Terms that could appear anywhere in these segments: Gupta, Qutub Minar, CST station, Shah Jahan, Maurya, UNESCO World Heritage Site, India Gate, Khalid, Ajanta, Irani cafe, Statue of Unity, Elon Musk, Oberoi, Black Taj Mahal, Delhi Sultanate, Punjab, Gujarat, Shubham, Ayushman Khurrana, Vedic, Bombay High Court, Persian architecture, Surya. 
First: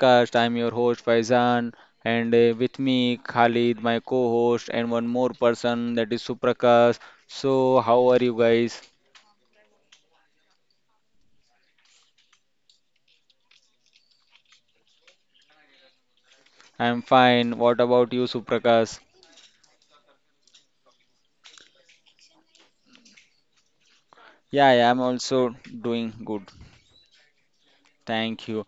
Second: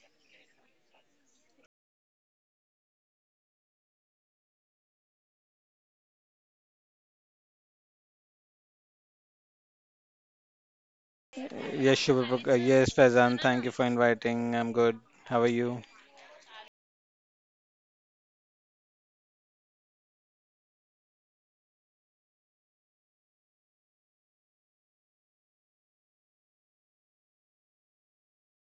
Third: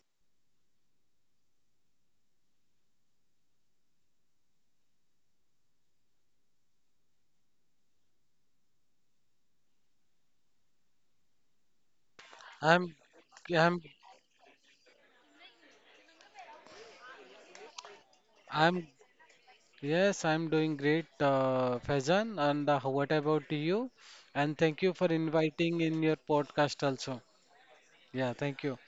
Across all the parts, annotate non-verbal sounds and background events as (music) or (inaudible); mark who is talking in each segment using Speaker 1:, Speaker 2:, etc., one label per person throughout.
Speaker 1: podcast. I'm your host Faizan and with me Khalid, my co-host and one more person that is Suprakash. So how are you guys?
Speaker 2: Yes, Shubham. Yes,
Speaker 3: I'm,
Speaker 2: Faizan. Thank you
Speaker 3: I'm,
Speaker 2: for inviting. I'm good. How are you?
Speaker 1: I'm fine. What about you
Speaker 3: I'm,
Speaker 1: Suprakash?
Speaker 3: yes, I'm doing great, Faizan. And what about you? And
Speaker 1: Yeah,
Speaker 3: thank
Speaker 1: yeah,
Speaker 3: you
Speaker 1: I'm
Speaker 3: for
Speaker 1: also
Speaker 3: inviting in your
Speaker 1: doing good.
Speaker 3: podcast also. Yeah, thank
Speaker 1: Thank
Speaker 3: you.
Speaker 1: you.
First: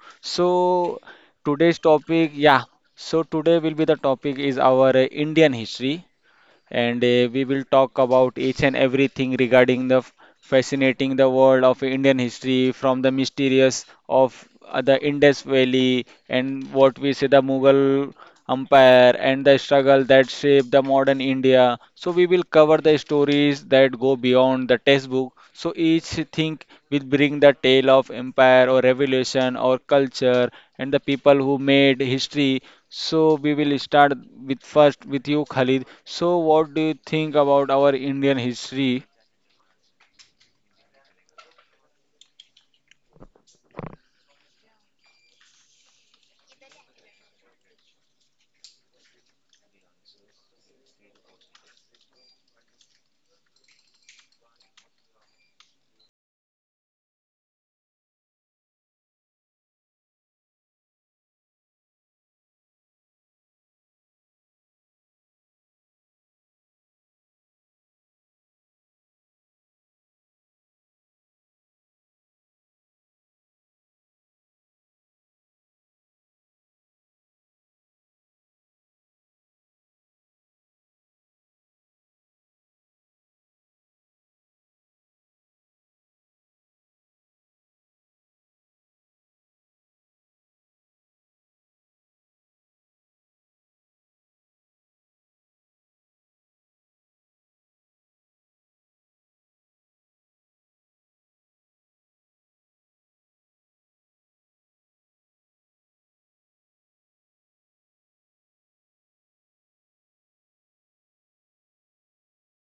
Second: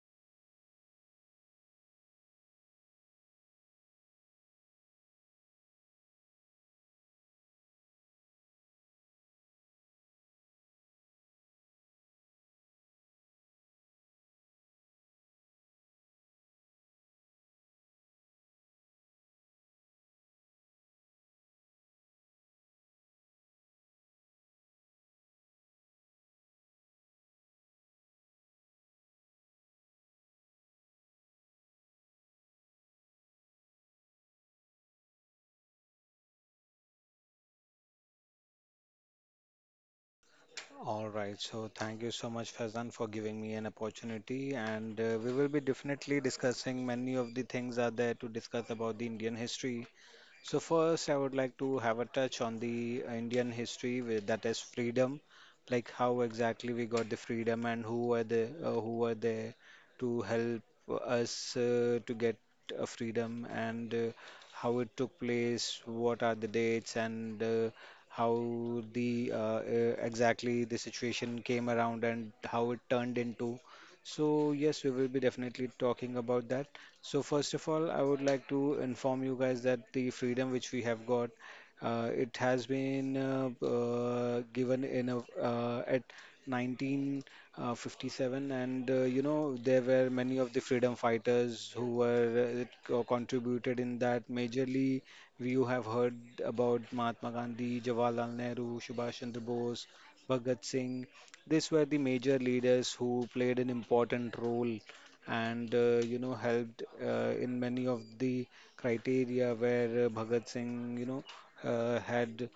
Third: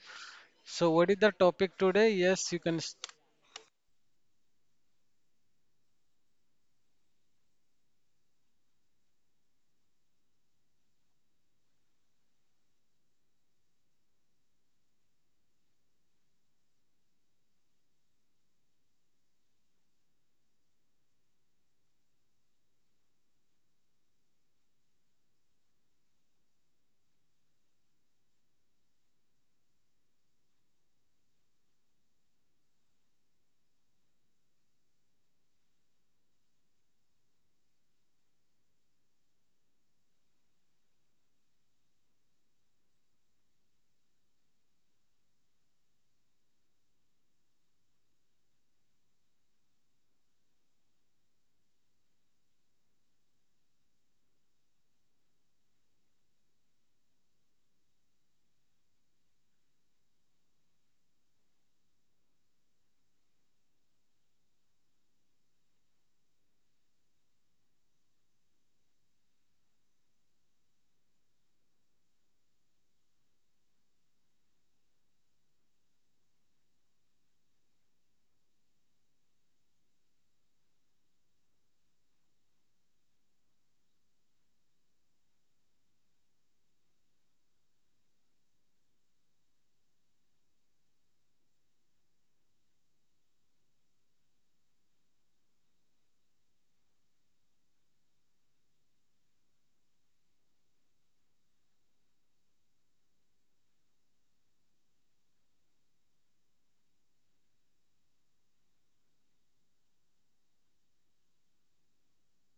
Speaker 3: So,
Speaker 1: So
Speaker 3: what is the topic
Speaker 1: today's
Speaker 3: today?
Speaker 1: topic,
Speaker 3: Yes, you can.
Speaker 1: yeah. So today will be the topic is our Indian history. And we will talk about each and everything regarding the fascinating the world of Indian history from the mysterious of the Indus Valley and what we say the Mughal Empire and the struggle that shaped the modern India. So we will cover the stories that go beyond the textbook. So each thing will bring the tale of empire or revolution or culture and the people who made history, so we will start with first with you, Khalid. So what do you think about our Indian history?
Speaker 2: All right. So thank you so much, Faizan, for giving me an opportunity. And we will be definitely discussing many of the things are there to discuss about the Indian history. So first, I would like to have a touch on the Indian history with, that is freedom, like how exactly we got the freedom and who were the who were there to help us to get a freedom and how it took place, what are the dates and how the exactly the situation came around and how it turned into. So yes, we will be definitely talking about that. So first of all, I would like to inform you guys that the freedom which we have got, it has been given in at 1957, and you know there were many of the freedom fighters who were contributed in that. Majorly, you have heard about Mahatma Gandhi, Jawaharlal Nehru, Subhash Chandra Bose, Bhagat Singh. These were the major leaders who played an important role and you know helped in many of the criteria where Bhagat Singh you know had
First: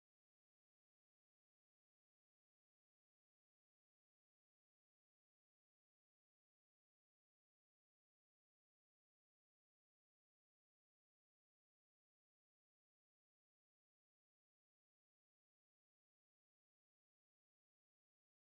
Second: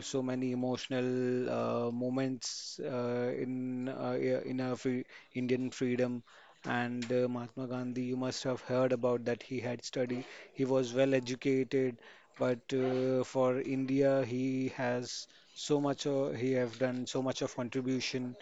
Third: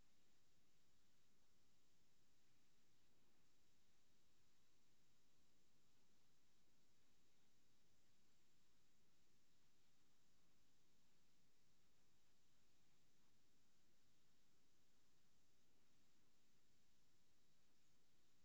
Speaker 2: so many emotional moments in in our Indian freedom and Mahatma Gandhi you must have heard about that he had study, he was well educated, but for India he has so much he have done so much of contribution,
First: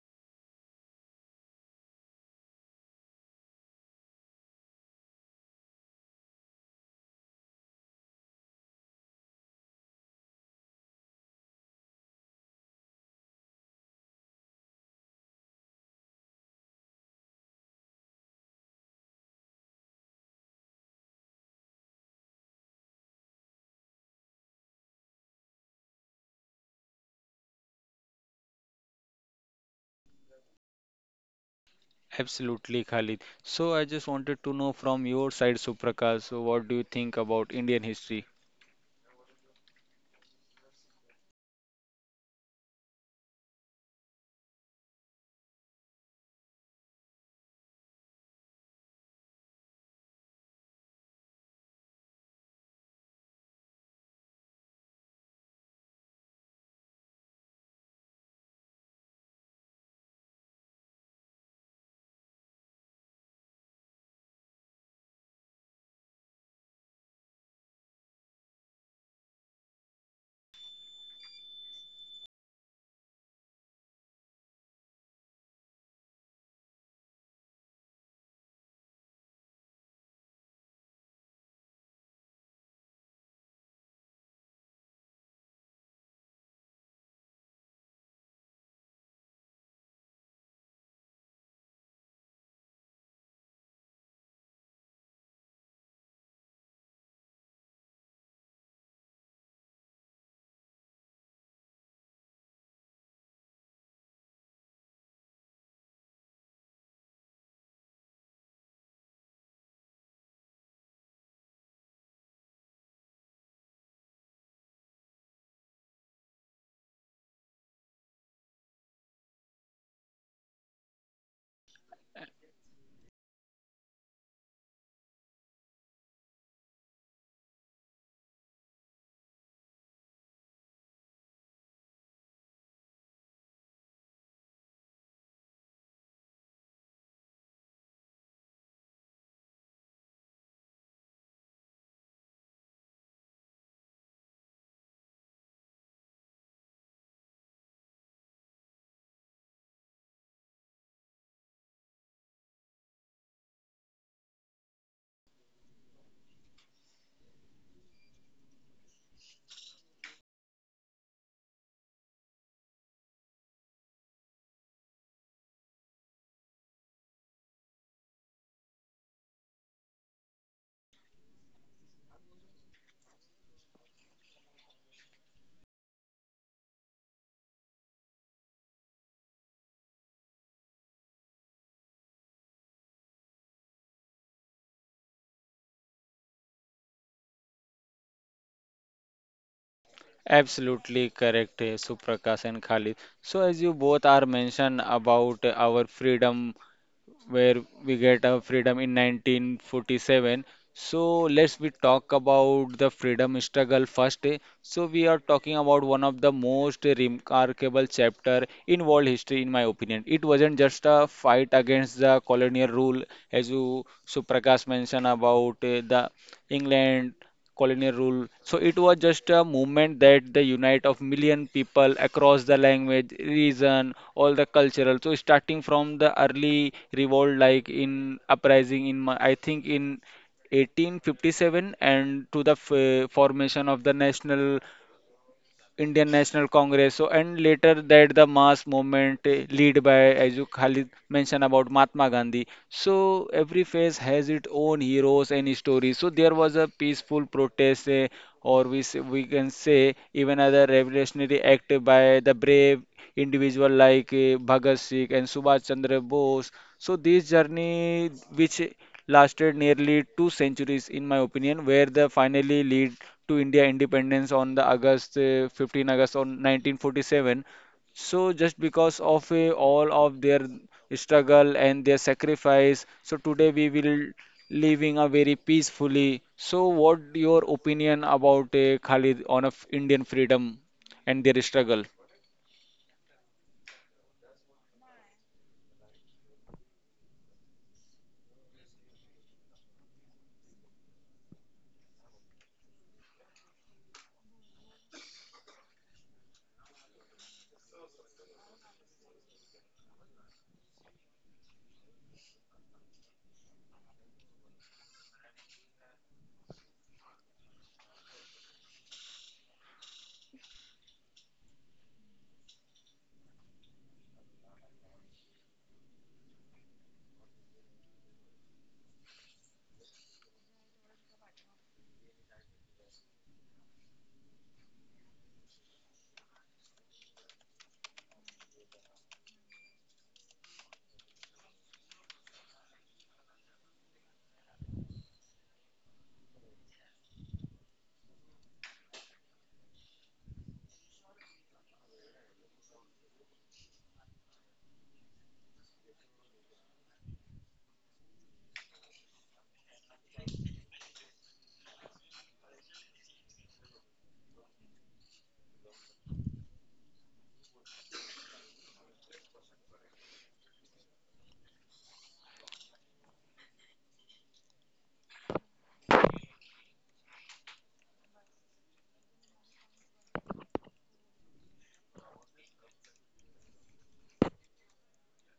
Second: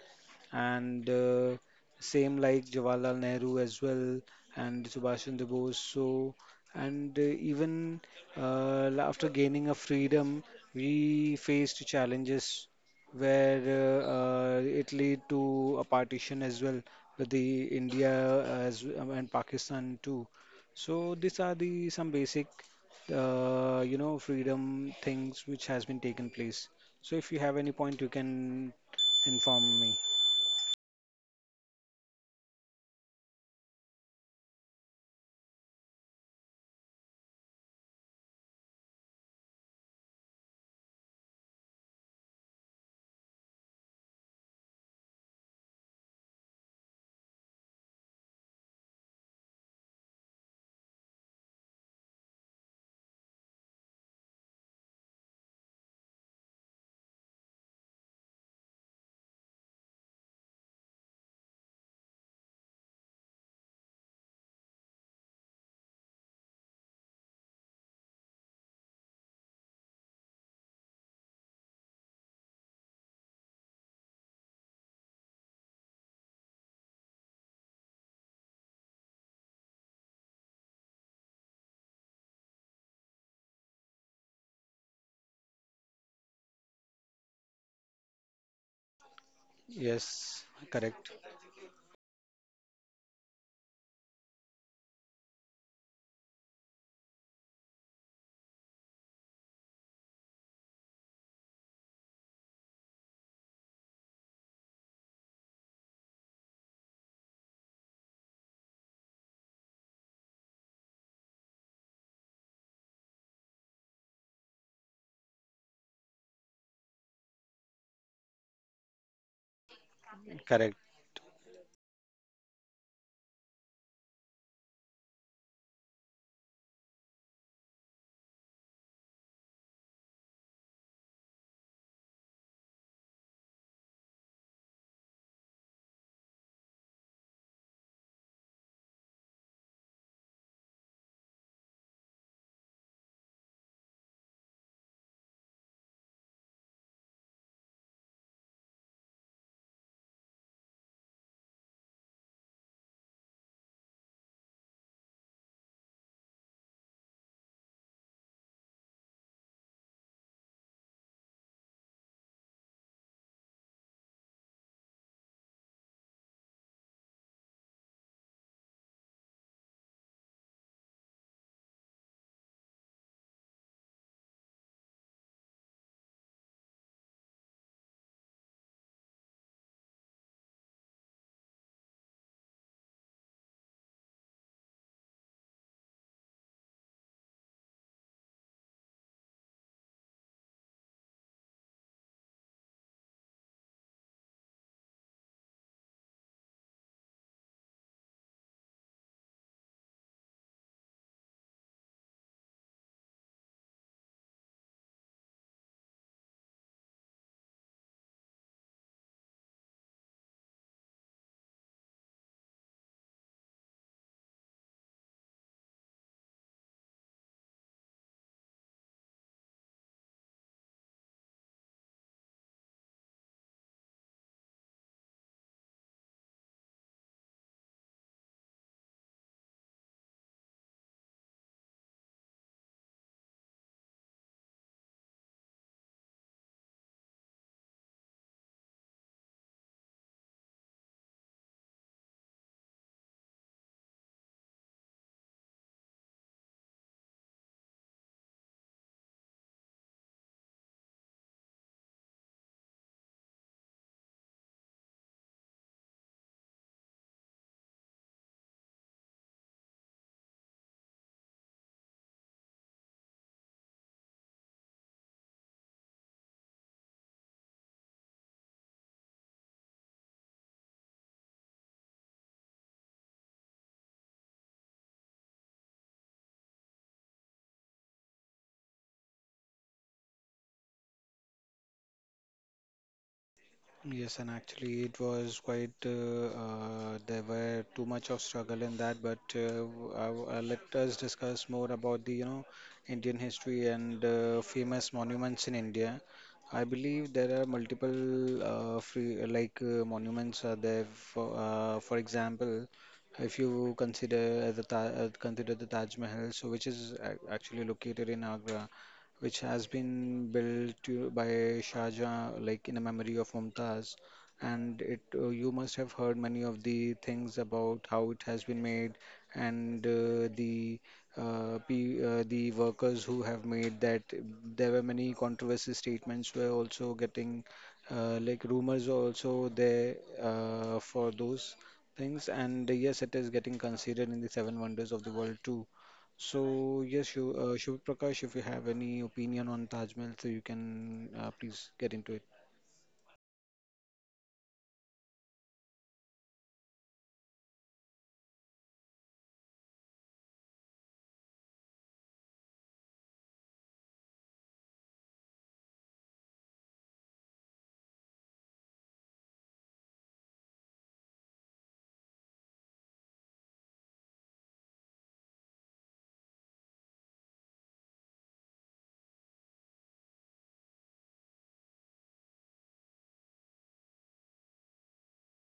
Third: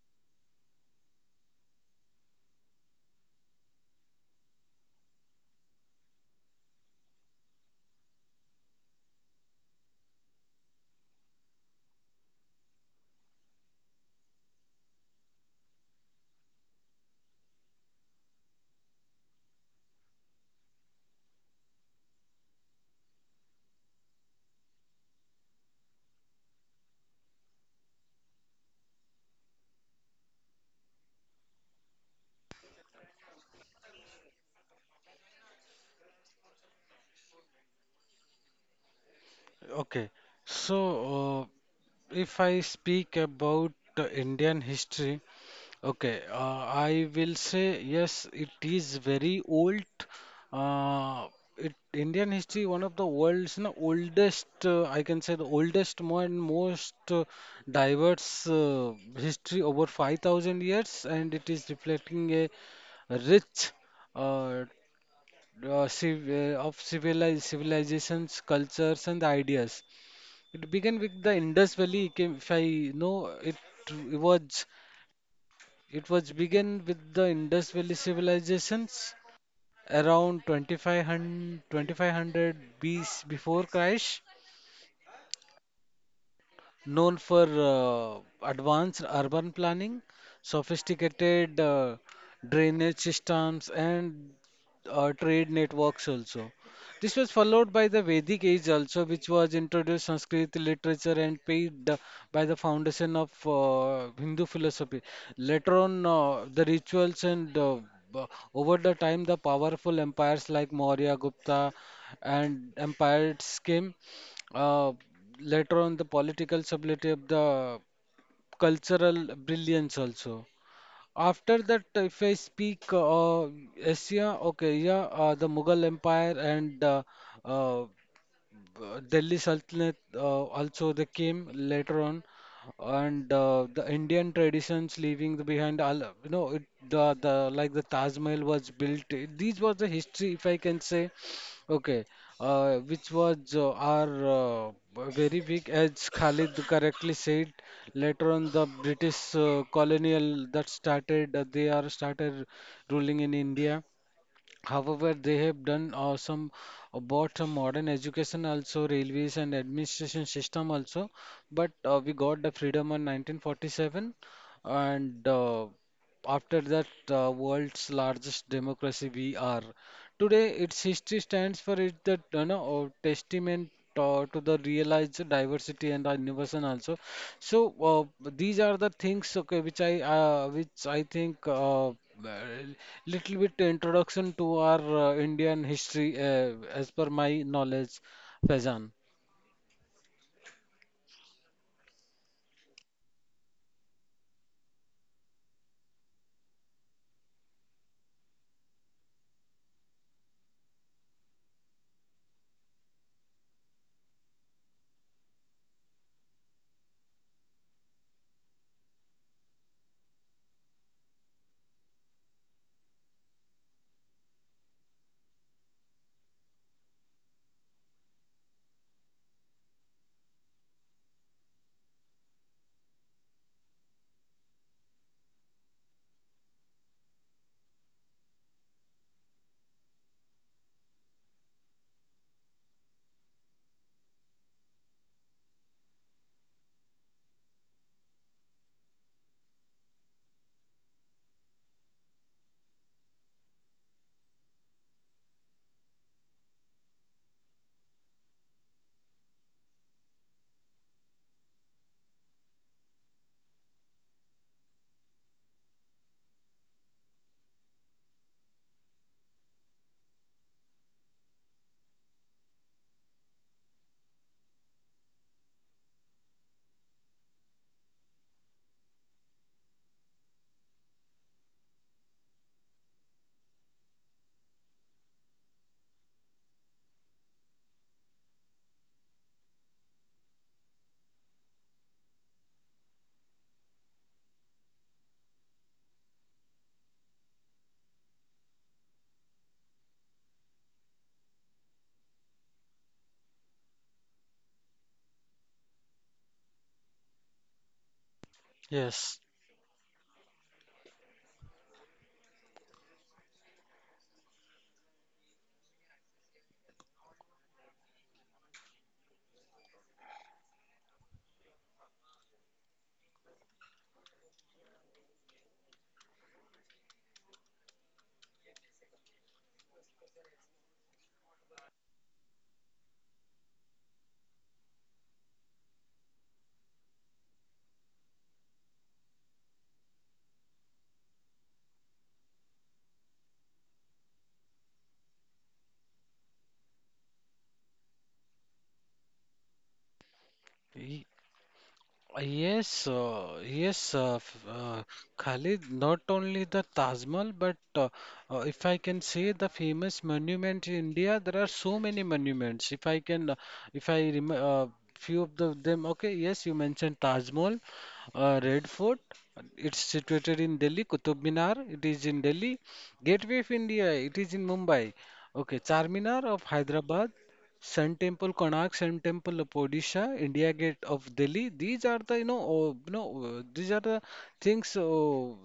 Speaker 2: and same like Jawaharlal Nehru as well and Subhash Chandra Bose. So and even after gaining a freedom, we faced challenges where it led to a partition as well, with the India as and Pakistan too. So these are the some basic you know freedom things which has been taken place. So if you have any point, you can inform me.
Speaker 1: Absolutely, Khalid. So I just wanted to know from your side, Suprakash, so what do you think about Indian history?
Speaker 3: Okay. So, uh, if I speak about Indian history, okay, I will say yes, it is very old. Uh, Indian history, one of the world's, you know, oldest, I can say the oldest and most diverse history over 5,000 years, and it is reflecting a rich uh, civ of civilized civilizations, cultures, and ideas. It began with the Indus Valley, came- if I know it was. It was began with the Indus Valley civilizations around 2500 BC, before Christ, known for advanced urban planning,
Speaker 2: Yes, correct,
Speaker 3: sophisticated drainage systems, and trade networks also. This was followed by the Vedic age also, which was introduced Sanskrit literature and paid by the foundation of Hindu philosophy. Later on, the rituals and b- over the time, the powerful empires like Maurya, Gupta, and empires came. Uh, Later on, the political stability of the cultural brilliance also.
Speaker 2: correct.
Speaker 3: After that, if I speak Asia, okay, yeah, the Mughal Empire and uh, Delhi Sultanate also they came later on, and the Indian traditions leaving the behind all, you know, it, the like the Taj Mahal was built. These was the history, if I can say, okay, which was our very big, as Khalid correctly said. Later on, the British colonial that started, they are started ruling in India. However, they have done some about some modern education also, railways and administration system also. But we got the freedom in 1947, and after that, world's largest democracy we are. Today, its history stands for it that, you know, testament to the realized diversity and innovation also. So these are the things, okay, which I think, well, little bit introduction to our Indian history as per my knowledge, Faizan.
Speaker 1: Absolutely correct, Suprakash and Khalid. So as you both are mentioned about our freedom where we get our freedom in 1947. So let's we talk about the freedom struggle first. Eh. So we are talking about one of the most remarkable chapter in world history, in my opinion. It wasn't just a fight against the colonial rule, as you so Prakash mentioned about the England, colonial rule. So it was just a movement that the unite of million people across the language, region, all the cultural. So starting from the early revolt, like in uprising in I think in 1857 and to the formation of the national Indian National Congress. So, and later that the mass movement led by, as you Khalid mentioned about Mahatma Gandhi. So, every phase has its own heroes and stories. So, there was a peaceful protest, or we say, we can say even other revolutionary act by the brave individual like Bhagat Singh and Subhash Chandra Bose. So this journey, which lasted nearly two centuries, in my opinion, where the finally lead to India independence on the August 15 August on 1947. So just because of all of their struggle and their sacrifice, so today we will living a very peacefully. So what your opinion about Khalid on a Indian freedom and their struggle?
Speaker 2: Yes, and actually it was quite there were too much of struggle in that, but let us discuss more about the you know Indian history and famous monuments in India. I believe there are multiple
Speaker 3: Yes.
Speaker 2: free like monuments are there. For example, if you consider the ta consider the Taj Mahal, so which is actually located in Agra, which has been built by Shah Jahan, like in a memory of Mumtaz. And it, you must have heard many of the things about how it has been made, and uh, pe the workers who have made that. There were many controversy statements were also getting, like rumors were also there for those things. And yes, it is getting considered in the Seven Wonders of the World too. So yes, Shiv Prakash, if you have any opinion on Taj Mahal, so you can please get into it.
Speaker 3: Yes, uh, yes, uh, f- uh, Khalid, not only the Taj Mahal, but if I can say the famous monument in India, there are so many monuments. If I can, if I rem few of the, them, okay, yes, you mentioned Taj Mahal, Red Fort, it's situated in Delhi, Qutub Minar, it is in Delhi, Gateway of India, it is in Mumbai, okay, Charminar of Hyderabad, Sun Temple, Konark Sun Temple of Odisha, India Gate of Delhi. These are the, you know, oh, you know, these are the things, oh,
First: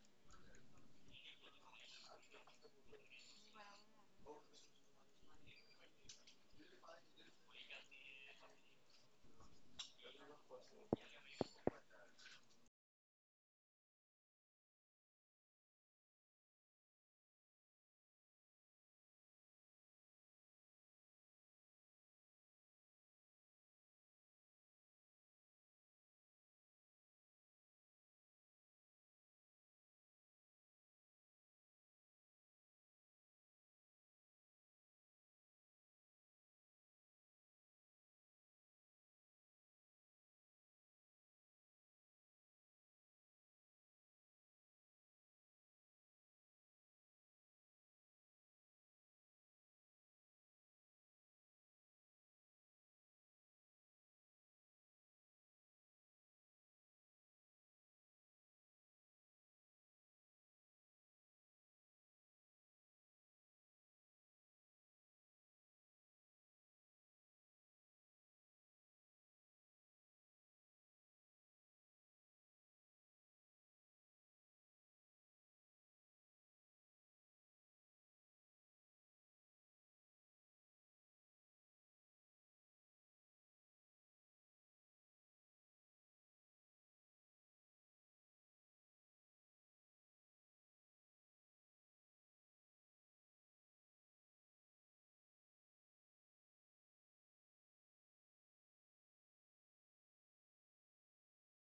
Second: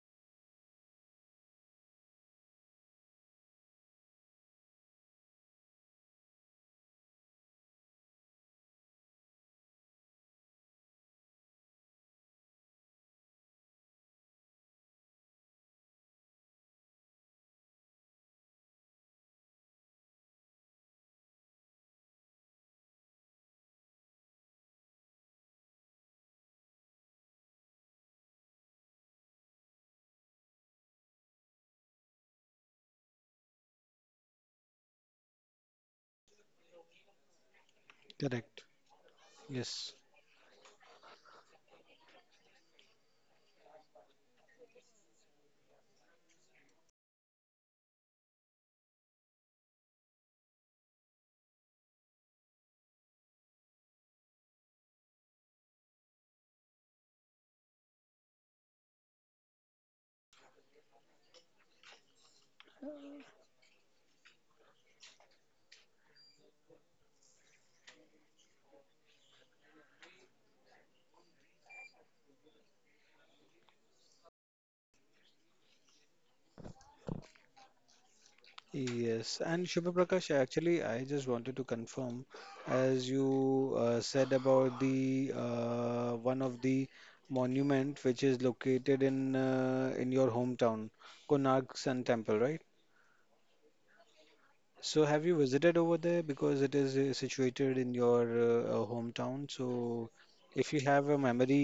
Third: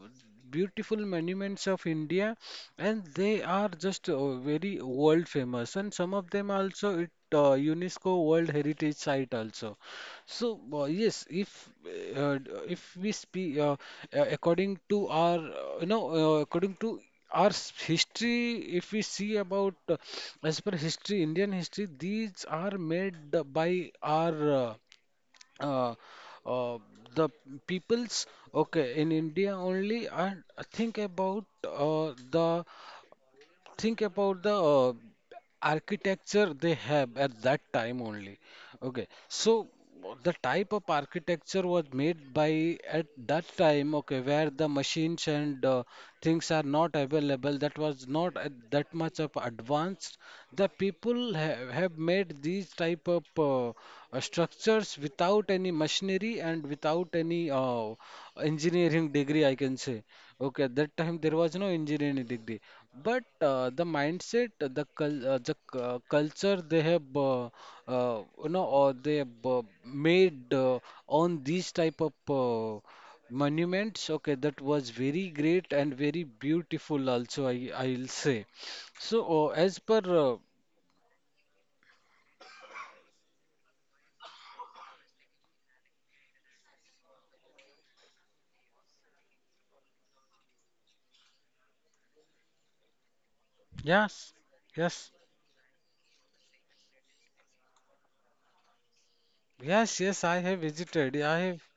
Speaker 3: beautiful monuments of India, and they are just very world famous. And some of them also it UNESCO World Heritage Site also. So, yes, if we speak, according to our, you know, according to our history, if we see about as per history, Indian history, these are made by our uh, uh, the peoples. Okay, in India only, and think about uh, the think about the architecture they have at that time only.
Speaker 2: Correct.
Speaker 3: Okay, so
Speaker 2: Yes.
Speaker 3: the type of architecture was made by at that time, okay, where the machines and things are not available, that was not at that much of advanced. The people have made these type of structures without any machinery and without any engineering degree, I can say. Okay, at that time there was no engineering degree. But the mindset, the cul the c- culture they have, you know, or they have made on these type of monuments. Okay, that was very great and very beautiful also, I I'll say. So
Speaker 2: Yes. And
Speaker 3: as
Speaker 2: Shubha
Speaker 3: per
Speaker 2: Prakash,
Speaker 3: uh,
Speaker 2: actually, I just wanted to confirm, as you said about the one of the monument which is located in your hometown, Konark Sun Temple, right?
Speaker 3: yes, yes,
Speaker 2: So have you visited over there because it is situated in your hometown? So
Speaker 3: yes, I have
Speaker 2: if you
Speaker 3: visited.
Speaker 2: have a
Speaker 3: I have.
Speaker 2: memory,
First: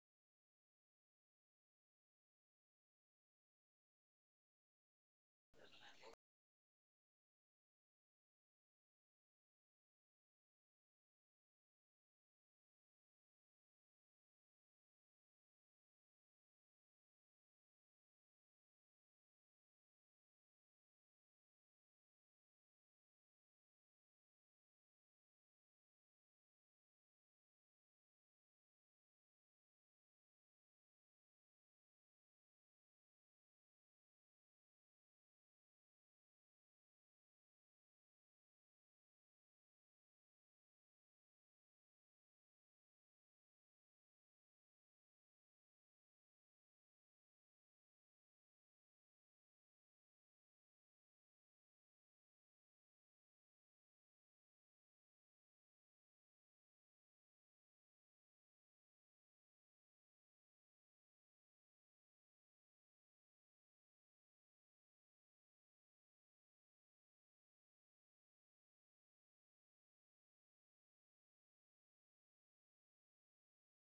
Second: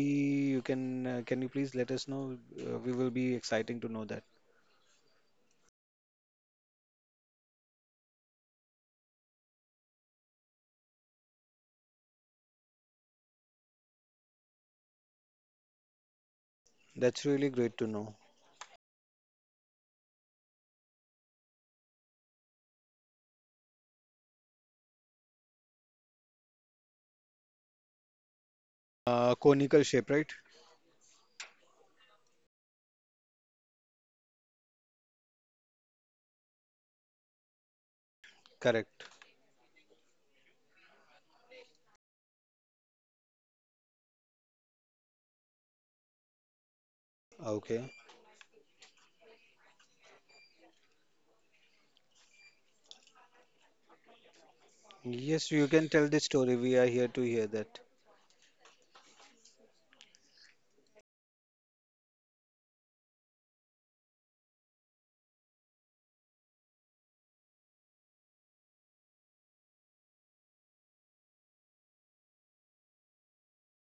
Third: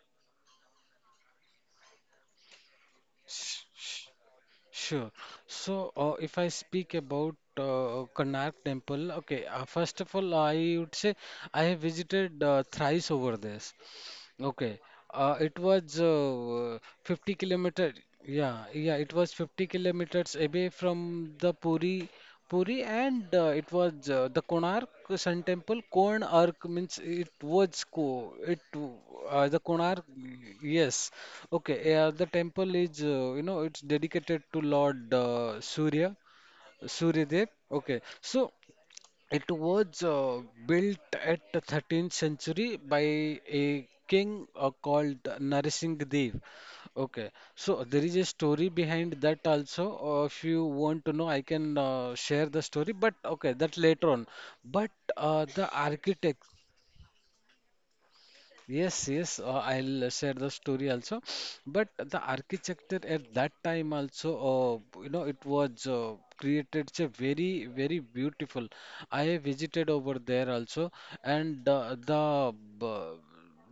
Speaker 2: you can you please let us know? We will be exciting to know that.
Speaker 3: Sure. So, if I speak about Karnak Temple, okay, first of all, I would say I have visited thrice over there. Okay. It was
Speaker 2: That's
Speaker 3: 50
Speaker 2: really great to
Speaker 3: kilometer.
Speaker 2: know.
Speaker 3: Yeah, yeah, it was 50 kilometers away from the Puri, and it was the Konark Sun Temple. Konark means it was ko. The
Speaker 2: Conical
Speaker 3: Konark.
Speaker 2: shape, right?
Speaker 3: Yes. Okay. The temple is, you know, it's dedicated to Lord Surya Dev. Okay. So.
Speaker 2: Correct.
Speaker 3: It was built at the 13th century by a king called Narsingh Dev. Okay,
Speaker 2: Okay.
Speaker 3: so there is a story behind that also. If you want to know, I can share the story, but okay, that later on. But
Speaker 2: Yes, you can
Speaker 3: the
Speaker 2: tell the story.
Speaker 3: architect
Speaker 2: We are here to hear that.
Speaker 3: Yes, I'll share the story also. But the architecture at that time also, you know, it was created. It's a very, very beautiful. I visited over there also, and b-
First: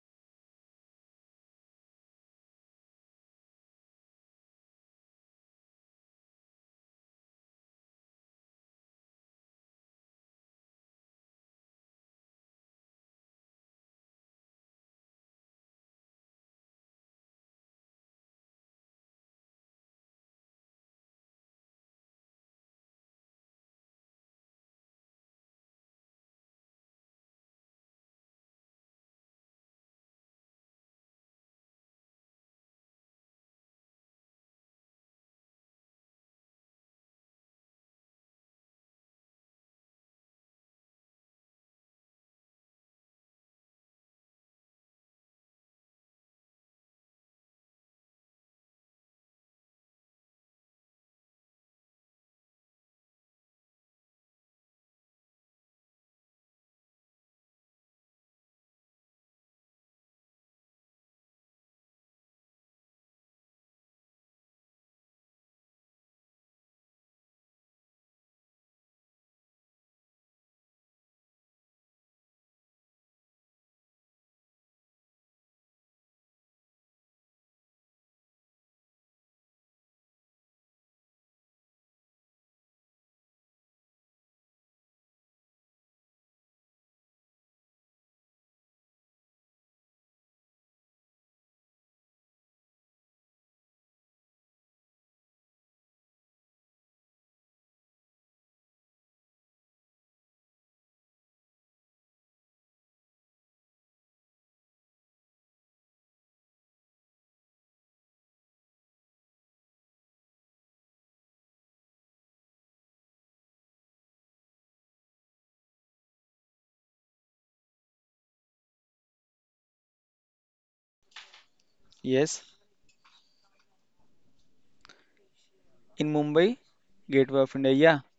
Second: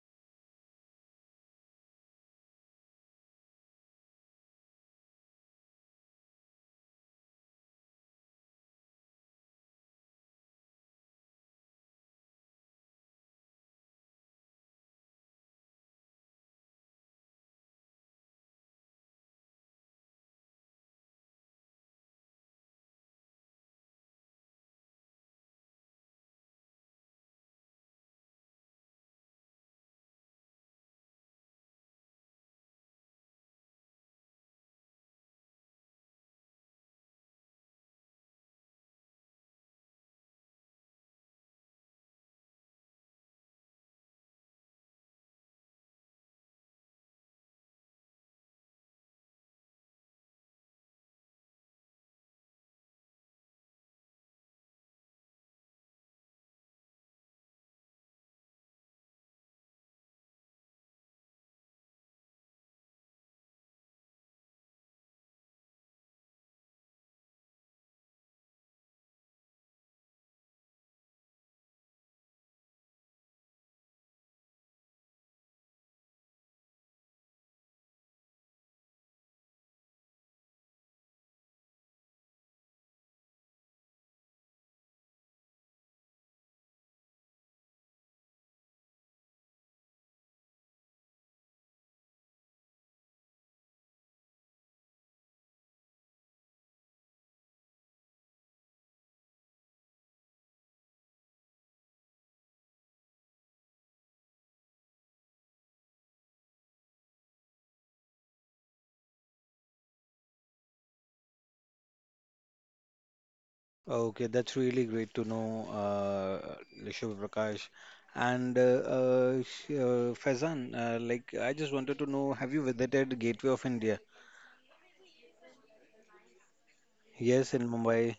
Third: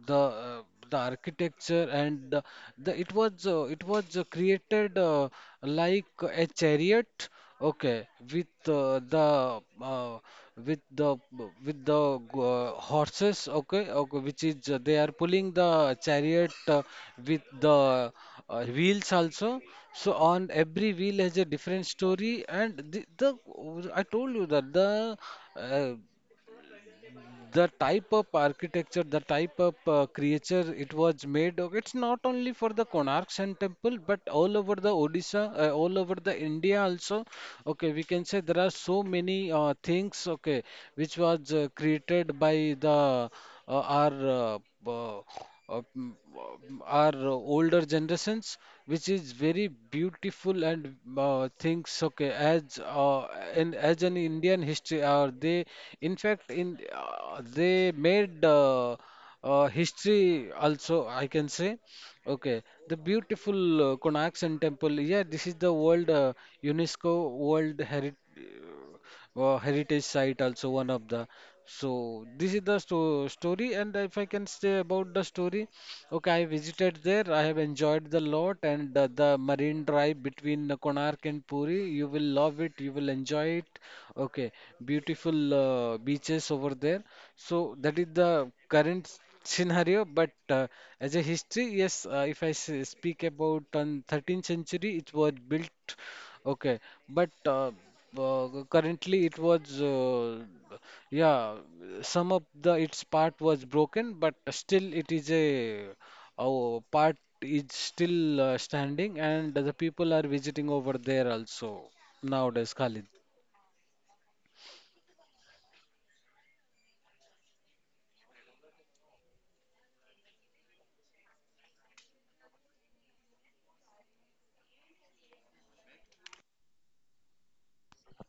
Speaker 3: the uh, the architecture and the it was, created like a chariot. Okay, with the with the with the horses, okay, okay, which is they are pulling the chariot with the wheels also. So on every wheel has a different story, and the I told you that uh, the type of architecture, the type of creature it was made of, it's not only for the Konark Sun Temple, but all over the Odisha, all over the India also. Okay, we can say there are so many things, okay, which was created by our uh, uh, uh, mm, our older generations, which is very beautiful and things. Okay, as in as an Indian history, they in fact in they made history also, I can say. Okay, the beautiful Konak Sun Temple. Yeah, this is the World UNESCO World Heritage Site, also one of the. So this is the story, and if I can say about the story, okay, I visited there. I have enjoyed the lot, and the marine drive between Konark and Puri. You will love it. You will enjoy it. Okay, beautiful beaches over there. So that is the current scenario, but as a history, yes, if I s- speak about on 13th century, it was built, okay, but currently it was, yeah, some of the its part was broken, but still it is a our part is still standing, and the people are visiting over there also nowadays, Khalid.
Speaker 2: Okay, that's really great to know, Shiv Prakash. And Faizan, like I just wanted to know,
Speaker 1: Yes.
Speaker 2: have you visited Gateway of India?
Speaker 1: In Mumbai, Gateway
Speaker 2: Yes,
Speaker 1: of
Speaker 2: in
Speaker 1: India. Yeah,
Speaker 2: Mumbai,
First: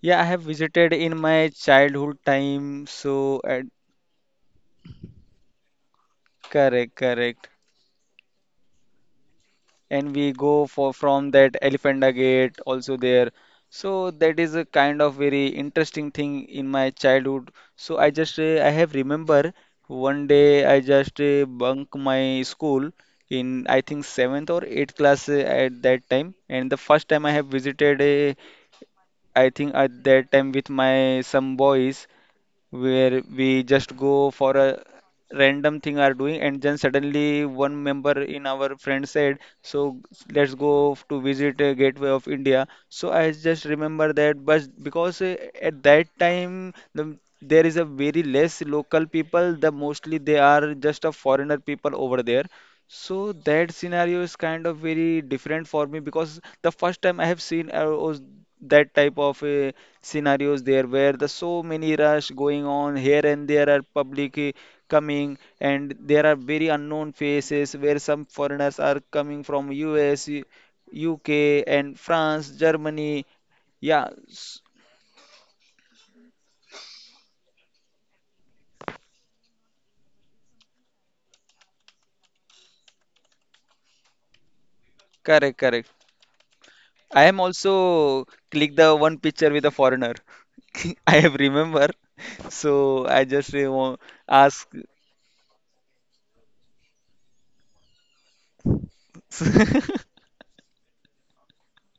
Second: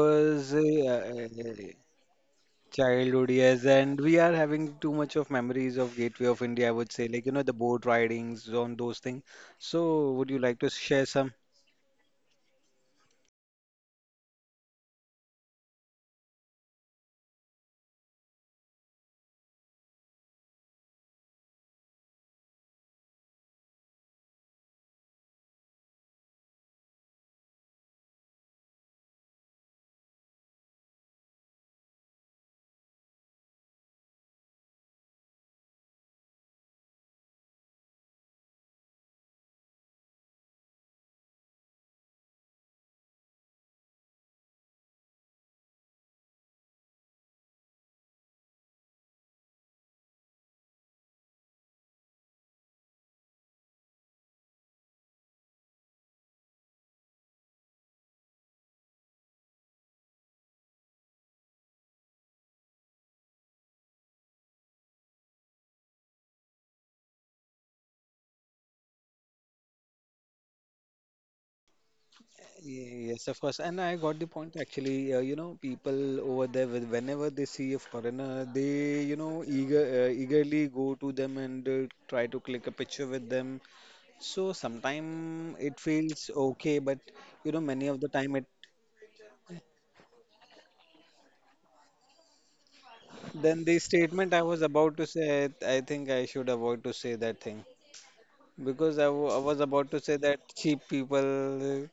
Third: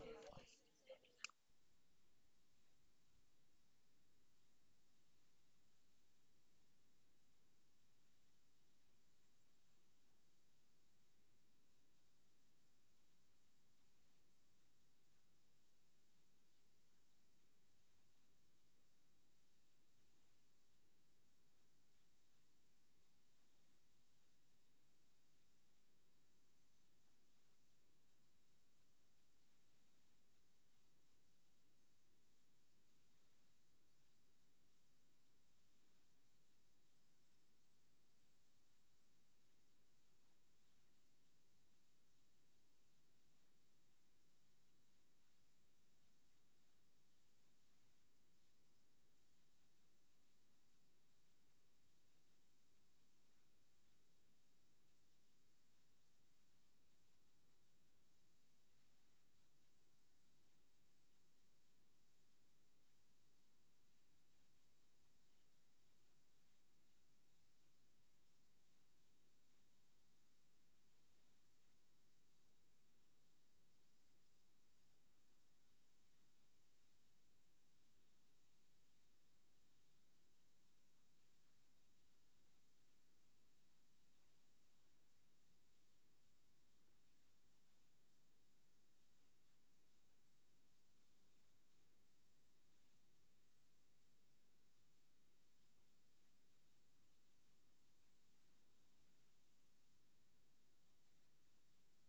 Speaker 1: yeah, I have visited in my childhood time.
Speaker 2: childhood,
Speaker 1: So
Speaker 2: yes, and we are having too much of memories of Gateway of India, I
Speaker 1: correct,
Speaker 2: would say, like, you know,
Speaker 1: correct.
Speaker 2: the boat ridings on those things. So,
Speaker 1: And
Speaker 2: would
Speaker 1: we
Speaker 2: you like
Speaker 1: go
Speaker 2: to
Speaker 1: for
Speaker 2: share some?
Speaker 1: from that Elephanta Gate also there. So that is a kind of very interesting thing in my childhood. So I just I have remember one day I just bunk my school in I think seventh or eighth class at that time. And the first time I have visited, I think at that time with my some boys, where we just go for a random thing are doing, and then suddenly one member in our friend said, so let's go to visit a Gateway of India. So I just remember that, but because at that time the, there is a very less local people, the mostly they are just a foreigner people over there. So that scenario is kind of very different for me because the first time I have seen was that type of scenarios there where the so many rush going on here, and there are public coming, and there are very unknown faces where some foreigners are coming from US, UK and France,
Speaker 2: Yes,
Speaker 1: Germany.
Speaker 2: of course. And I
Speaker 1: Yeah,
Speaker 2: got the point
Speaker 1: s-
Speaker 2: actually. You know, people over there, whenever they see a foreigner, they, you know, eagerly go to them and try to click a picture with them. So sometimes
Speaker 1: correct,
Speaker 2: it
Speaker 1: correct.
Speaker 2: feels okay, but
Speaker 1: I am
Speaker 2: you know, many of the
Speaker 1: also
Speaker 2: time it.
Speaker 1: click the one picture with a foreigner. (laughs) I have remember. So I just
Speaker 2: Then the statement I was
Speaker 1: ask.
Speaker 2: about to say, I think I should avoid to say that thing, because I was about to say that cheap people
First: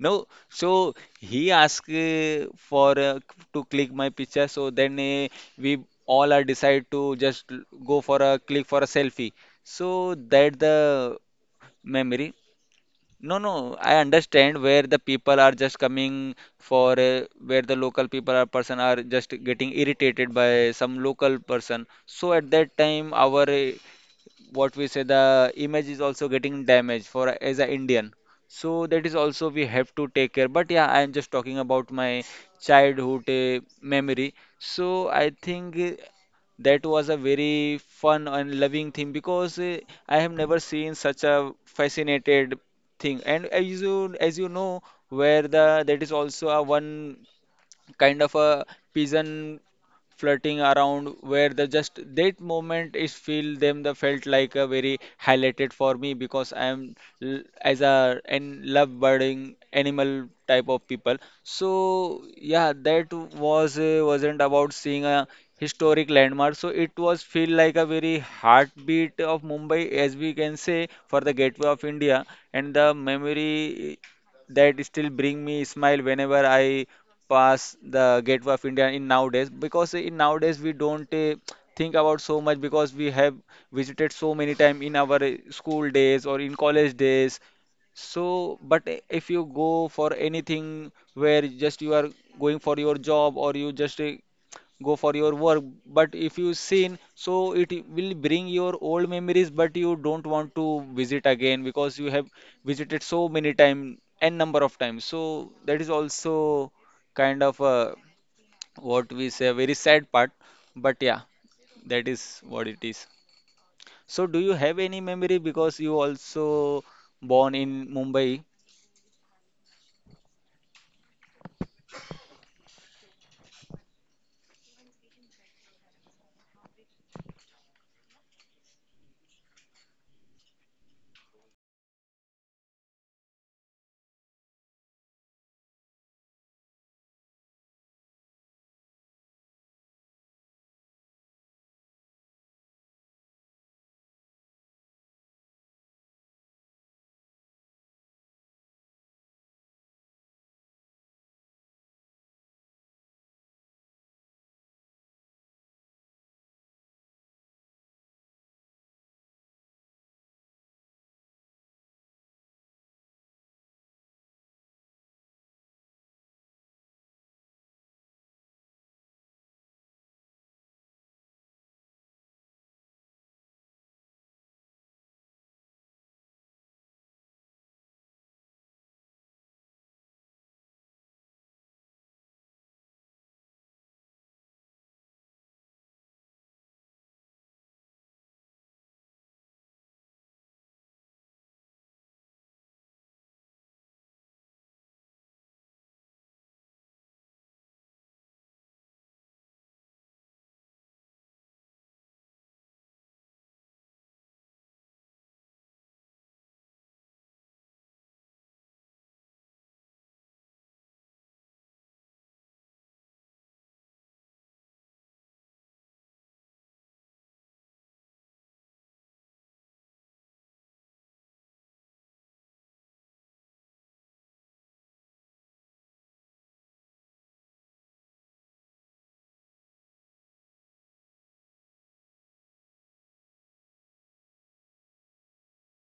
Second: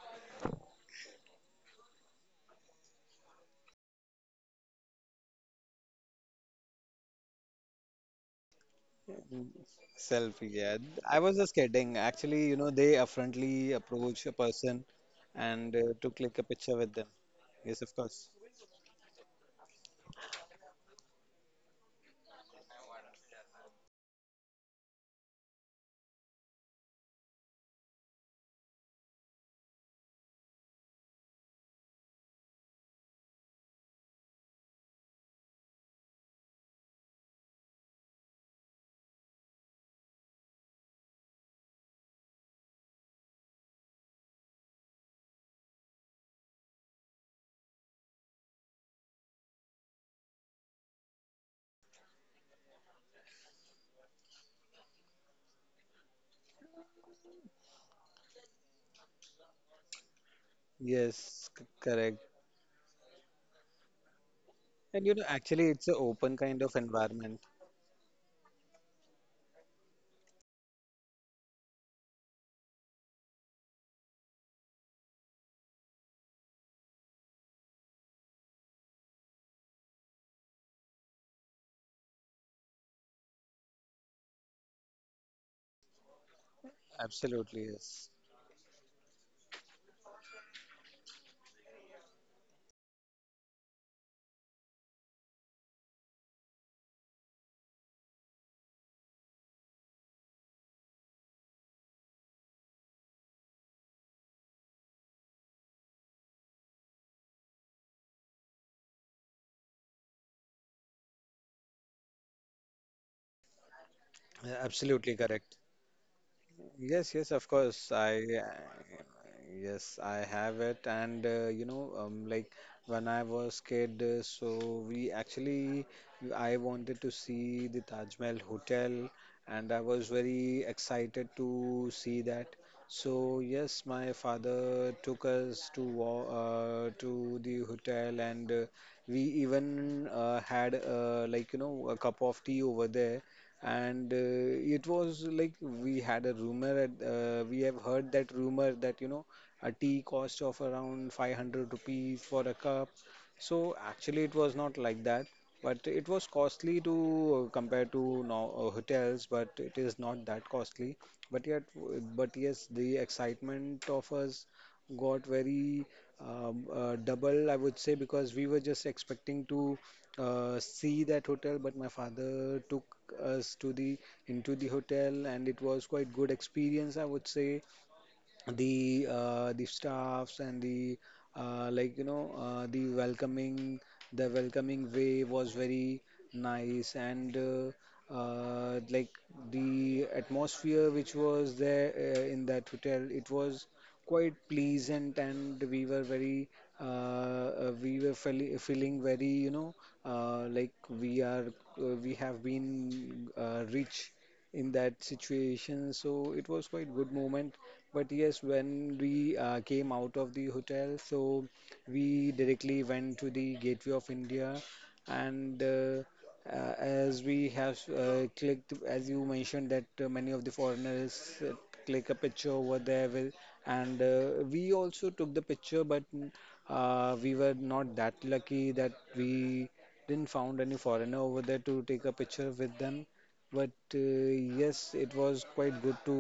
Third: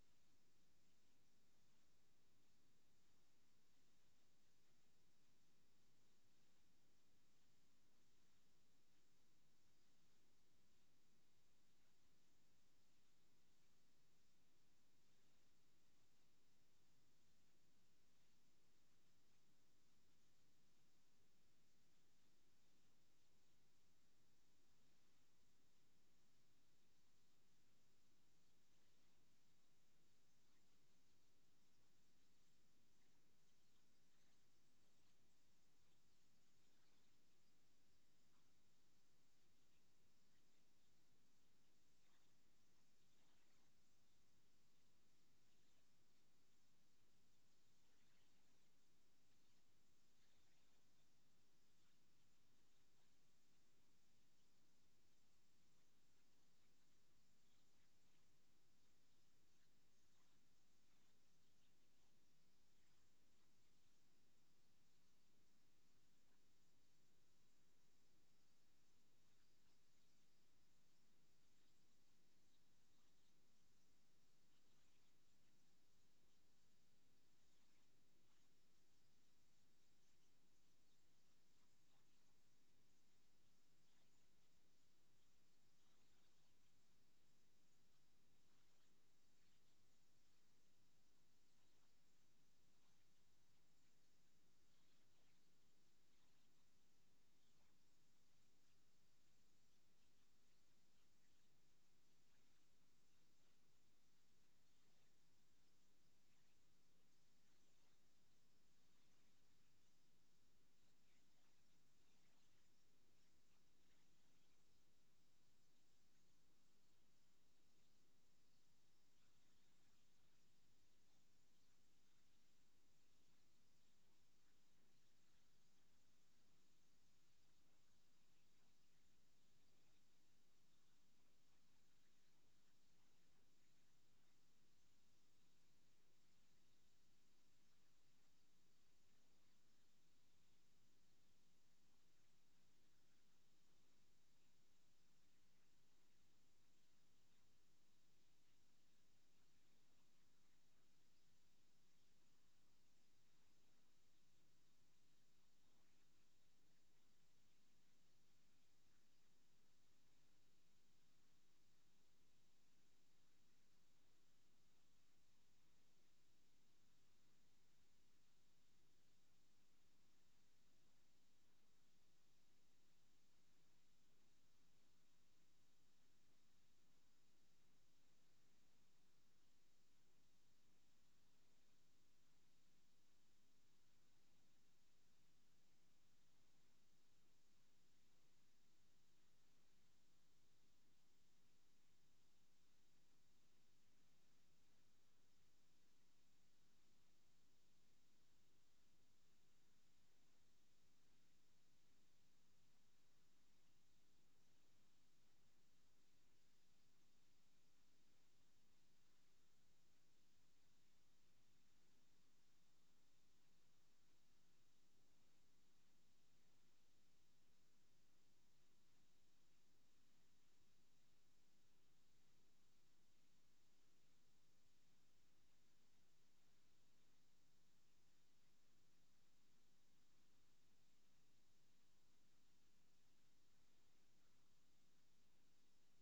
Speaker 1: No, so he asked for to click my picture. So then we all are decide to just go for a click for a selfie. So
Speaker 2: selfie.
Speaker 1: that
Speaker 2: Yeah,
Speaker 1: the
Speaker 2: I was just kidding.
Speaker 1: memory.
Speaker 2: Actually, you know, they
Speaker 1: No, no,
Speaker 2: affrontly
Speaker 1: I
Speaker 2: approach a
Speaker 1: understand where
Speaker 2: person
Speaker 1: the people are just
Speaker 2: and to
Speaker 1: coming
Speaker 2: click a picture
Speaker 1: for
Speaker 2: with them.
Speaker 1: where the
Speaker 2: Yes, of
Speaker 1: local people
Speaker 2: course.
Speaker 1: are person are just getting irritated by some local person. So at that time, our what we say the image is also getting damaged for as a Indian. So that is also we have to take care. But yeah, I am just talking about my childhood memory. So I think that was a very fun and loving thing because I have never seen such a fascinated thing. And as you know, where the that is also a one kind of a pigeon flirting around, where the just that moment is feel them, the felt like a very highlighted for me because I am as a and love birding animal type of people.
Speaker 2: Correct.
Speaker 1: So yeah, that was wasn't about
Speaker 2: And
Speaker 1: seeing
Speaker 2: you know,
Speaker 1: a
Speaker 2: actually, it's an
Speaker 1: historic
Speaker 2: open
Speaker 1: landmark,
Speaker 2: kind
Speaker 1: so
Speaker 2: of
Speaker 1: it was
Speaker 2: environment.
Speaker 1: feel like a very heartbeat of Mumbai, as we can say, for the Gateway of India, and the memory that still bring me smile whenever I pass the Gateway of India in nowadays, because in nowadays we don't think about so much because we have visited so many time in our school days or in college days.
Speaker 2: Absolutely, yes.
Speaker 1: So, but if you go for anything where just you are going for your job or you just go for your work, but if you seen, so it will bring your old memories, but you don't want to visit again because you have visited so many time, n number of times. So that is also kind of what we say very sad part, but yeah, that is what it is. So
Speaker 2: Yeah,
Speaker 1: do you have
Speaker 2: absolutely
Speaker 1: any
Speaker 2: correct.
Speaker 1: memory because you also
Speaker 2: Yes, yes, of
Speaker 1: born
Speaker 2: course.
Speaker 1: in
Speaker 2: I,
Speaker 1: Mumbai?
Speaker 2: yes, I have it. And you know, like when I was kid, so we actually, I wanted to see the Taj Mahal Hotel, and I was very excited to see that. So, yes, my father took us to the hotel, and we even had like, you know, a cup of tea over there, and it was like we had a rumor we have heard that rumor that you know a tea cost of around ₹500 for a cup. So actually it was not like that, but it was costly to compare to now hotels, but it is not that costly. But yet, but yes, the excitement of us got very double, I would say, because we were just expecting to see that hotel, but my father took us to the into the hotel, and it was quite good experience, I would say. The staffs and the like you know the welcoming, the welcoming way was very nice, and like the atmosphere which was there in that hotel, it was quite pleasant and we were very we were feeling very you know like we are we have been rich in that situation, so it was quite good moment. But yes, when we came out of the hotel, so we directly went to the Gateway of India, and as we have clicked, as you mentioned that many of the foreigners click a picture over there, with, and we also took the picture, but we were not that lucky that we didn't found any foreigner over there to take a picture with them. But yes, it was quite good to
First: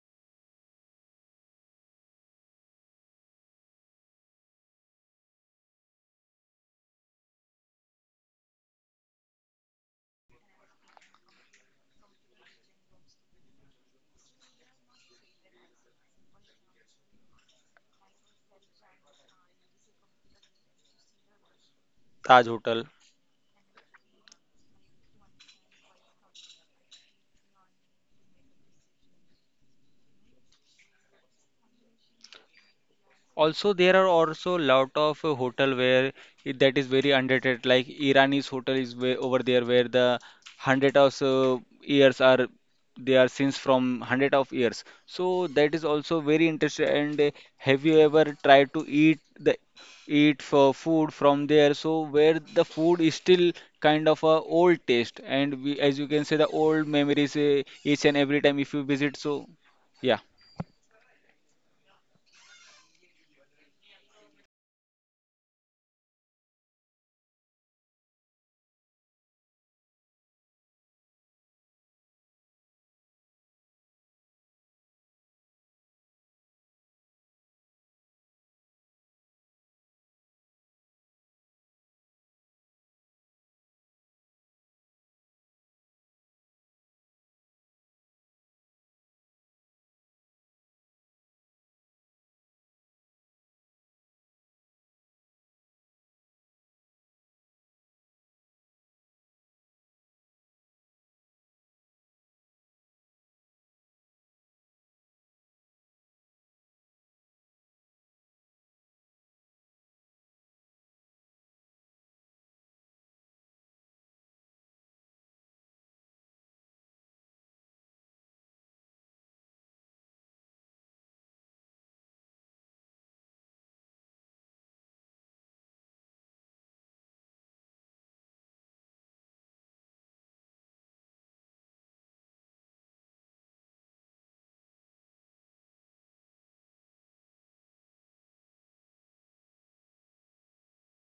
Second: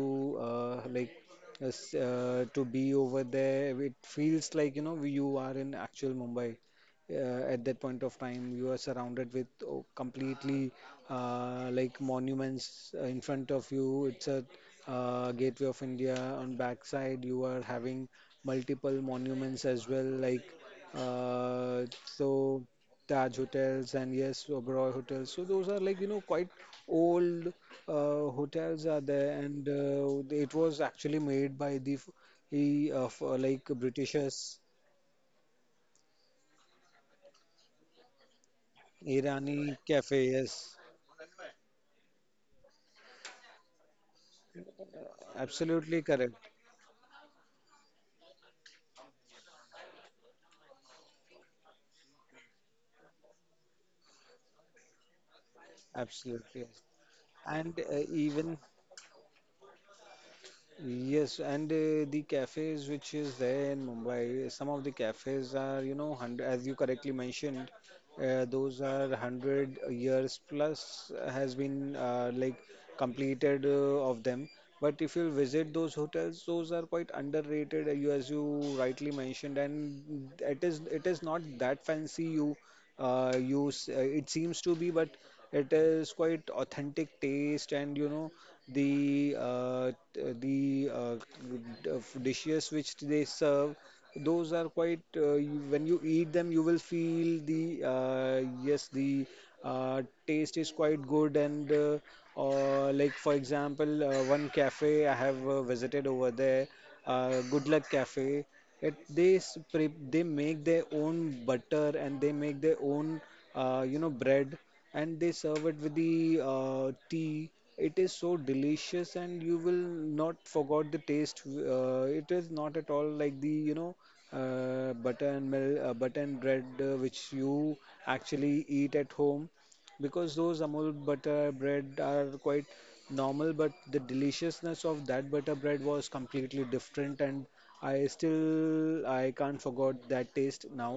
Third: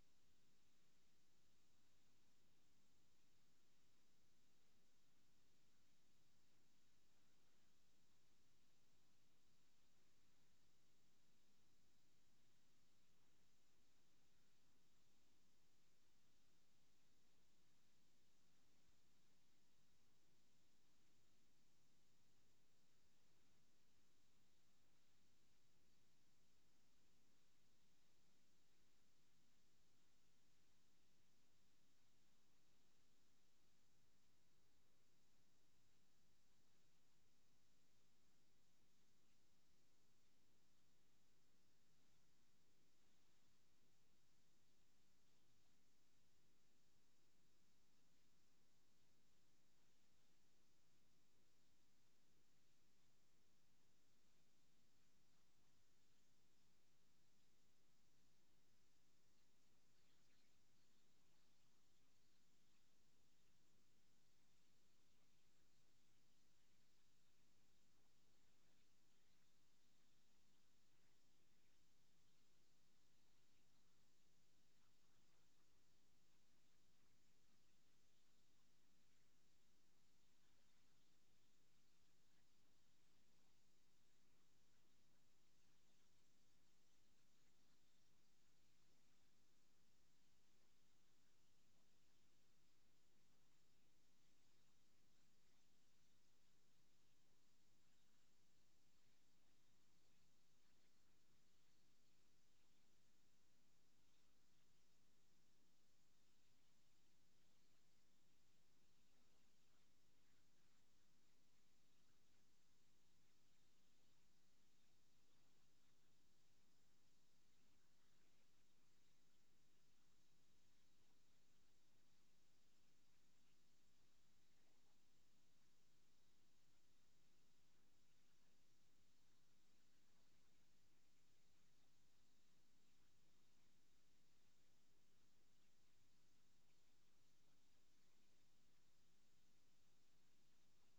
Speaker 2: like. Yes, to be over there, it feels like you know you are in actual Mumbai. At that point of time, you are surrounded with oh, completely like monuments in front of you. It's a Gateway of India. On backside, you are having multiple monuments as well, like
Speaker 1: Taj
Speaker 2: so
Speaker 1: hotel.
Speaker 2: Taj hotels and yes, Oberoi hotels. So those are like you know quite old hotels are there, and it was actually made by the like
Speaker 1: Also, there are
Speaker 2: Britishers,
Speaker 1: also lot of hotel where that is very underrated. Like Irani's hotel is way over there
Speaker 2: Irani
Speaker 1: where the
Speaker 2: cafe.
Speaker 1: hundred
Speaker 2: Yes,
Speaker 1: of years are they are since from hundred of years. So that is
Speaker 2: absolutely
Speaker 1: also very
Speaker 2: correct.
Speaker 1: interesting. And have you ever tried to eat for food from there? So where the food is still kind of a old taste, and we, as you can say, the
Speaker 2: Absolutely,
Speaker 1: old
Speaker 2: yes.
Speaker 1: memories
Speaker 2: And
Speaker 1: each
Speaker 2: uh,
Speaker 1: and every time
Speaker 2: even.
Speaker 1: if you visit. So yeah.
Speaker 2: Yes, and the cafes which is there in Mumbai, some of the cafes are, you know, hundred, as you correctly mentioned, those are 100 years plus has been like completed of them. But if you visit those hotels, those are quite underrated, you as you rightly mentioned, and it is not that fancy. It seems to be, but it is quite authentic taste, and you know the t- the d- of dishes which they serve, those are quite you, when you eat them you will feel the yes the uh, taste is quite good, and like for example one cafe I have visited over there, Good Luck Cafe. It they s- pre They make their own butter and they make their own you know bread, and they serve it with the tea. It is so delicious and you will not forget the taste. It is not at all like the you know butter and bread which you actually eat at home, because those amul butter bread are quite normal, but the deliciousness of that butter bread was completely different, and I can't forget that taste now.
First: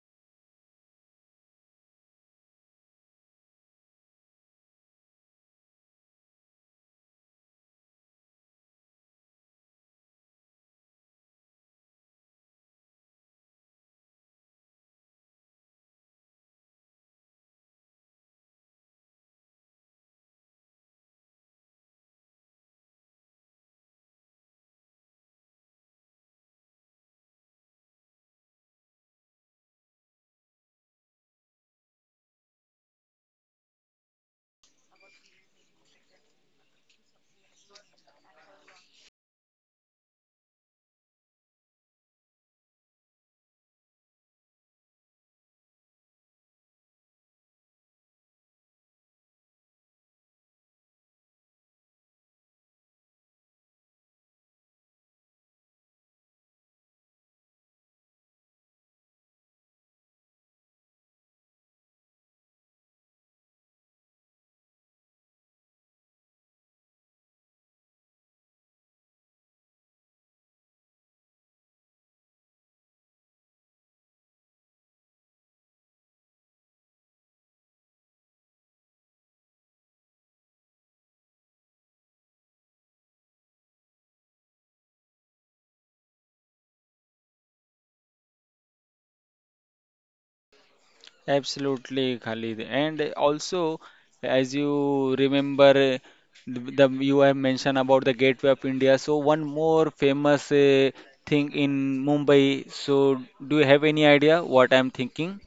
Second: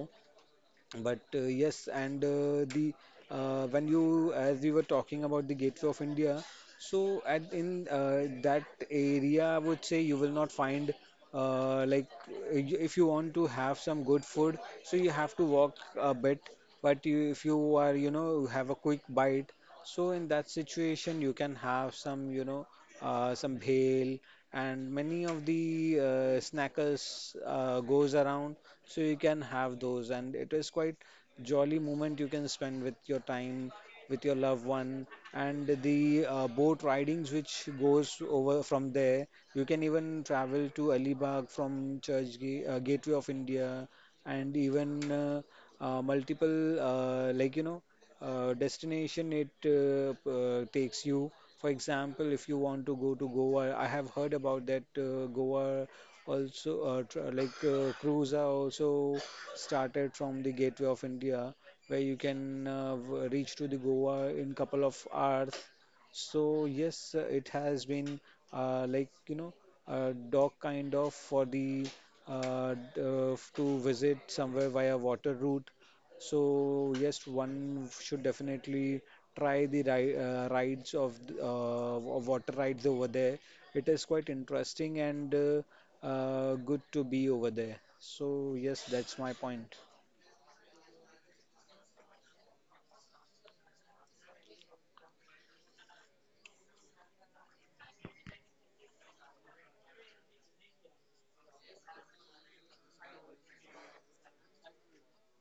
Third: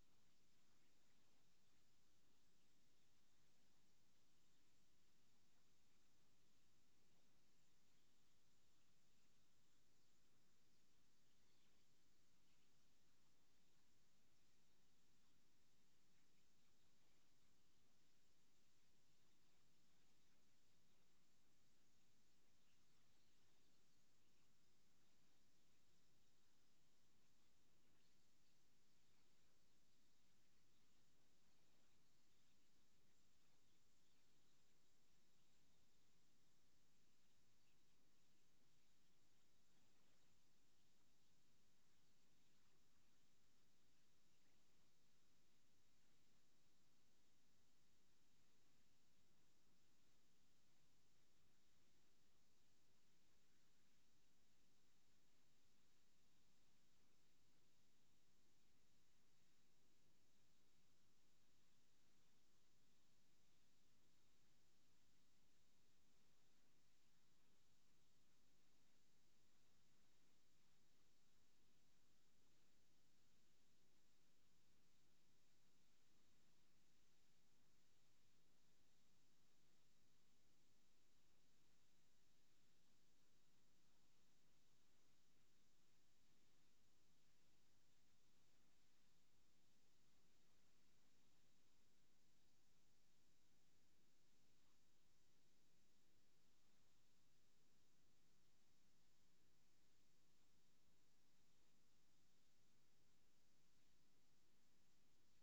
Speaker 2: But yes, and the when you as we were talking about the Gateway of India, so at in that area, I would say you will not find if you want to have some good food, so you have to walk a bit. But you, if you are you know have a quick bite, so in that situation, you can have some, you know, some bhel, and many of the snackers goes around. So you can have those, and it is quite jolly moment you can spend with your time, with your loved one, and the boat ridings which goes over from there. You can even travel to Alibag from Gateway of India, and even multiple destination it takes you. For example, if you want to go to Goa, I have heard about that Goa also tr like cruise are also started from the Gateway of India, where you can reach to the Goa in couple of hours. So yes, it has been uh, like you know a dock kind of for the to visit somewhere via water route. So yes, one should definitely try the ri rides of water rides over there. It is quite interesting and good to be over there. So yes, that's my point.
Speaker 1: Absolutely, Khalid. And also, as you remember, the you have mentioned about the Gateway of India. So one more famous thing in Mumbai. So do you have any idea what I'm thinking?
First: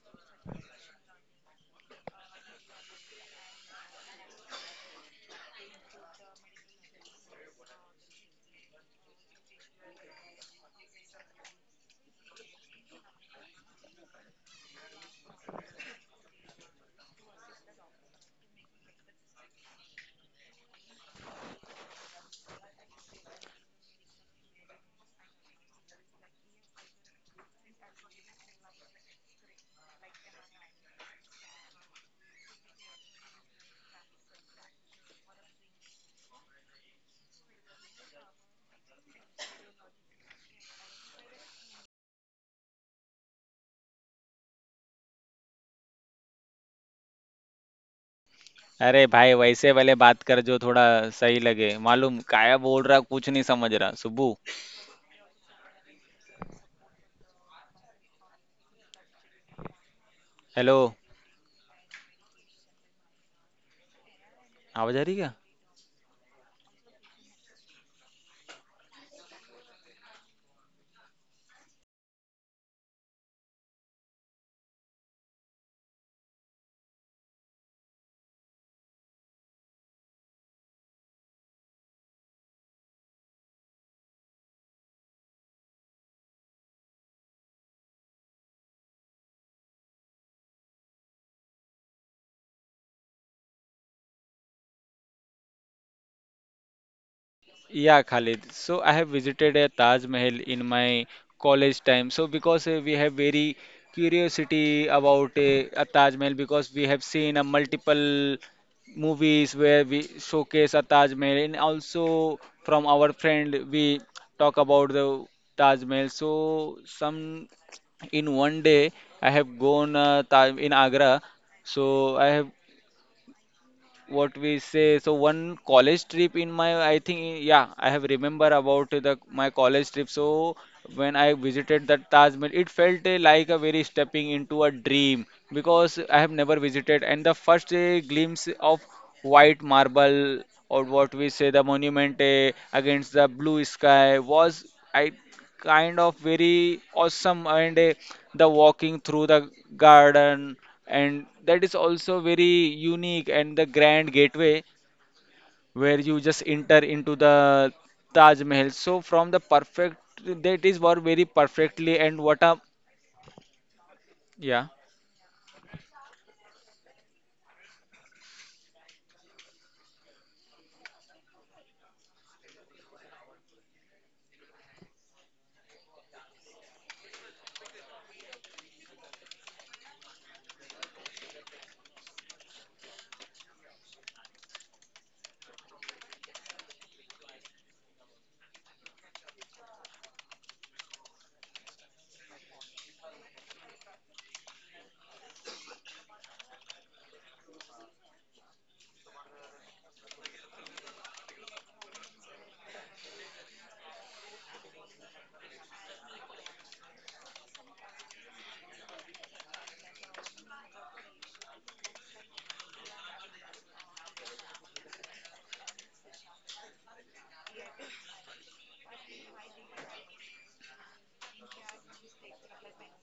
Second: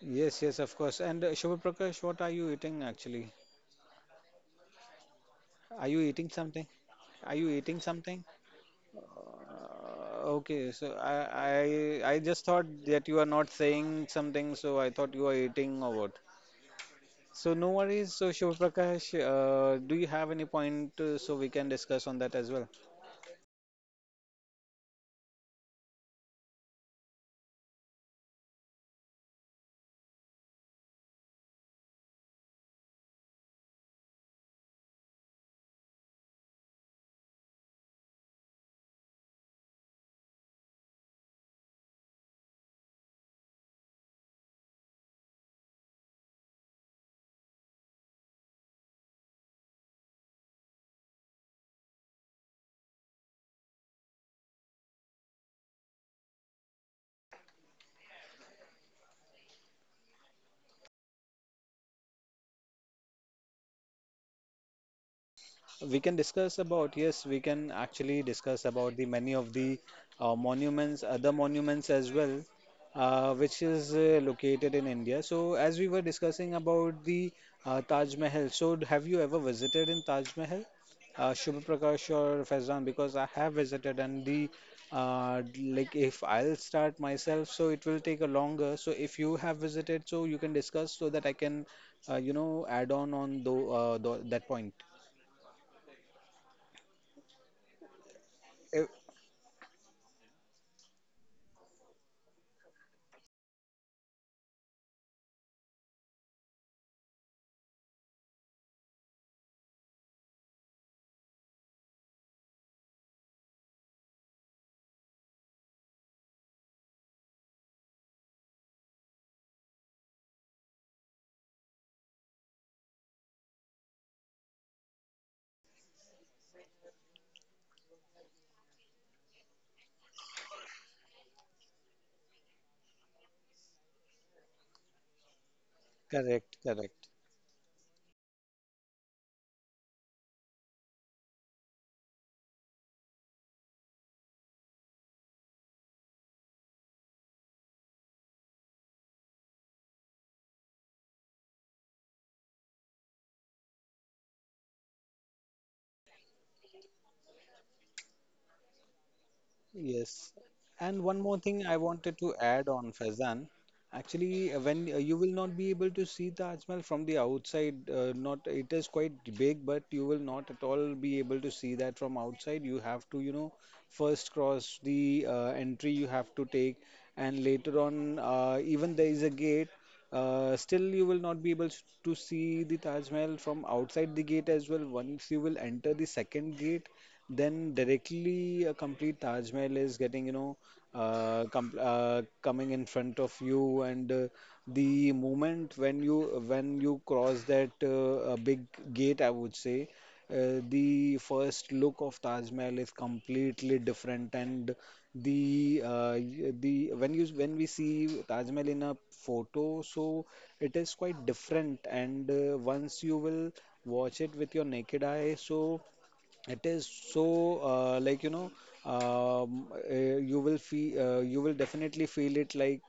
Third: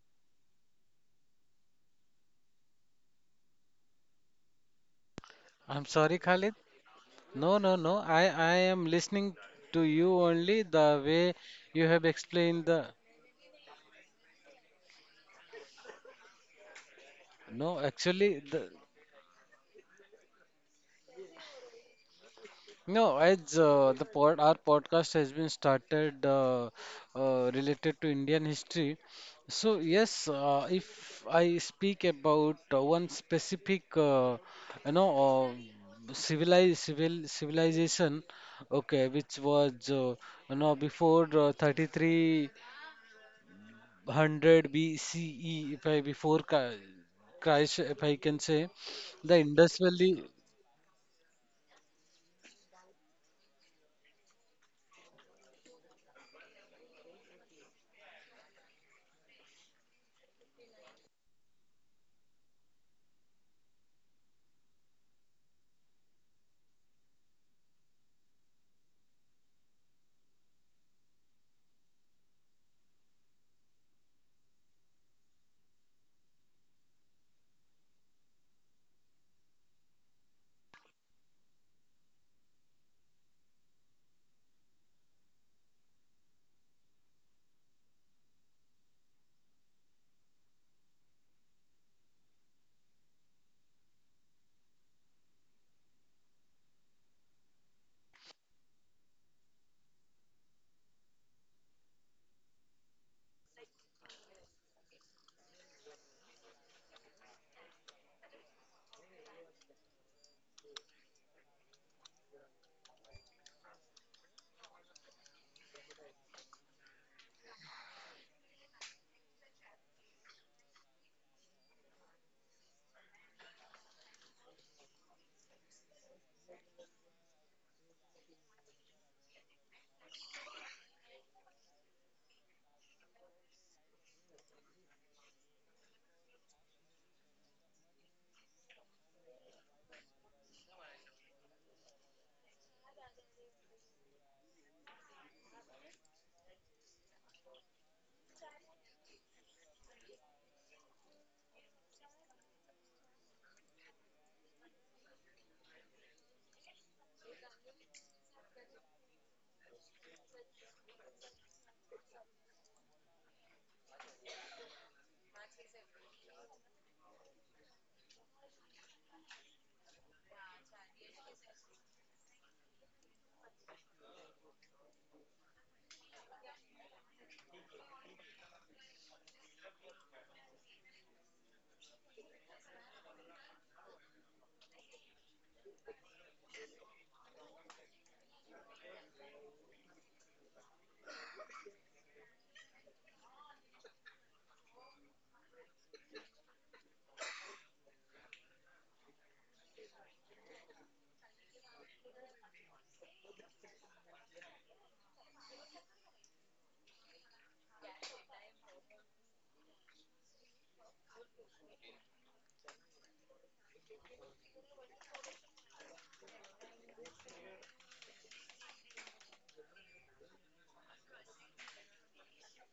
Speaker 2: Yes, yes, of course. And Shubha Prakash, what are you eating actually? Are
Speaker 3: I'm
Speaker 2: you
Speaker 3: sorry,
Speaker 2: eating
Speaker 3: Khalid.
Speaker 2: something? Are you
Speaker 3: No, no,
Speaker 2: eating
Speaker 3: no.
Speaker 2: something?
Speaker 3: I am listening to you
Speaker 2: Uh,
Speaker 3: only
Speaker 2: okay, so
Speaker 3: the
Speaker 2: I
Speaker 3: way
Speaker 2: I
Speaker 3: you have
Speaker 2: I just thought
Speaker 3: explained the.
Speaker 2: that you are not saying something, so I thought you are eating or what? So no
Speaker 3: No,
Speaker 2: worries. So
Speaker 3: actually,
Speaker 2: Shiv
Speaker 3: the
Speaker 2: Prakash, do you have any point so we can discuss on that as well?
Speaker 3: no. As the pod, our podcast has been started related to Indian history. So yes, if I speak about one specific, you know, civilized civil civilization, okay, which was, you know, before 33. 100 BCE, if I before Chri- Christ, if I can say,
Speaker 1: अरे भाई
Speaker 3: the
Speaker 1: वैसे वाले
Speaker 3: Indus
Speaker 1: बात
Speaker 3: Valley.
Speaker 1: कर जो थोड़ा सही लगे मालूम काया बोल रहा कुछ नहीं समझ रहा सुबू हेलो आवाज आ रही क्या.
Speaker 2: We can discuss about, yes, we can actually discuss about the many of the monuments, other monuments as well, which is located in India. So as we were discussing about the Taj Mahal, so have you ever visited in Taj Mahal, Shubha Prakash or Faizan? Because I have visited, and the like if I'll start myself, so it will take a longer. So if you have visited, so you can discuss, so that I can you know add on that point.
Speaker 1: Yeah, Khalid. So I have visited a Taj Mahal in my college time. So because we have very curiosity about a Taj Mahal because we have seen a multiple movies where we showcase a Taj Mahal, and also from our friend we talk about the Taj Mahal. So some in one day I have gone Taj in Agra. So I have, what we say, so one college trip in my, I think, yeah, I have remember about the my college trip. So when I visited the Taj Mahal, it felt like a very stepping into a dream, because I have never
Speaker 2: Correct,
Speaker 1: visited, and
Speaker 2: correct.
Speaker 1: the first glimpse of white marble, or what we say the monument against the blue sky, was, I kind of very awesome, and the walking through the garden, and that is also very unique, and the grand gateway where you just enter into the Taj Mahal. So from the perfect, that
Speaker 2: Yes.
Speaker 1: is work very
Speaker 2: And one more
Speaker 1: perfectly,
Speaker 2: thing I
Speaker 1: and what
Speaker 2: wanted
Speaker 1: a
Speaker 2: to add on, Faizan.
Speaker 1: yeah.
Speaker 2: Actually, when you will not be able to see Taj Mahal from the outside, not it is quite big, but you will not at all be able to see that from outside. You have to, you know, first cross the entry you have to take, and later on, even there is a gate. Still, you will not be able to see the Taj Mahal from outside the gate as well. Once you will enter the second gate, then directly a complete Taj Mahal is getting, you know, coming in front of you, and the moment when you cross that a big gate, I would say, the first look of Taj Mahal is completely different, and the y- the when you when we see Taj Mahal in a photo, so it is quite different, and once you will watch it with your naked eye, so it is so uh, like you know you will feel you will definitely feel it like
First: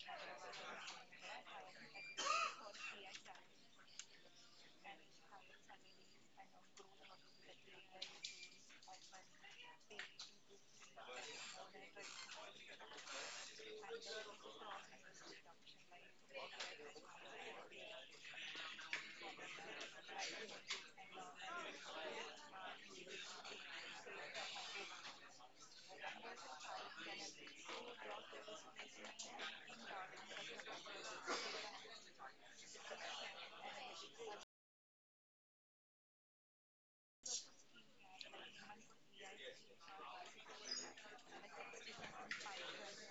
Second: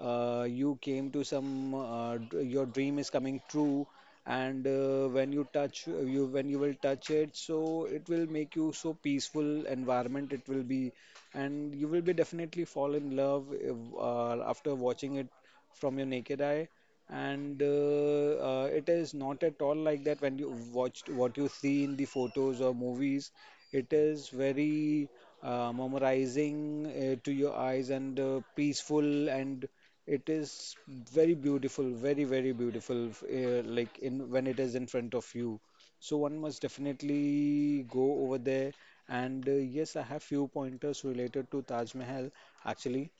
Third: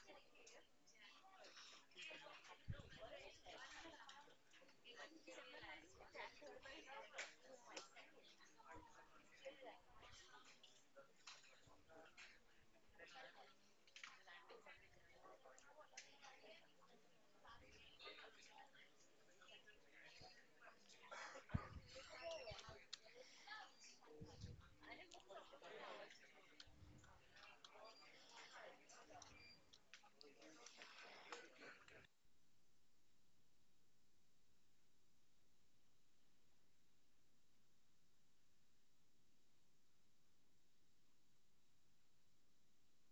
Speaker 2: you came to some your dream is coming true, and when you touch you when you will touch it, so it will make you so peaceful environment it will be, and you will be definitely fall in love, if, after watching it from your naked eye. And it is not at all like that when you watched what you see in the photos or movies. It is very mesmerizing to your eyes, and peaceful, and it is very beautiful, very very beautiful, f- like in when it is in front of you. So one must definitely go over there. And yes, I have few pointers related to Taj Mahal actually.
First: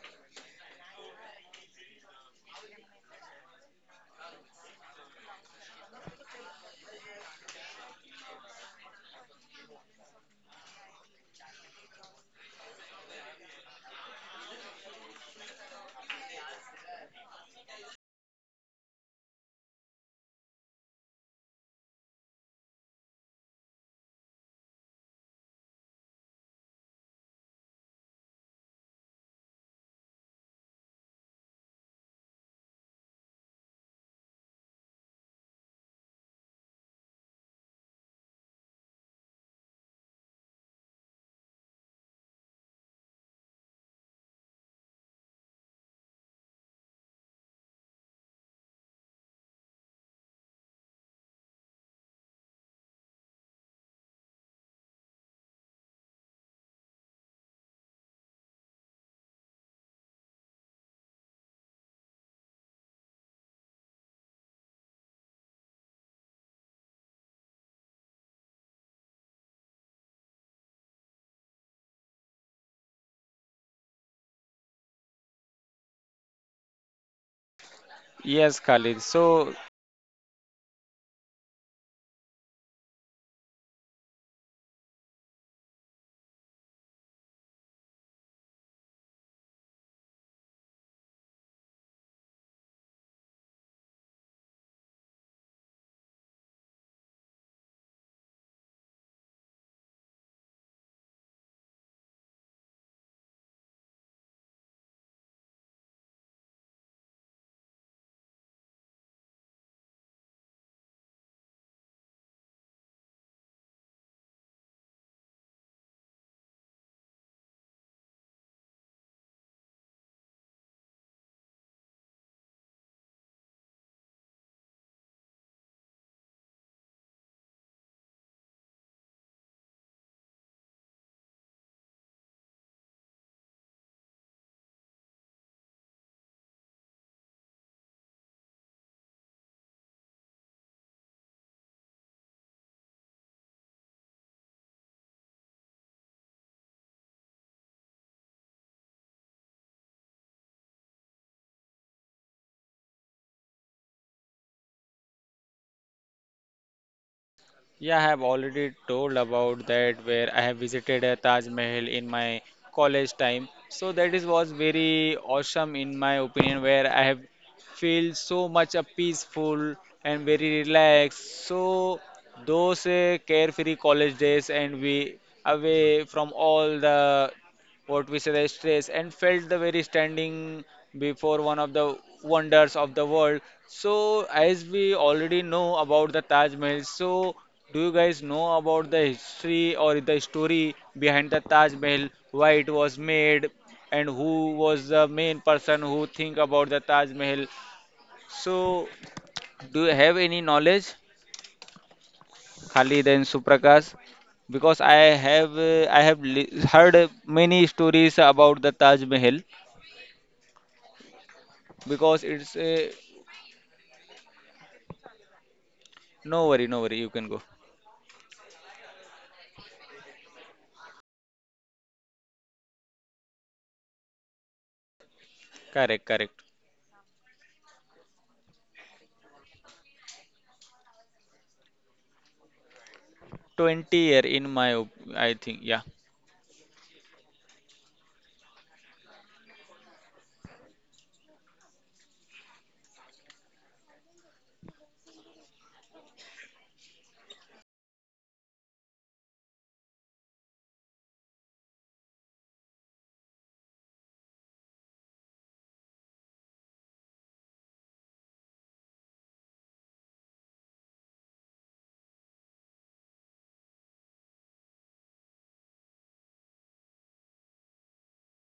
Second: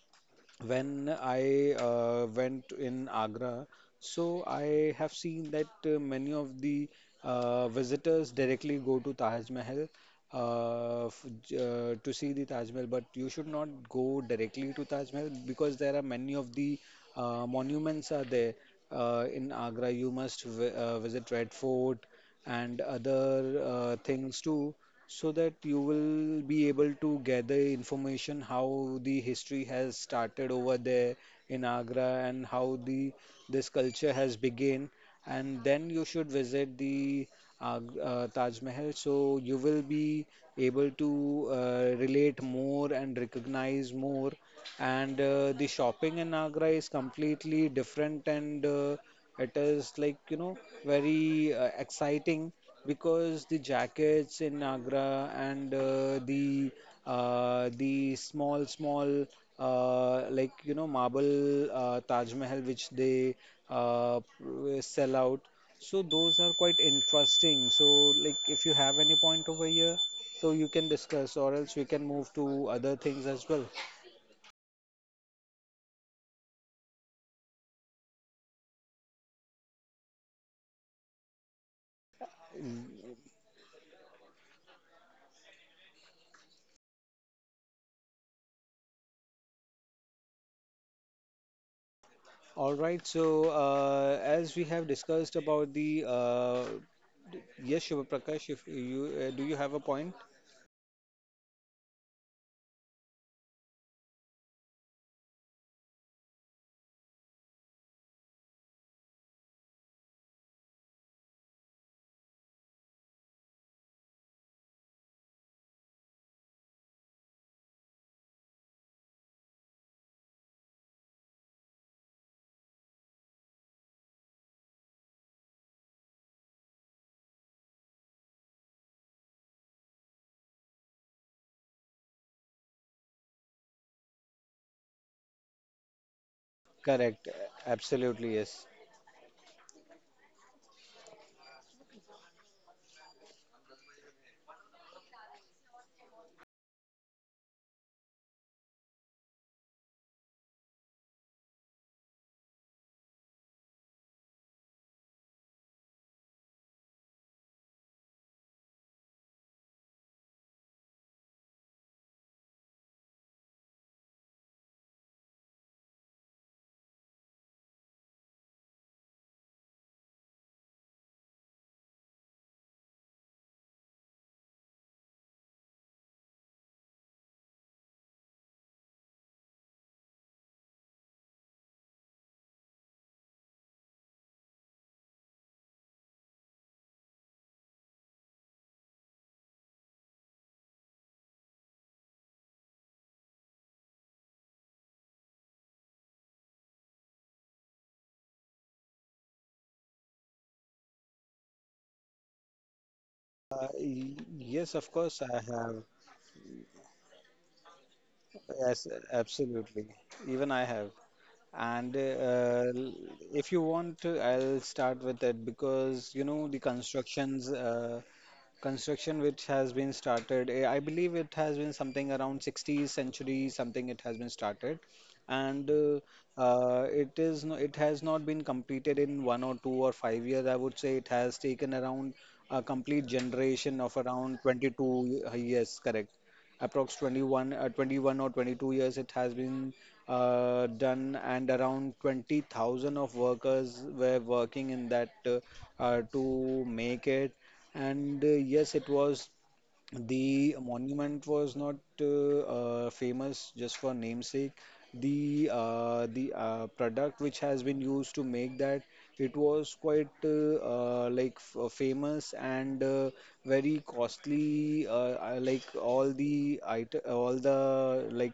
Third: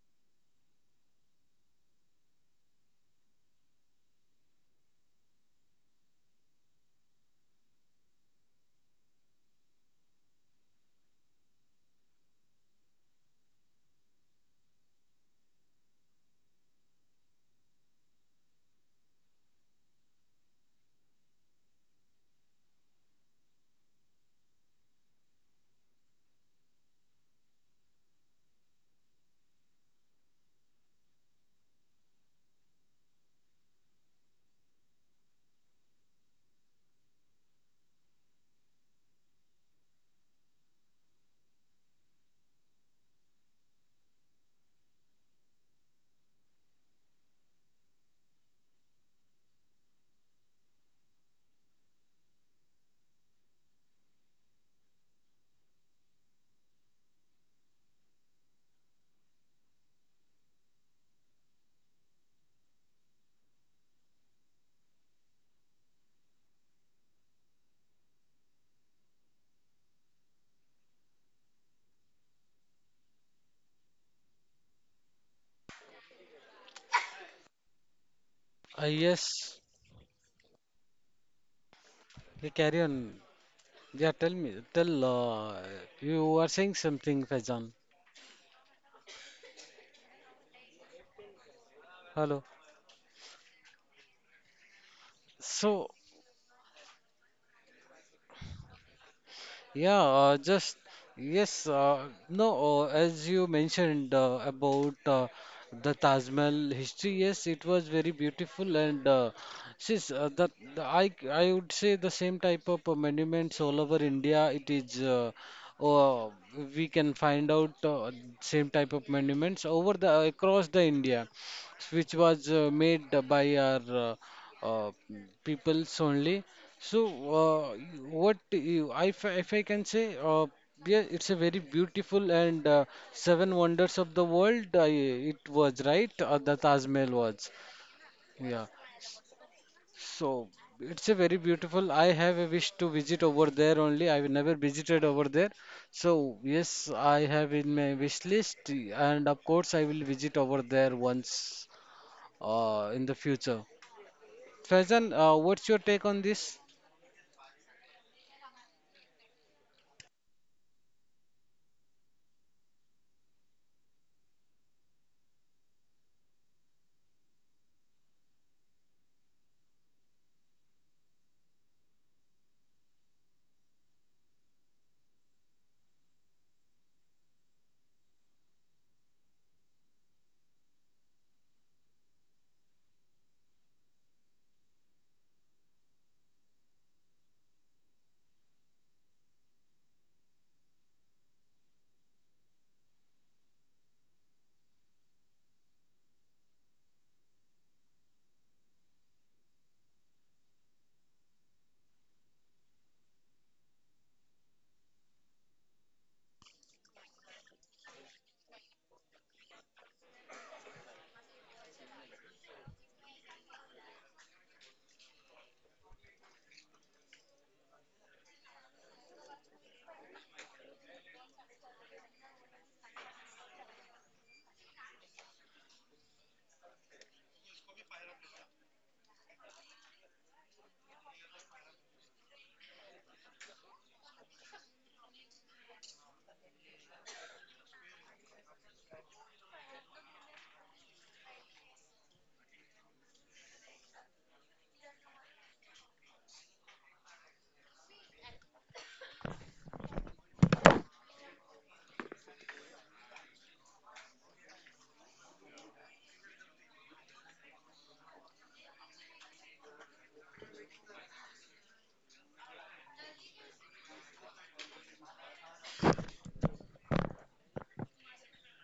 Speaker 2: When I went in Agra, so I have seen that many of the visitors directly go to Taj Mahal to see the Taj Mahal. But you should not go directly to Taj Mahal because there are many of the monuments are there in Agra. You must vi visit Red Fort and other things too, so that you will be able to gather information how the history has started over there in Agra and how the this culture has begun, and then you should visit the Taj Mahal, so you will be able to relate more and recognize more. And the shopping in Agra is completely different, and it is, like you know, very exciting, because the jackets in Agra and the small small marble Taj Mahal which they sell out, so those are quite interesting. So like if you have any point over here, so you can discuss, or else we can move to other things as well.
Speaker 1: Yes, Khalid. So
Speaker 3: Yes, yeah, carry on. Yeah, tell me, tell. You are saying something, Faizan. Hello.
Speaker 2: All right, so as we have discussed
Speaker 3: So,
Speaker 2: about the yes, Shubha Prakash, if you do you have a
Speaker 3: yeah,
Speaker 2: point?
Speaker 3: just yes, no, as you mentioned about the Taj Mahal history, yes, it was very beautiful and since that the, I would say the same type of monuments all over India. It is uh, we can find out same type of monuments over the across the India, which was made by our uh, peoples only. So, what you, if I can say, yeah, it's a very beautiful and seven wonders of the world. It was right, the Taj Mahal
Speaker 2: Correct,
Speaker 3: was.
Speaker 2: absolutely
Speaker 3: Yeah.
Speaker 2: yes.
Speaker 3: So it's a very beautiful. I have a wish to visit over there only. I've never visited over there. So yes, I have in my wish list, and of course I will visit over there once in the future. Faizan, what's your take on this?
Speaker 1: yeah, I have already told about that where I have visited a Taj Mahal in my college time. So that is was very awesome in my opinion, where I have feel so much a peaceful and very relaxed. So those carefree college days, and we away from all the, what we say, the stress, and felt the very standing before one of the wonders of the world. So as we already know about the Taj Mahal, so do you guys know about the history or the story behind the Taj Mahal, why it was made and who was the main person who think about the Taj Mahal? So do you have any knowledge, Khalid and
Speaker 2: Uh,
Speaker 1: Suprakash,
Speaker 2: y- yes,
Speaker 1: because
Speaker 2: of
Speaker 1: i
Speaker 2: course I
Speaker 1: have
Speaker 2: have.
Speaker 1: uh, i have heard many stories about the
Speaker 2: Yes,
Speaker 1: Taj Mahal,
Speaker 2: absolutely. Even I have. And
Speaker 1: because it's a,
Speaker 2: if you want to, I'll start with it because you know
Speaker 1: no
Speaker 2: the
Speaker 1: worry, no worry, you can go.
Speaker 2: constructions. Construction which has been started, I believe it has been something around 60th century something it has been started, and
Speaker 1: Correct, correct.
Speaker 2: it is no, it has not been completed in 1 or 2 or 5 years. I would say it has taken around a complete generation of
Speaker 1: 20 year
Speaker 2: around
Speaker 1: in my
Speaker 2: 22
Speaker 1: I think,
Speaker 2: years,
Speaker 1: yeah,
Speaker 2: correct. Approx 21 21 or 22 years it has been done, and around 20,000 of workers were working in that to make it. And yes, it was. The monument was not famous just for namesake. The product which has been used to make that, it was quite like f famous and very costly. Like all the item, all the like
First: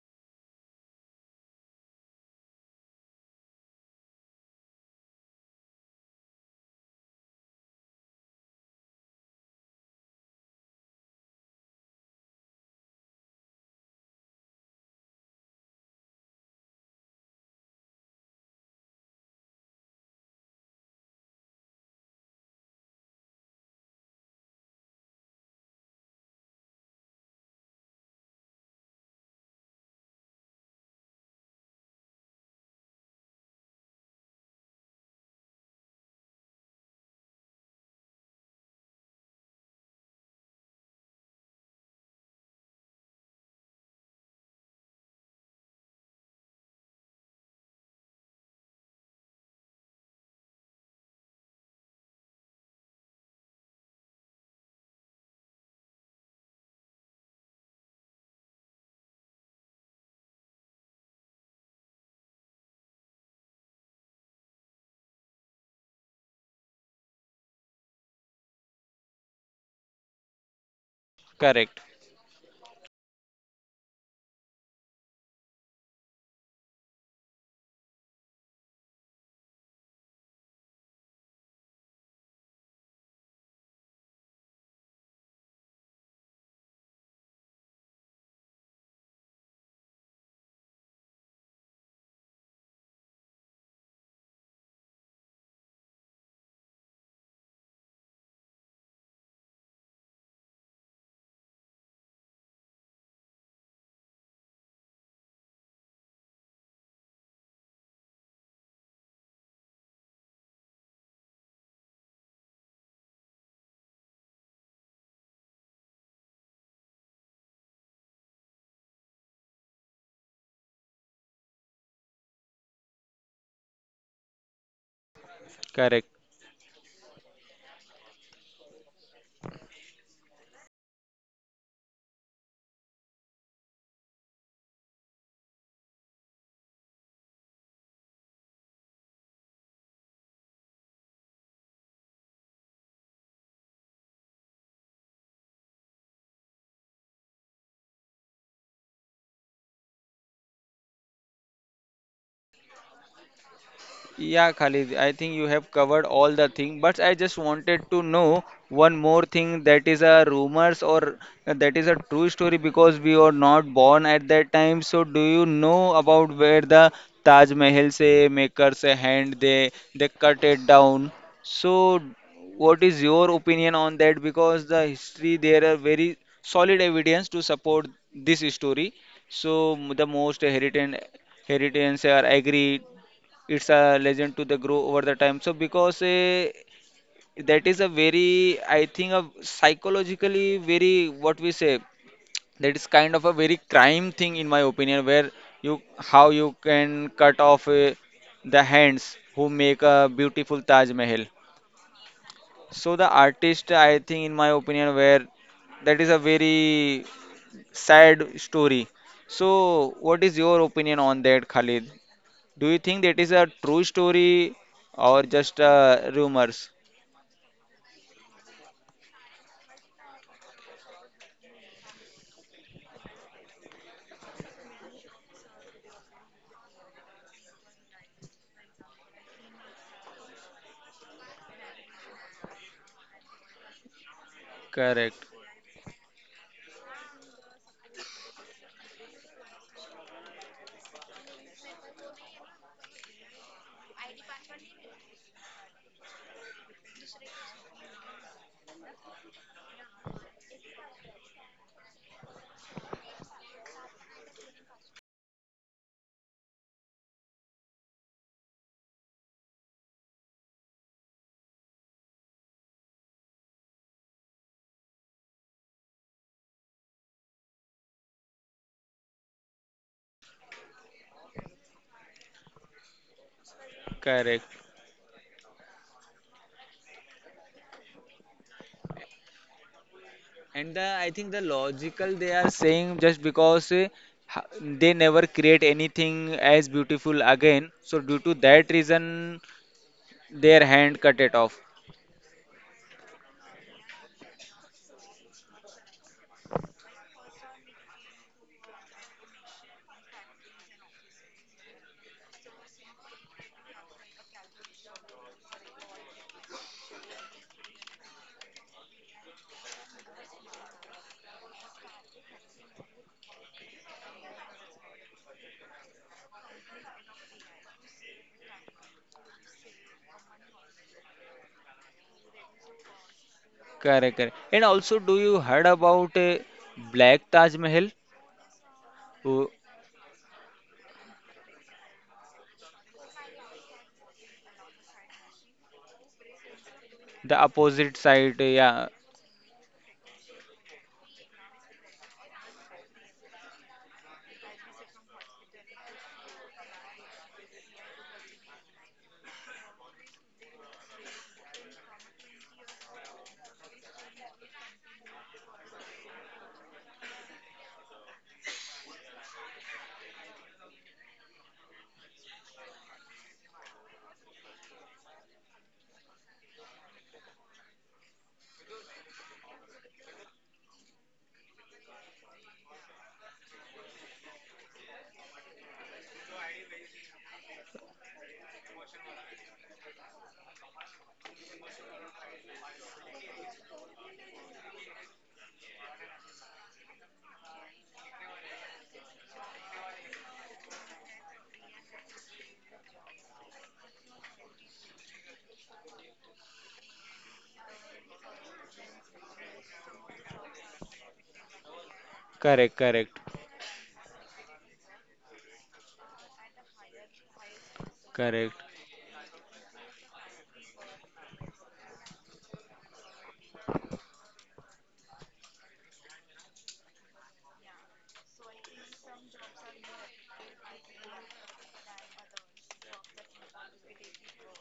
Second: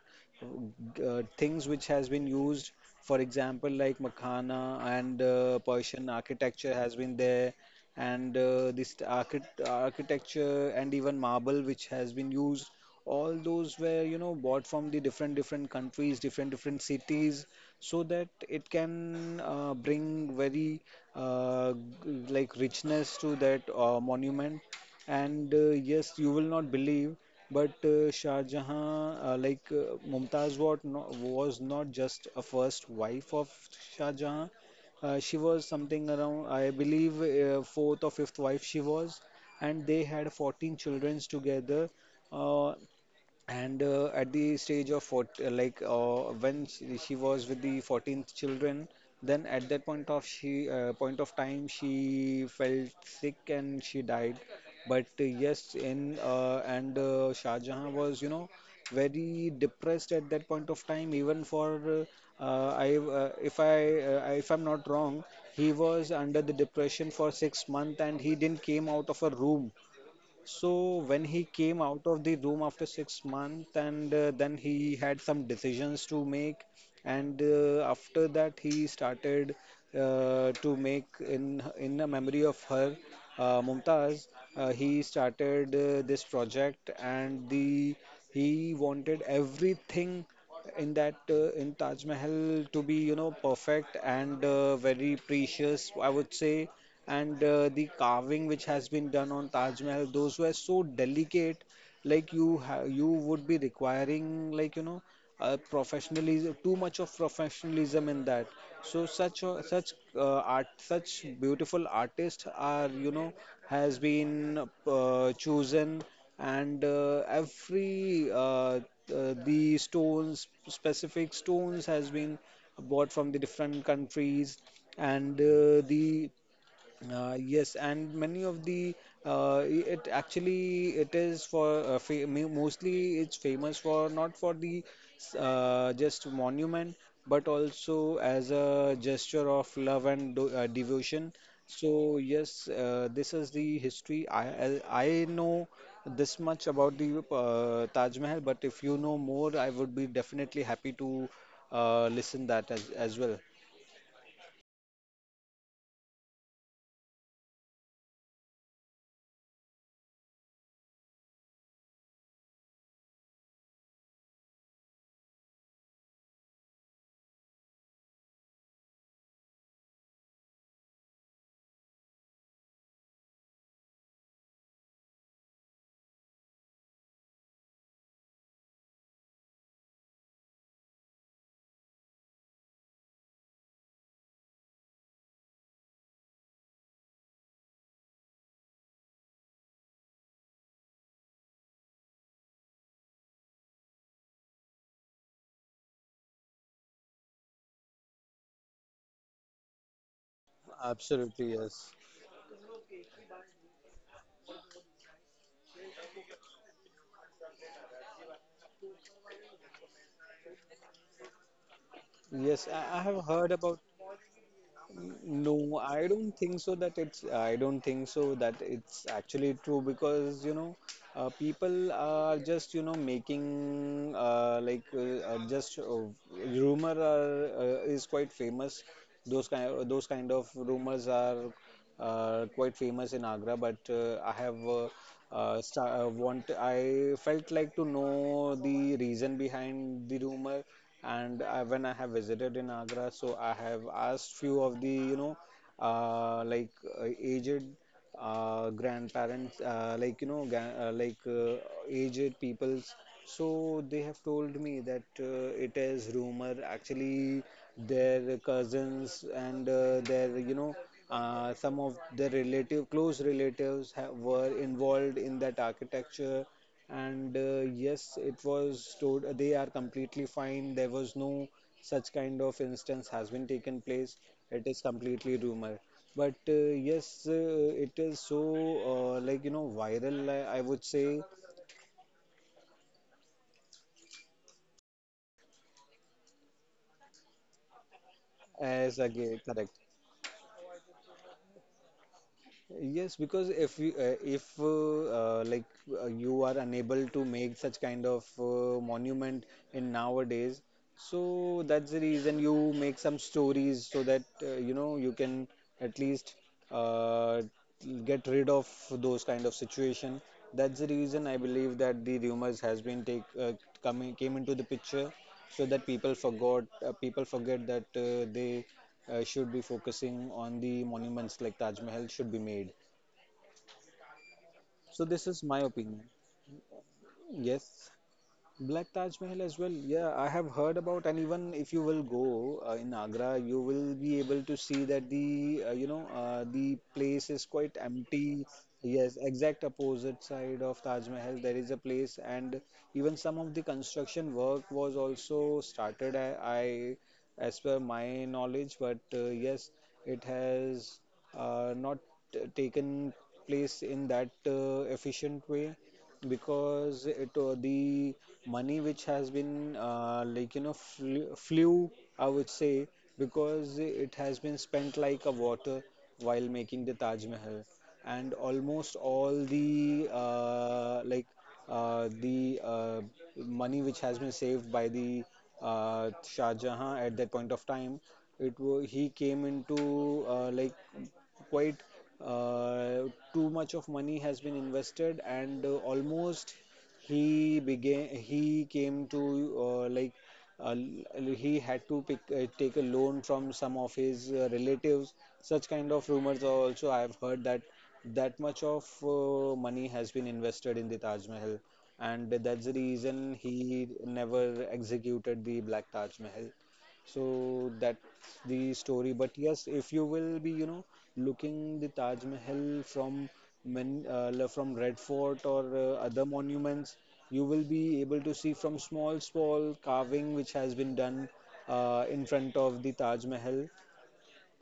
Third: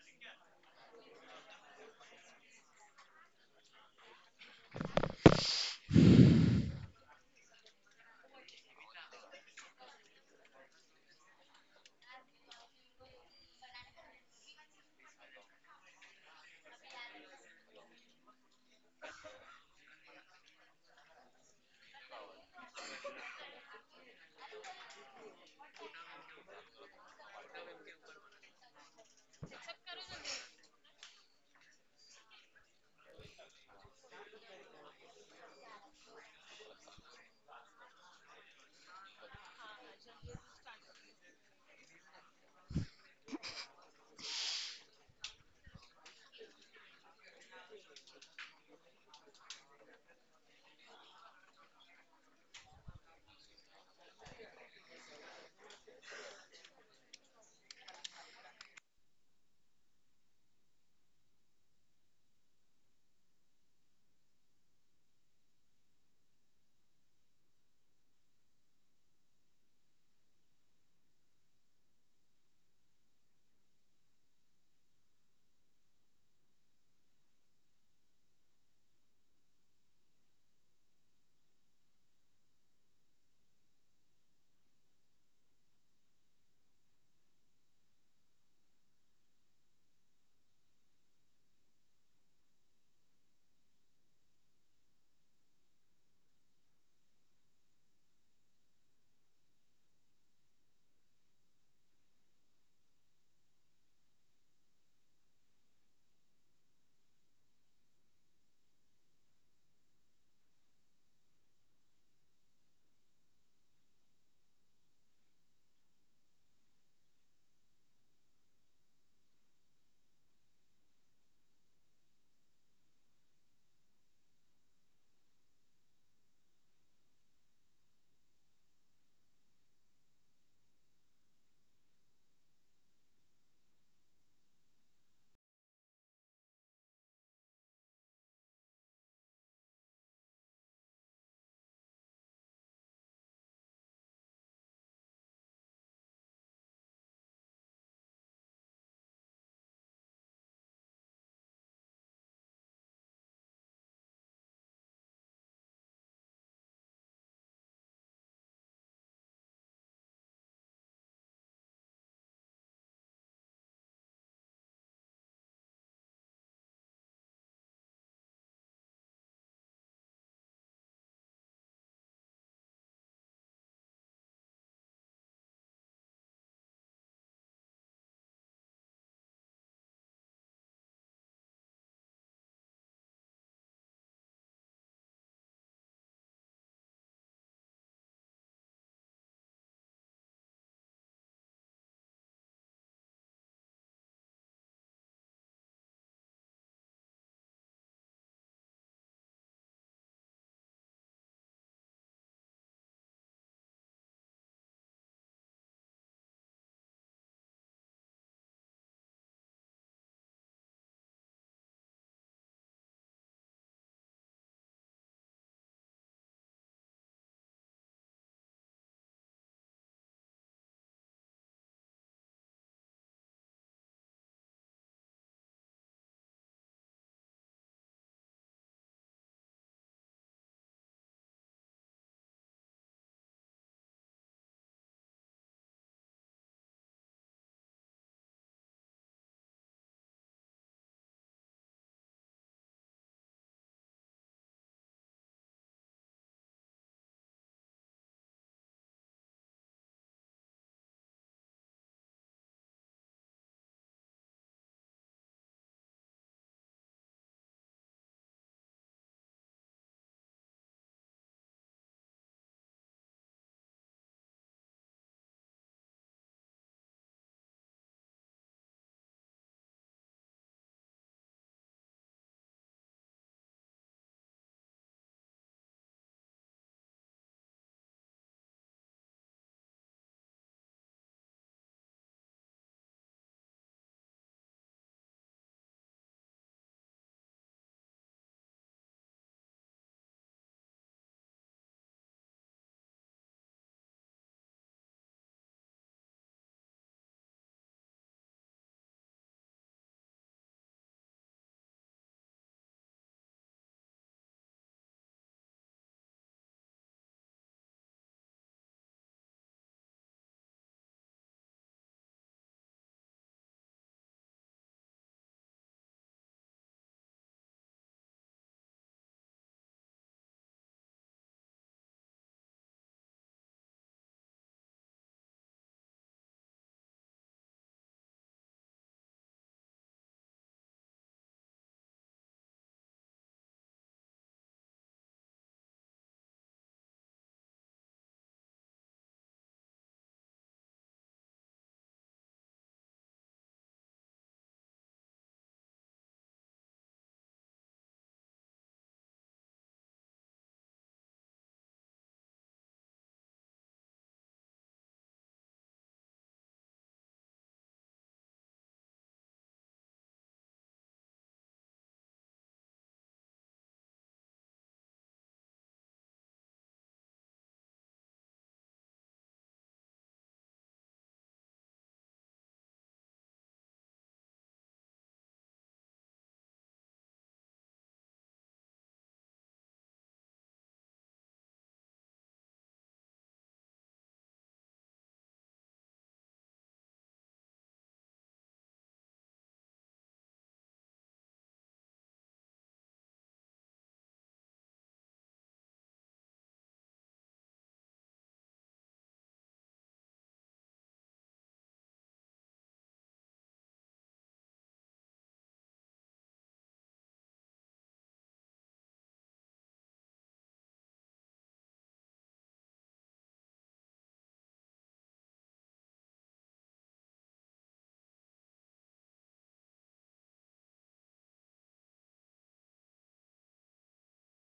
Speaker 2: things which has been used. For example, like Makhana and Persian architecture has been there, and this architecture and even marble which has been used, all those were you know bought from the different different countries, different different cities, so that it can bring very uh, like richness to that monument. And yes, you will not believe, but Shah Jahan, Mumtaz was not just a first wife of Shah Jahan. She was something around, I believe, fourth or fifth wife she was, and they had 14 children together. Uh, and at the stage of 40, when she was with the 14th children, then at that point of time she felt sick and she died. But yes, in and Shah Jahan was you know very depressed at that point of time, even for I if I if I'm not wrong, he was under the depression for 6 months, and he didn't came out of a room. So when he came
Speaker 1: correct,
Speaker 2: out of the room after 6 months, and then he had some decisions to make, and after that he started to make, in the memory of her, Mumtaz. He started this project, and the he wanted everything in that in Taj Mahal to be, you know, perfect, and very precious, I would say. And the carving which has been done on Taj Mahal, those were so delicate. Like you would be requiring, like you know, professionalism, too much of professionalism in that. So such art, such beautiful artists are you know has been chosen, and every the stones, specific stones has been bought from the different countries, and
Speaker 1: correct.
Speaker 2: the yes, and many of the it actually it is for mostly it's famous for, not for the just monument but also as a gesture of love and devotion. So yes, this is the history. I know this much about the Taj Mahal, but if you know more, I would be definitely happy to listen that as well.
Speaker 1: Yeah, Khalid, I think you have covered all the thing, but I just wanted to know one more thing, that is a rumors or that is a true story, because we were not born at that time. So do you know about where the Taj Mahal say makers a hand, they cut it down? So what is your opinion on that? Because the history there are very solid evidence to support this story. The most heritage heritage are agree it's a legend to the grow over the time, so because that is a very, I think, a psychologically very, what we say, that is kind of a very crime thing in my opinion, where you, how you can cut off the hands who make a beautiful Taj Mahal.
Speaker 2: Absolutely, yes.
Speaker 1: So the artist, I think in my opinion, where that is a very sad story. So what is your opinion on that, Khalid?
Speaker 2: Yes,
Speaker 1: Do you
Speaker 2: I
Speaker 1: think
Speaker 2: have
Speaker 1: that is
Speaker 2: heard
Speaker 1: a
Speaker 2: about.
Speaker 1: true story or just
Speaker 2: No, I don't think so
Speaker 1: rumors?
Speaker 2: that it's I don't think so that it's actually true because people are just making like just rumor are, is quite famous. Those kind of rumors are quite famous in Agra, but I have
Speaker 1: Correct,
Speaker 2: sta- want I felt like to know the reason behind the rumor. And when I have visited in Agra, so I have asked few of the uh, like aged grandparents, aged peoples. So they have told me that it is rumor. Actually, their cousins and their some of their relative close relatives have, were involved in that architecture, and yes, it was stored. They are completely fine. There was no such kind of instance has been taken place. It
Speaker 1: correct.
Speaker 2: is completely rumor, but yes, it is so viral, I would
Speaker 1: And the,
Speaker 2: say.
Speaker 1: I think the logical they are saying just because they never create anything as beautiful again. So due to
Speaker 2: As
Speaker 1: that
Speaker 2: again, correct.
Speaker 1: reason, their hand cut it off.
Speaker 2: Yes, because if you if like you are unable to make such kind of monument in nowadays, so that's the reason you make some stories so that you know you can at least uh, get rid of those kind of situation. That's the reason I believe that the rumors has been take coming came into the picture so that people forget that they should be focusing on the monuments like Taj Mahal should be made.
Speaker 1: Correct, correct. And
Speaker 2: So
Speaker 1: also,
Speaker 2: this
Speaker 1: do
Speaker 2: is
Speaker 1: you
Speaker 2: my
Speaker 1: heard
Speaker 2: opinion.
Speaker 1: about Black Taj
Speaker 2: Yes.
Speaker 1: Mahal?
Speaker 2: Black Taj Mahal as
Speaker 1: Oh,
Speaker 2: well. Yeah, I have heard about, and even if you will go in Agra, you will be able to see that the the place is
Speaker 1: the
Speaker 2: quite
Speaker 1: opposite
Speaker 2: empty.
Speaker 1: side. Yeah,
Speaker 2: Yes, exact opposite side of Taj Mahal, there is a place, and even some of the construction work was also started. I as per my knowledge, but yes, it has not taken place in that efficient way because it the money which has been flew, I would say, because it has been spent like a water while making the Taj Mahal. And almost all the uh, the uh, money which has been saved by the Shah Jahan at that point of time, he came into quite uh, too much of money has been invested, and almost he came to uh, like uh, he had to take a loan from some of his relatives. Such kind of rumors are also I have heard that that much of money has been invested in the Taj Mahal, and that's the
Speaker 1: correct,
Speaker 2: reason
Speaker 1: correct,
Speaker 2: he never executed the Black Taj Mahal. So that's
Speaker 1: correct,
Speaker 2: the story, but yes, if you will be looking the Taj Mahal from from Red Fort or other monuments, you will be able to see from small, small carving which has been done in front of the Taj Mahal.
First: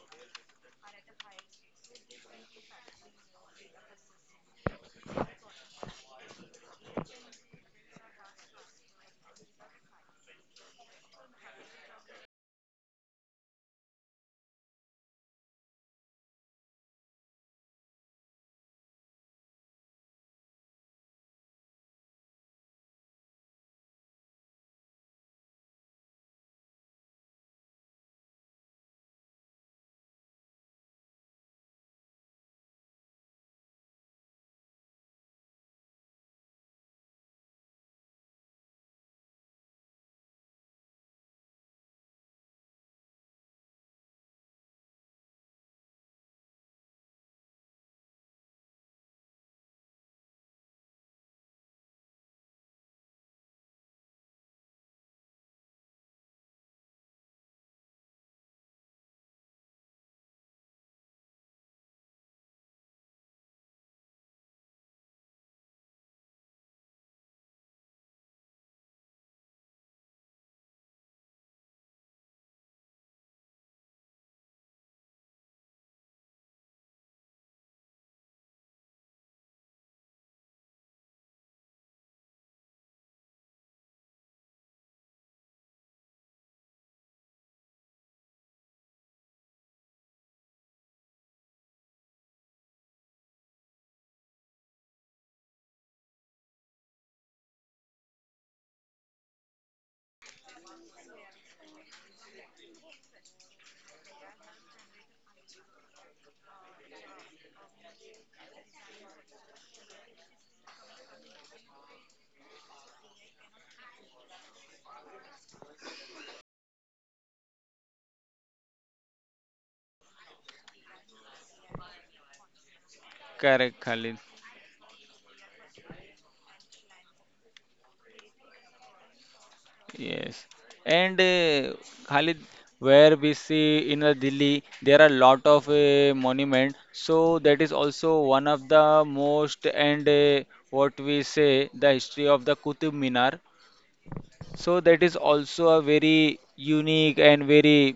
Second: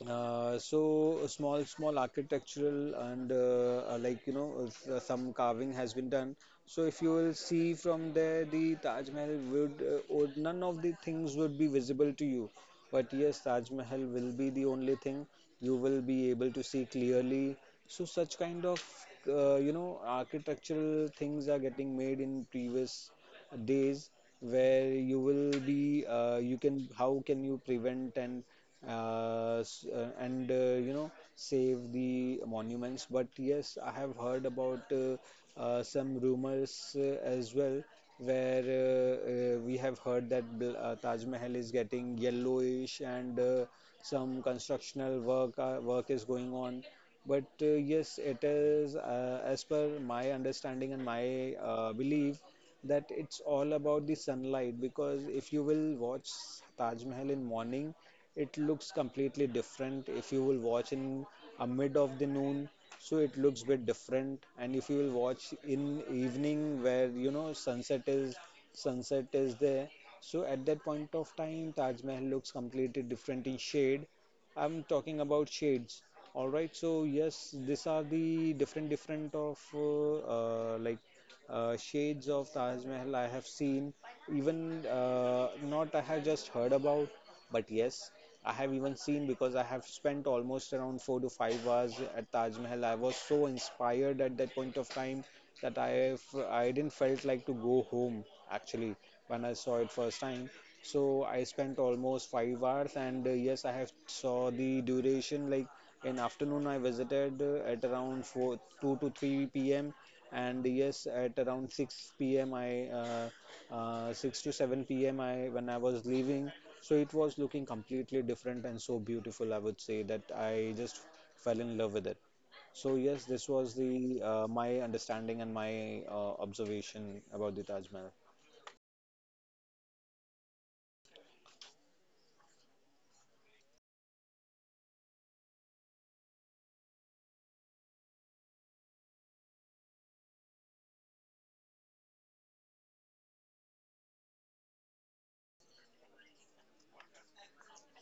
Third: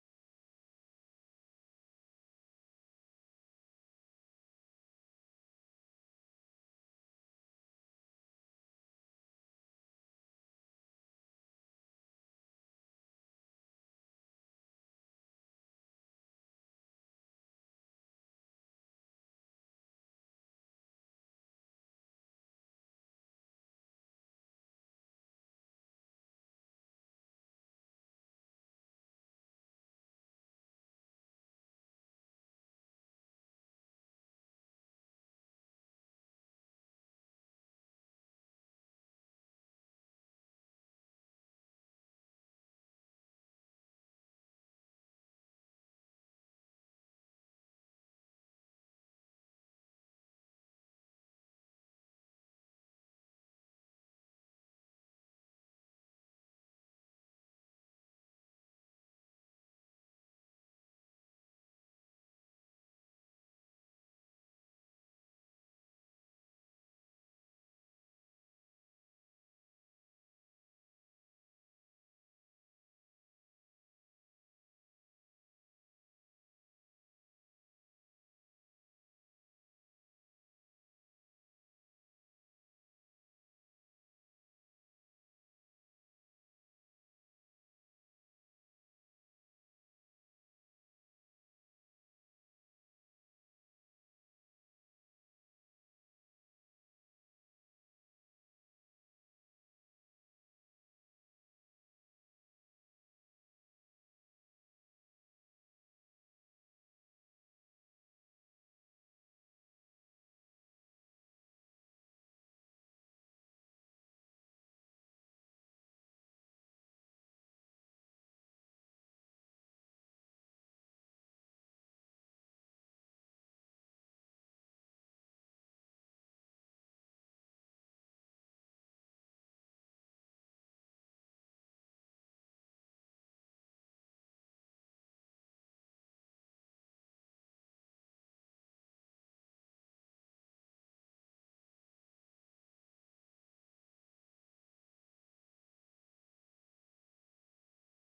Speaker 2: So small, small architectural and some carving has been done. So if you will see from there, the Taj Mahal would or none of the things would be visible to you. But yes, Taj Mahal will be the only thing you will be able to see clearly. So such kind of architectural things are getting made in previous days where you will be you can how can you prevent and uh, s- uh, and uh, you know save the monuments. But yes, I have heard about some rumors as well, where we have heard that Taj Mahal is getting yellowish, and some constructional work is going on. But yes, it is as per my understanding and my belief that it's all about the sunlight, because if you will watch Taj Mahal in morning, it looks completely different. If you will watch in a mid of the noon, so it looks bit different. And if you will watch in evening where you know sunset is there, so at that point of time, Taj Mahal looks completely different in shade. I'm talking about shades. All right, so yes, these are the different different of uh, like shades of Taj Mahal I have seen, even not I have just heard about, but yes, I have even seen because I have spent almost around 4 to 5 hours at Taj Mahal. I was so inspired at that point of time that I didn't felt like to go home, actually, when I saw it first time. So I spent almost 5 hours, and yes, I have saw the duration like in afternoon I visited at around four 2 to 3 p.m., and yes, at around 6 p.m I 6 to 7 p.m I when I was leaving, so it was looking completely different and so beautiful, I would say, that I just fell in love with it. So yes, this was
Speaker 1: correct, Khalid.
Speaker 2: the my understanding and my observation about the Taj Mahal.
Speaker 1: Yes, and Khalid, where we see in Delhi, there are lot of monument. So that is also one of the most, and what we say, the history of the Qutub Minar. So that is also a very unique and very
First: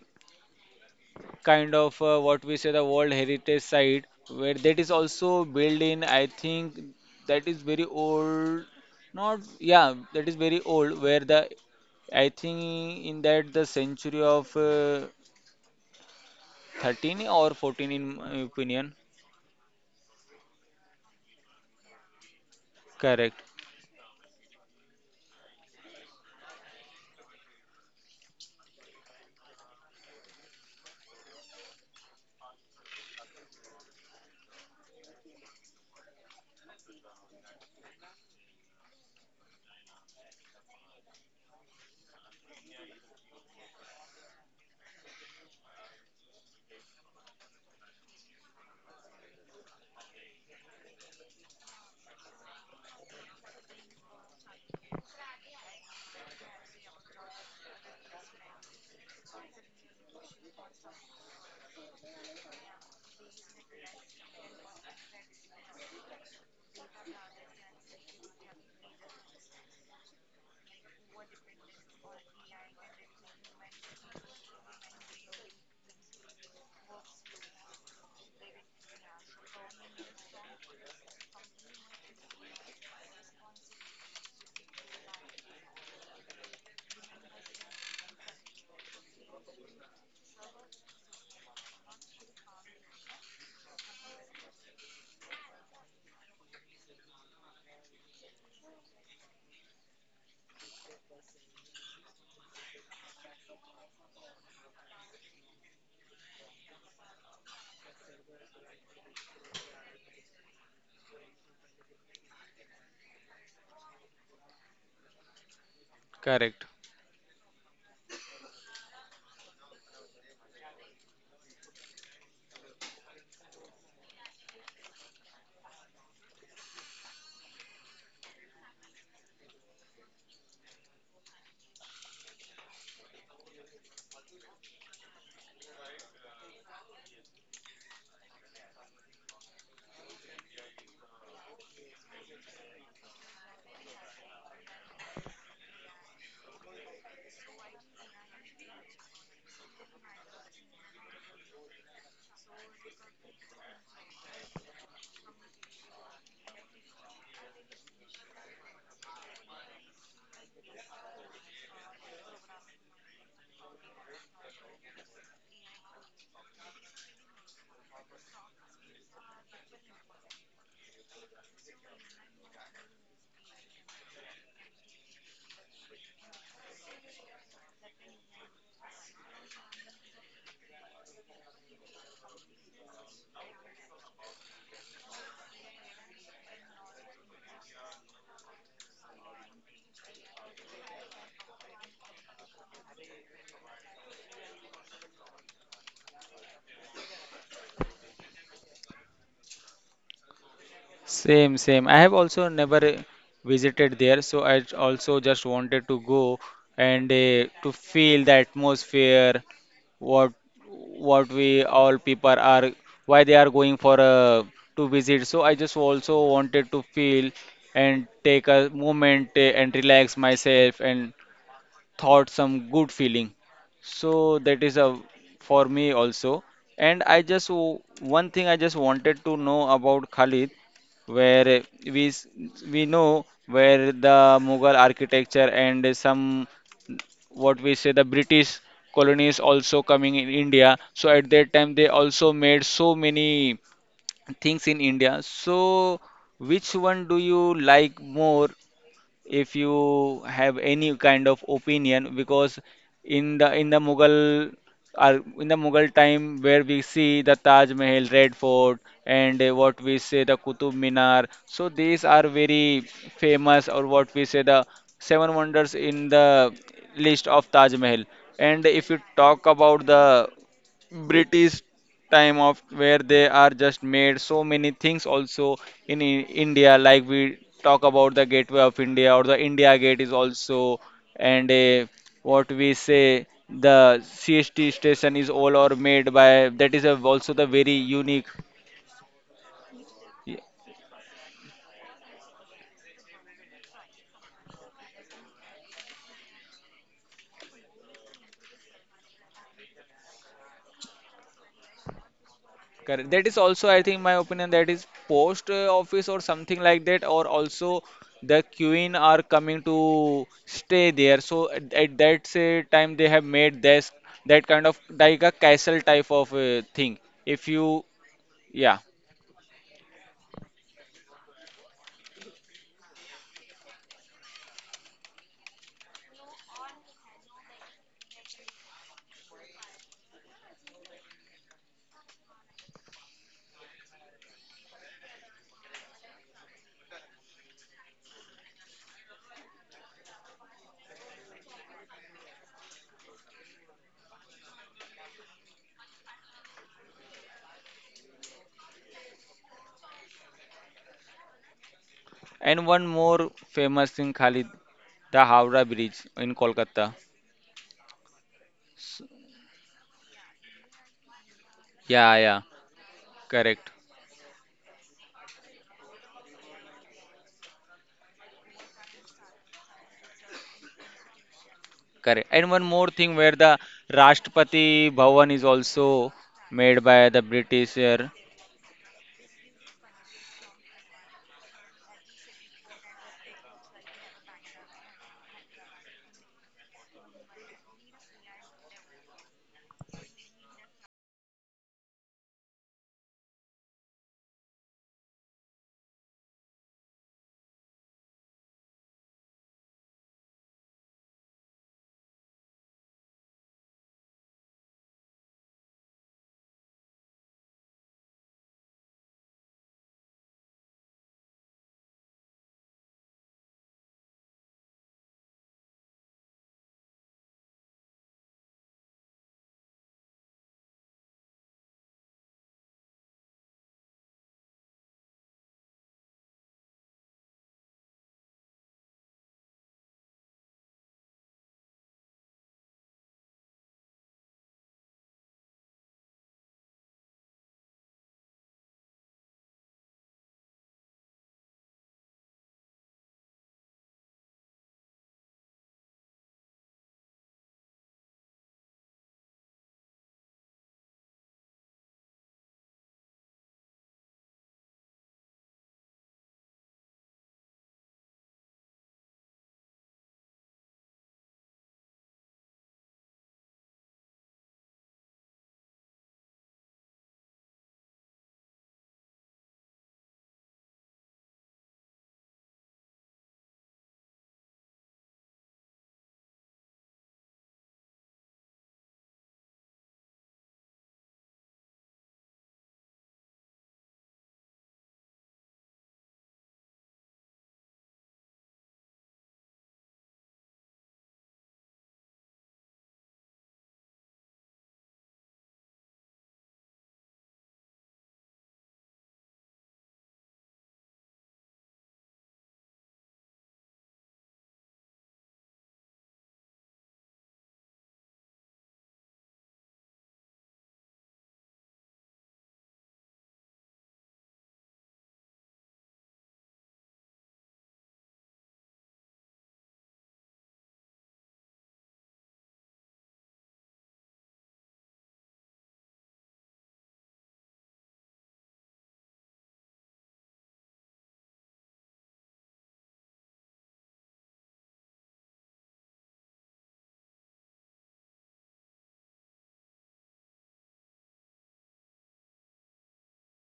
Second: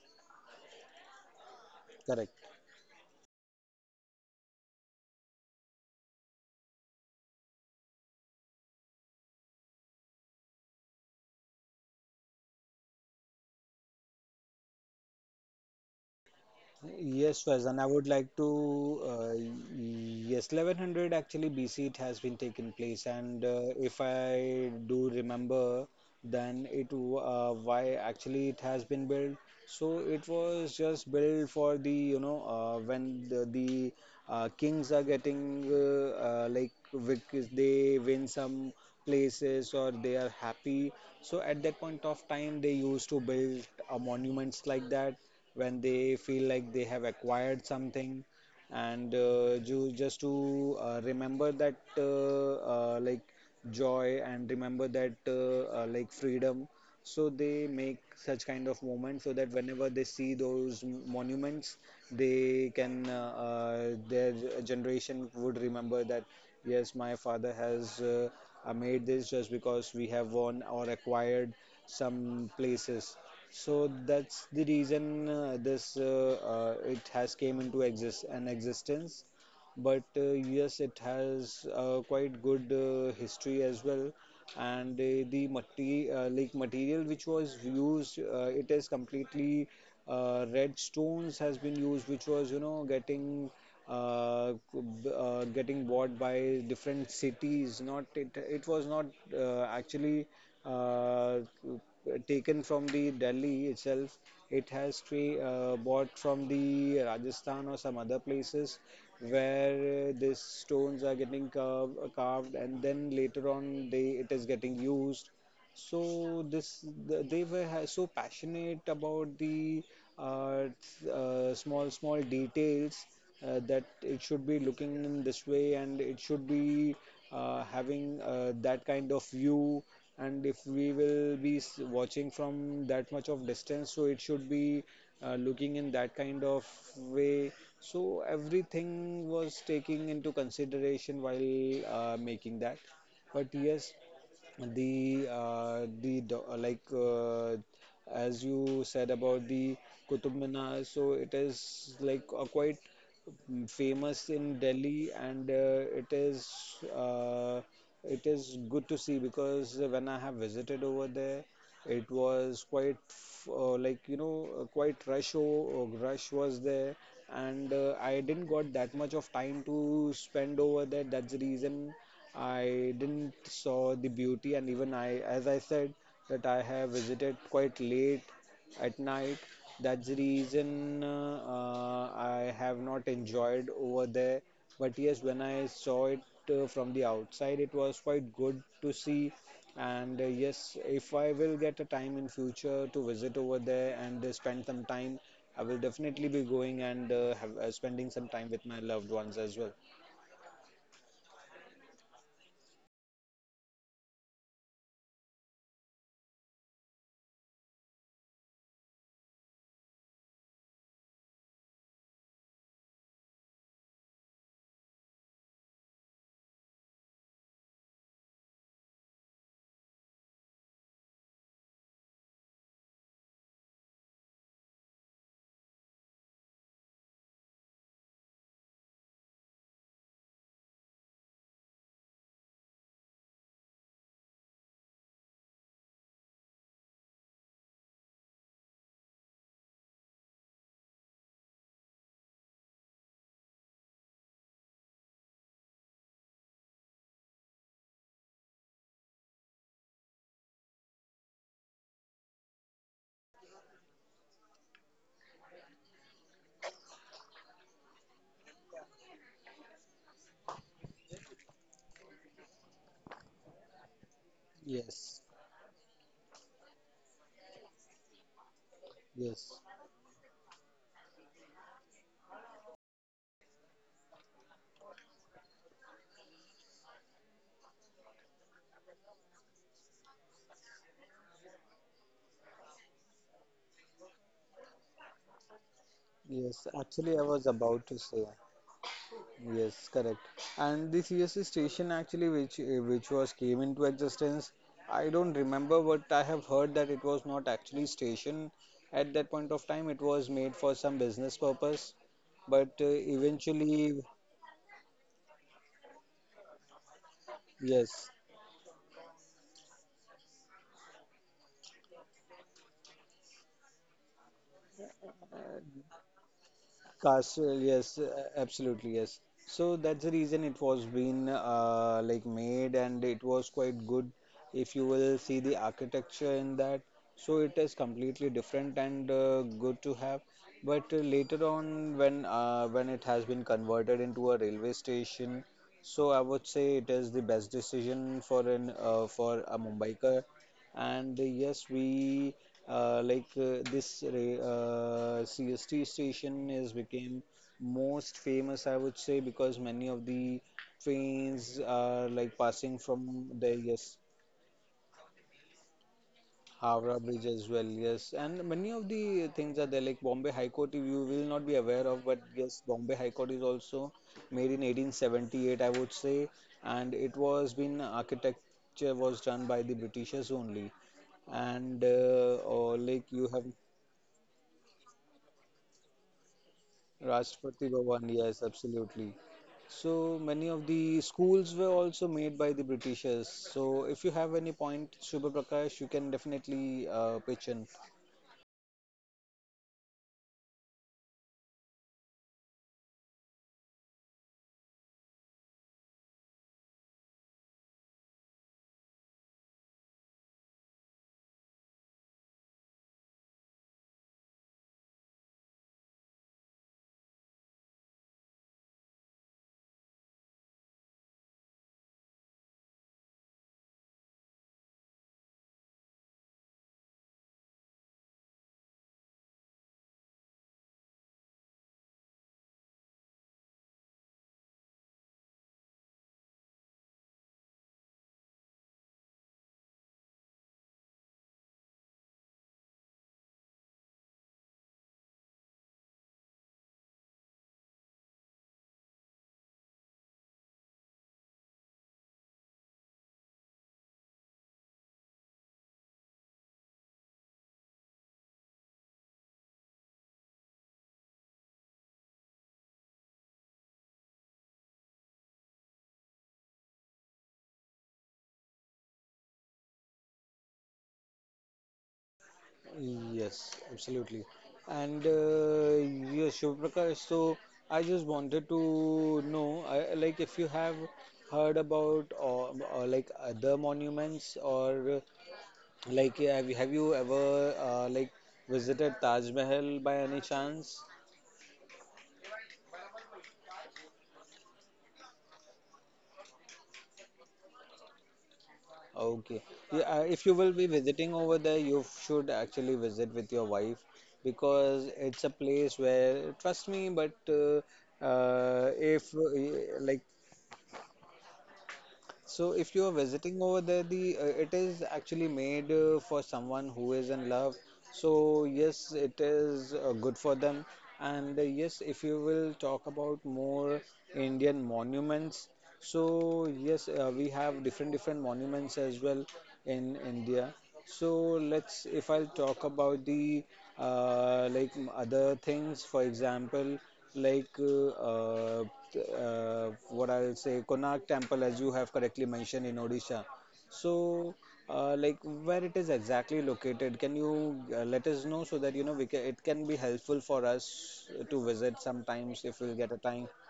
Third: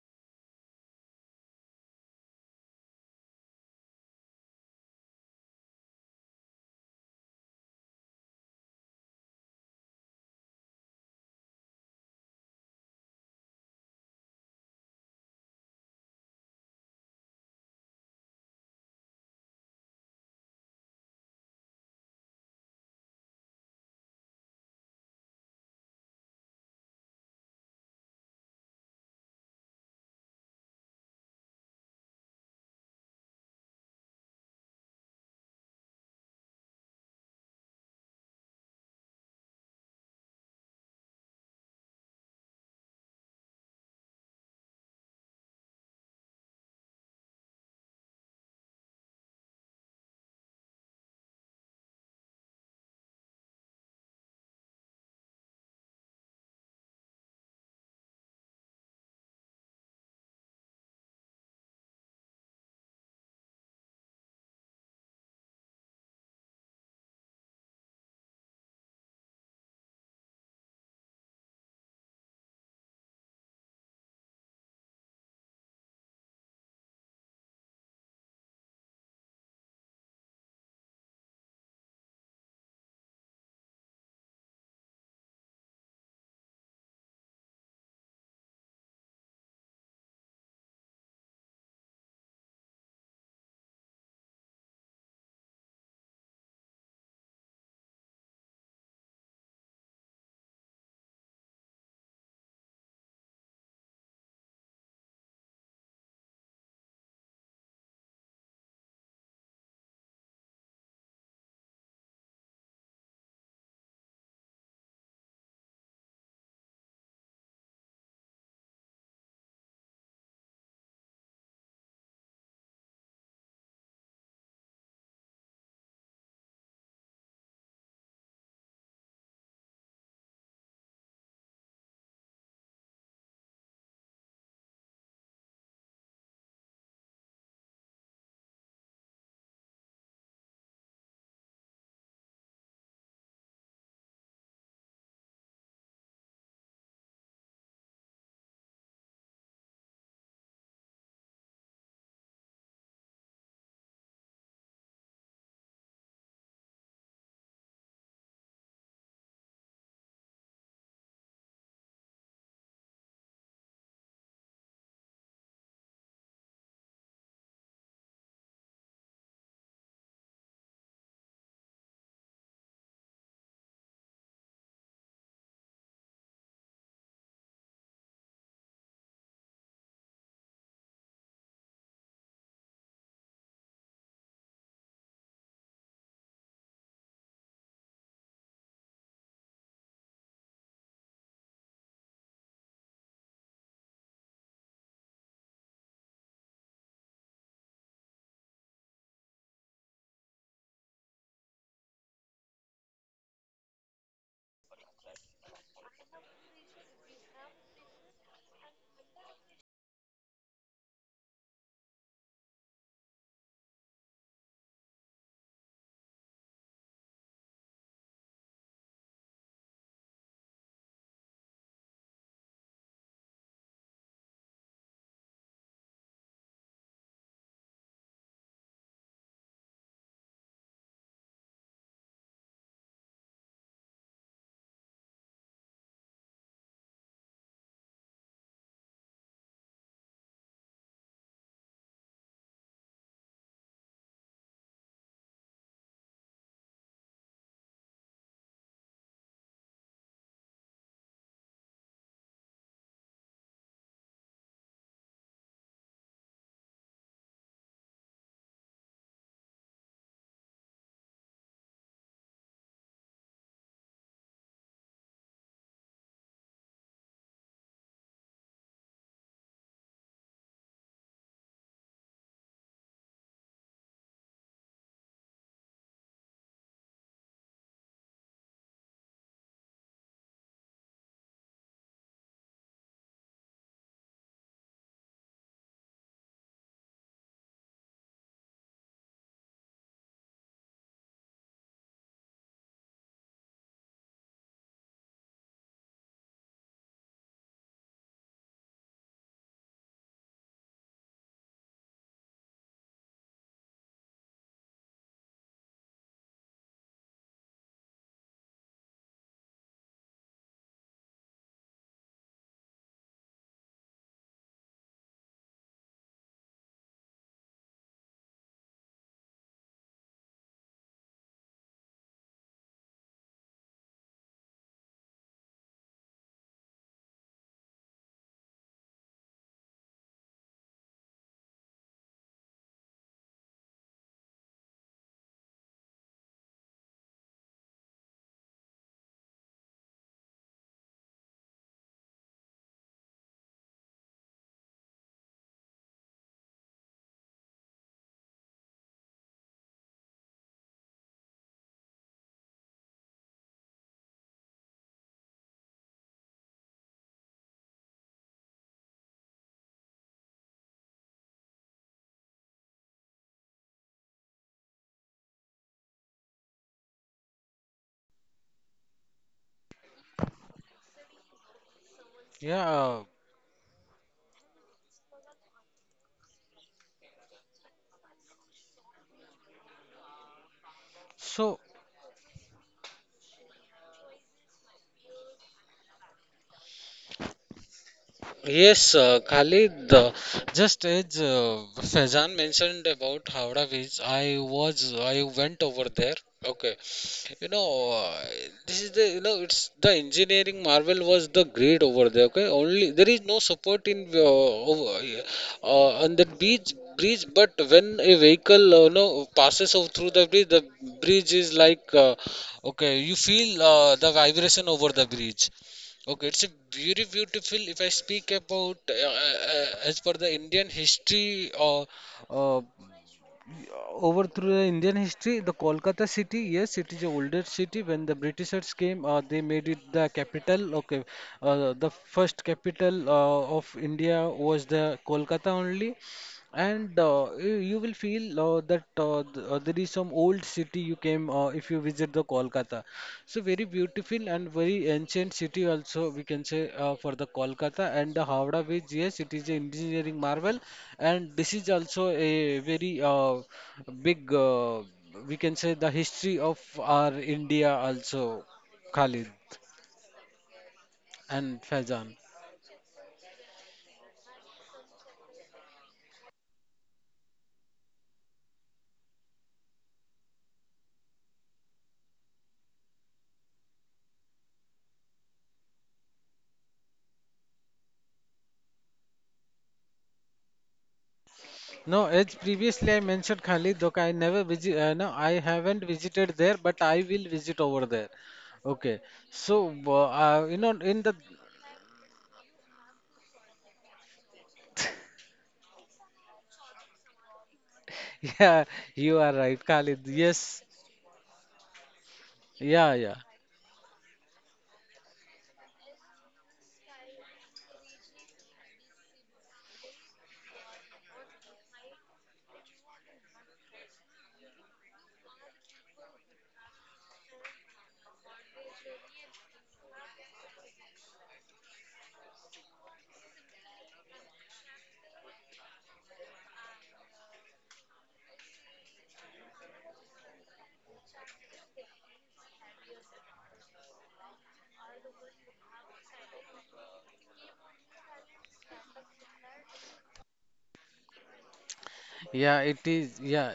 Speaker 1: kind of
Speaker 2: Correct.
Speaker 1: what we say, the World Heritage Site, where that is also built in. I think that is very old. Not yeah, that is very old. Where the, I think in that the century of 13 or
Speaker 2: Yes, Faizan,
Speaker 1: 14
Speaker 2: I
Speaker 1: in
Speaker 2: would like
Speaker 1: my
Speaker 2: to.
Speaker 1: opinion.
Speaker 2: Yes, 1100 actually BC it has been taken place,
Speaker 1: Correct,
Speaker 2: and if I do remember, then why actually it has been built. So it was just built for the you know when the kings are getting they win some places or they are happy. So at that point of time, they used to build monuments like that when they feel like they have acquired something, and just to remember that joy and remember that freedom. So they make such kind of moment so that whenever they see those monuments, they can their generation would remember that yes, my father has made this just because we have won or acquired some places. So that's the reason this it has came into exist an existence. But yes, it has quite good history as well, and the mati like material which was used, it is completely red stones has been used, which was you know getting uh, co- getting bought by different cities. Not it, it was not actually uh, taken from the Delhi itself. It has bought from the Rajasthan or some other places where these stones are getting carved, and then later on they it is getting used. So
Speaker 1: correct.
Speaker 2: they were so passionate about the small small details that it should be looking in this way, and it should be having that kind of view, and if we will be watching from that much of distance, so it should be looking in that kind of way. So everything was taking into consideration while making that. But yes, the as you said about the Qutub Minar, so it is like a quite famous in Delhi, and uh, it is good to see, because when I have visited over there, it was quite f- like you know quite rush rush was there, and I didn't got that much of time to spend over there. That's the reason I didn't saw the beauty, and even I, as I said, that I have visited quite late at night. That's the reason I have not enjoyed over there. But yes, when I saw it from the outside, it was quite good to see. And yes, if I will get a time in future to visit over there and spend some time, I will definitely be going and spending some time with my loved ones as well.
Speaker 1: Same, same. I have also never visited there, so I also just wanted to go and to feel the atmosphere, what what we all people are, why they are going for to visit. So I just also wanted to feel and take a moment and relax myself and thought some good feeling. So that is a for me also, and one thing I just wanted to know about, Khalid, where we s- we know where the Mughal architecture and some, what we say, the British colonies also coming in India. So at that time they also made so many things in India. So which one do you like more, if you have any kind of opinion? Because in the Mughal, in the Mughal time, where we see the Taj Mahal, Red Fort, and what we say, the Qutub Minar. So these are very famous, or what we say, the
Speaker 2: Yes,
Speaker 1: seven wonders in the list of Taj Mahal. And if you talk
Speaker 2: yes.
Speaker 1: about the British time, of where they are just made so many things also in, India, like we talk about the Gateway of India or the India Gate is also, and a, what we say, the CST station is all or made by, that
Speaker 2: Yes,
Speaker 1: is a,
Speaker 2: actually, I
Speaker 1: also the
Speaker 2: was
Speaker 1: very
Speaker 2: about to
Speaker 1: unique.
Speaker 2: say yes, correct. And the CSC station actually, which was came into existence, I don't remember, but I have heard that it was not actually station at that point of time. It was made for some business purpose, but
Speaker 1: Correct. That is also, I
Speaker 2: eventually,
Speaker 1: think, my opinion. That is post office or something like that, or also
Speaker 2: yes.
Speaker 1: the queen are coming to stay there. So at that say time, they have made this that kind of like a castle type of thing. If
Speaker 2: Castle,
Speaker 1: you,
Speaker 2: yes,
Speaker 1: yeah.
Speaker 2: absolutely, yes. So that's the reason it was been made, and it was quite good. If you will see the architecture in that, so it is completely different and good to have. But later on, when it has been converted into a railway station, so I would say it is the best decision for an for a Mumbaiker. And yes, we CST station is became most famous, I would say, because many of the trains are like
Speaker 1: And
Speaker 2: passing
Speaker 1: one
Speaker 2: from
Speaker 1: more
Speaker 2: there. Yes.
Speaker 1: famous thing, Khalid, the Howrah Bridge in
Speaker 2: Howrah
Speaker 1: Kolkata.
Speaker 2: Bridge as well. Yes, and many of
Speaker 1: S-
Speaker 2: the things are there. Like Bombay High Court, you will not be aware of, but
Speaker 1: Yeah, yeah,
Speaker 2: yes, Bombay High Court is also
Speaker 1: correct,
Speaker 2: made in 1878, I would say, and it was been architecture was done by the Britishers only. And
Speaker 1: correct. And
Speaker 3: Yeah.
Speaker 1: one
Speaker 2: or
Speaker 1: more
Speaker 2: like
Speaker 1: thing,
Speaker 2: you
Speaker 1: where
Speaker 2: have
Speaker 1: the Rashtrapati Bhavan is also made by the
Speaker 2: Rashtrapati
Speaker 1: British
Speaker 2: Bhavan,
Speaker 1: here.
Speaker 2: yes, absolutely. So many of the schools
Speaker 3: So.
Speaker 2: were also made by the Britishers. So if you have any point, Shubha Prakash, you can definitely pitch in.
Speaker 3: Yes, Khalid, just as Faizan mentioned about Howrah Beach, I went over there. Okay, you know, this is the, you know, it's the engineering marvel was the great over there. Okay, only there is no support on the beach bridge, but when a vehicle, you know, passes over through the bridge is like, okay, you feel the vibration over the bridge. Okay, it's a very beautiful. If I speak about as per the Indian history, uh, over through the Indian history, the Kolkata city, yes, it is the older city. When the Britishers came, they made it the capital. Okay, the first capital of India was the Kolkata only. And You will feel that there is some old city you came if you visit the Kolkata. So very beautiful and very ancient city also we can say for the Kolkata and the Howrah Bridge. Yes, it is an engineering marvel, and this is also a very big we can say the history of our India also, Khalid and Faizan.
Speaker 2: Yes, absolutely. And uh, yes, Shubha Prakash, so I just wanted to know, like, if you have heard about, or like, other monuments, or like, have you, have you ever visited Taj Mahal by any chance?
Speaker 3: No, as previously I mentioned Khalid, though I never visit. No, I haven't visited there, but I will visit over there. Okay,
Speaker 2: Okay. Yeah,
Speaker 3: so
Speaker 2: if you will be
Speaker 3: you know
Speaker 2: visiting
Speaker 3: in the
Speaker 2: over there, you should actually visit with your wife because it's a place where, trust me, but
Speaker 3: (laughs) yeah,
Speaker 2: if
Speaker 3: you are right,
Speaker 2: like,
Speaker 3: Khalid. Yes,
Speaker 2: so if you are
Speaker 3: yeah, yeah.
Speaker 2: visiting over there, the it is actually made for someone who is in love. So yes, it is good for them. And yes, if you will talk about more Indian monuments, so yes, we have different different monuments as well in India. So let's, if I'll talk about the other things, for example, like uh, uh, what I'll say, Konark Temple, as you have correctly mentioned in Odisha. So, like, where it is exactly located, can you let us know, so that you know, we can, it can be helpful for us to visit sometimes
Speaker 3: Yeah,
Speaker 2: if we'll
Speaker 3: it
Speaker 2: get a
Speaker 3: is.
Speaker 2: time.
Speaker 3: Yeah,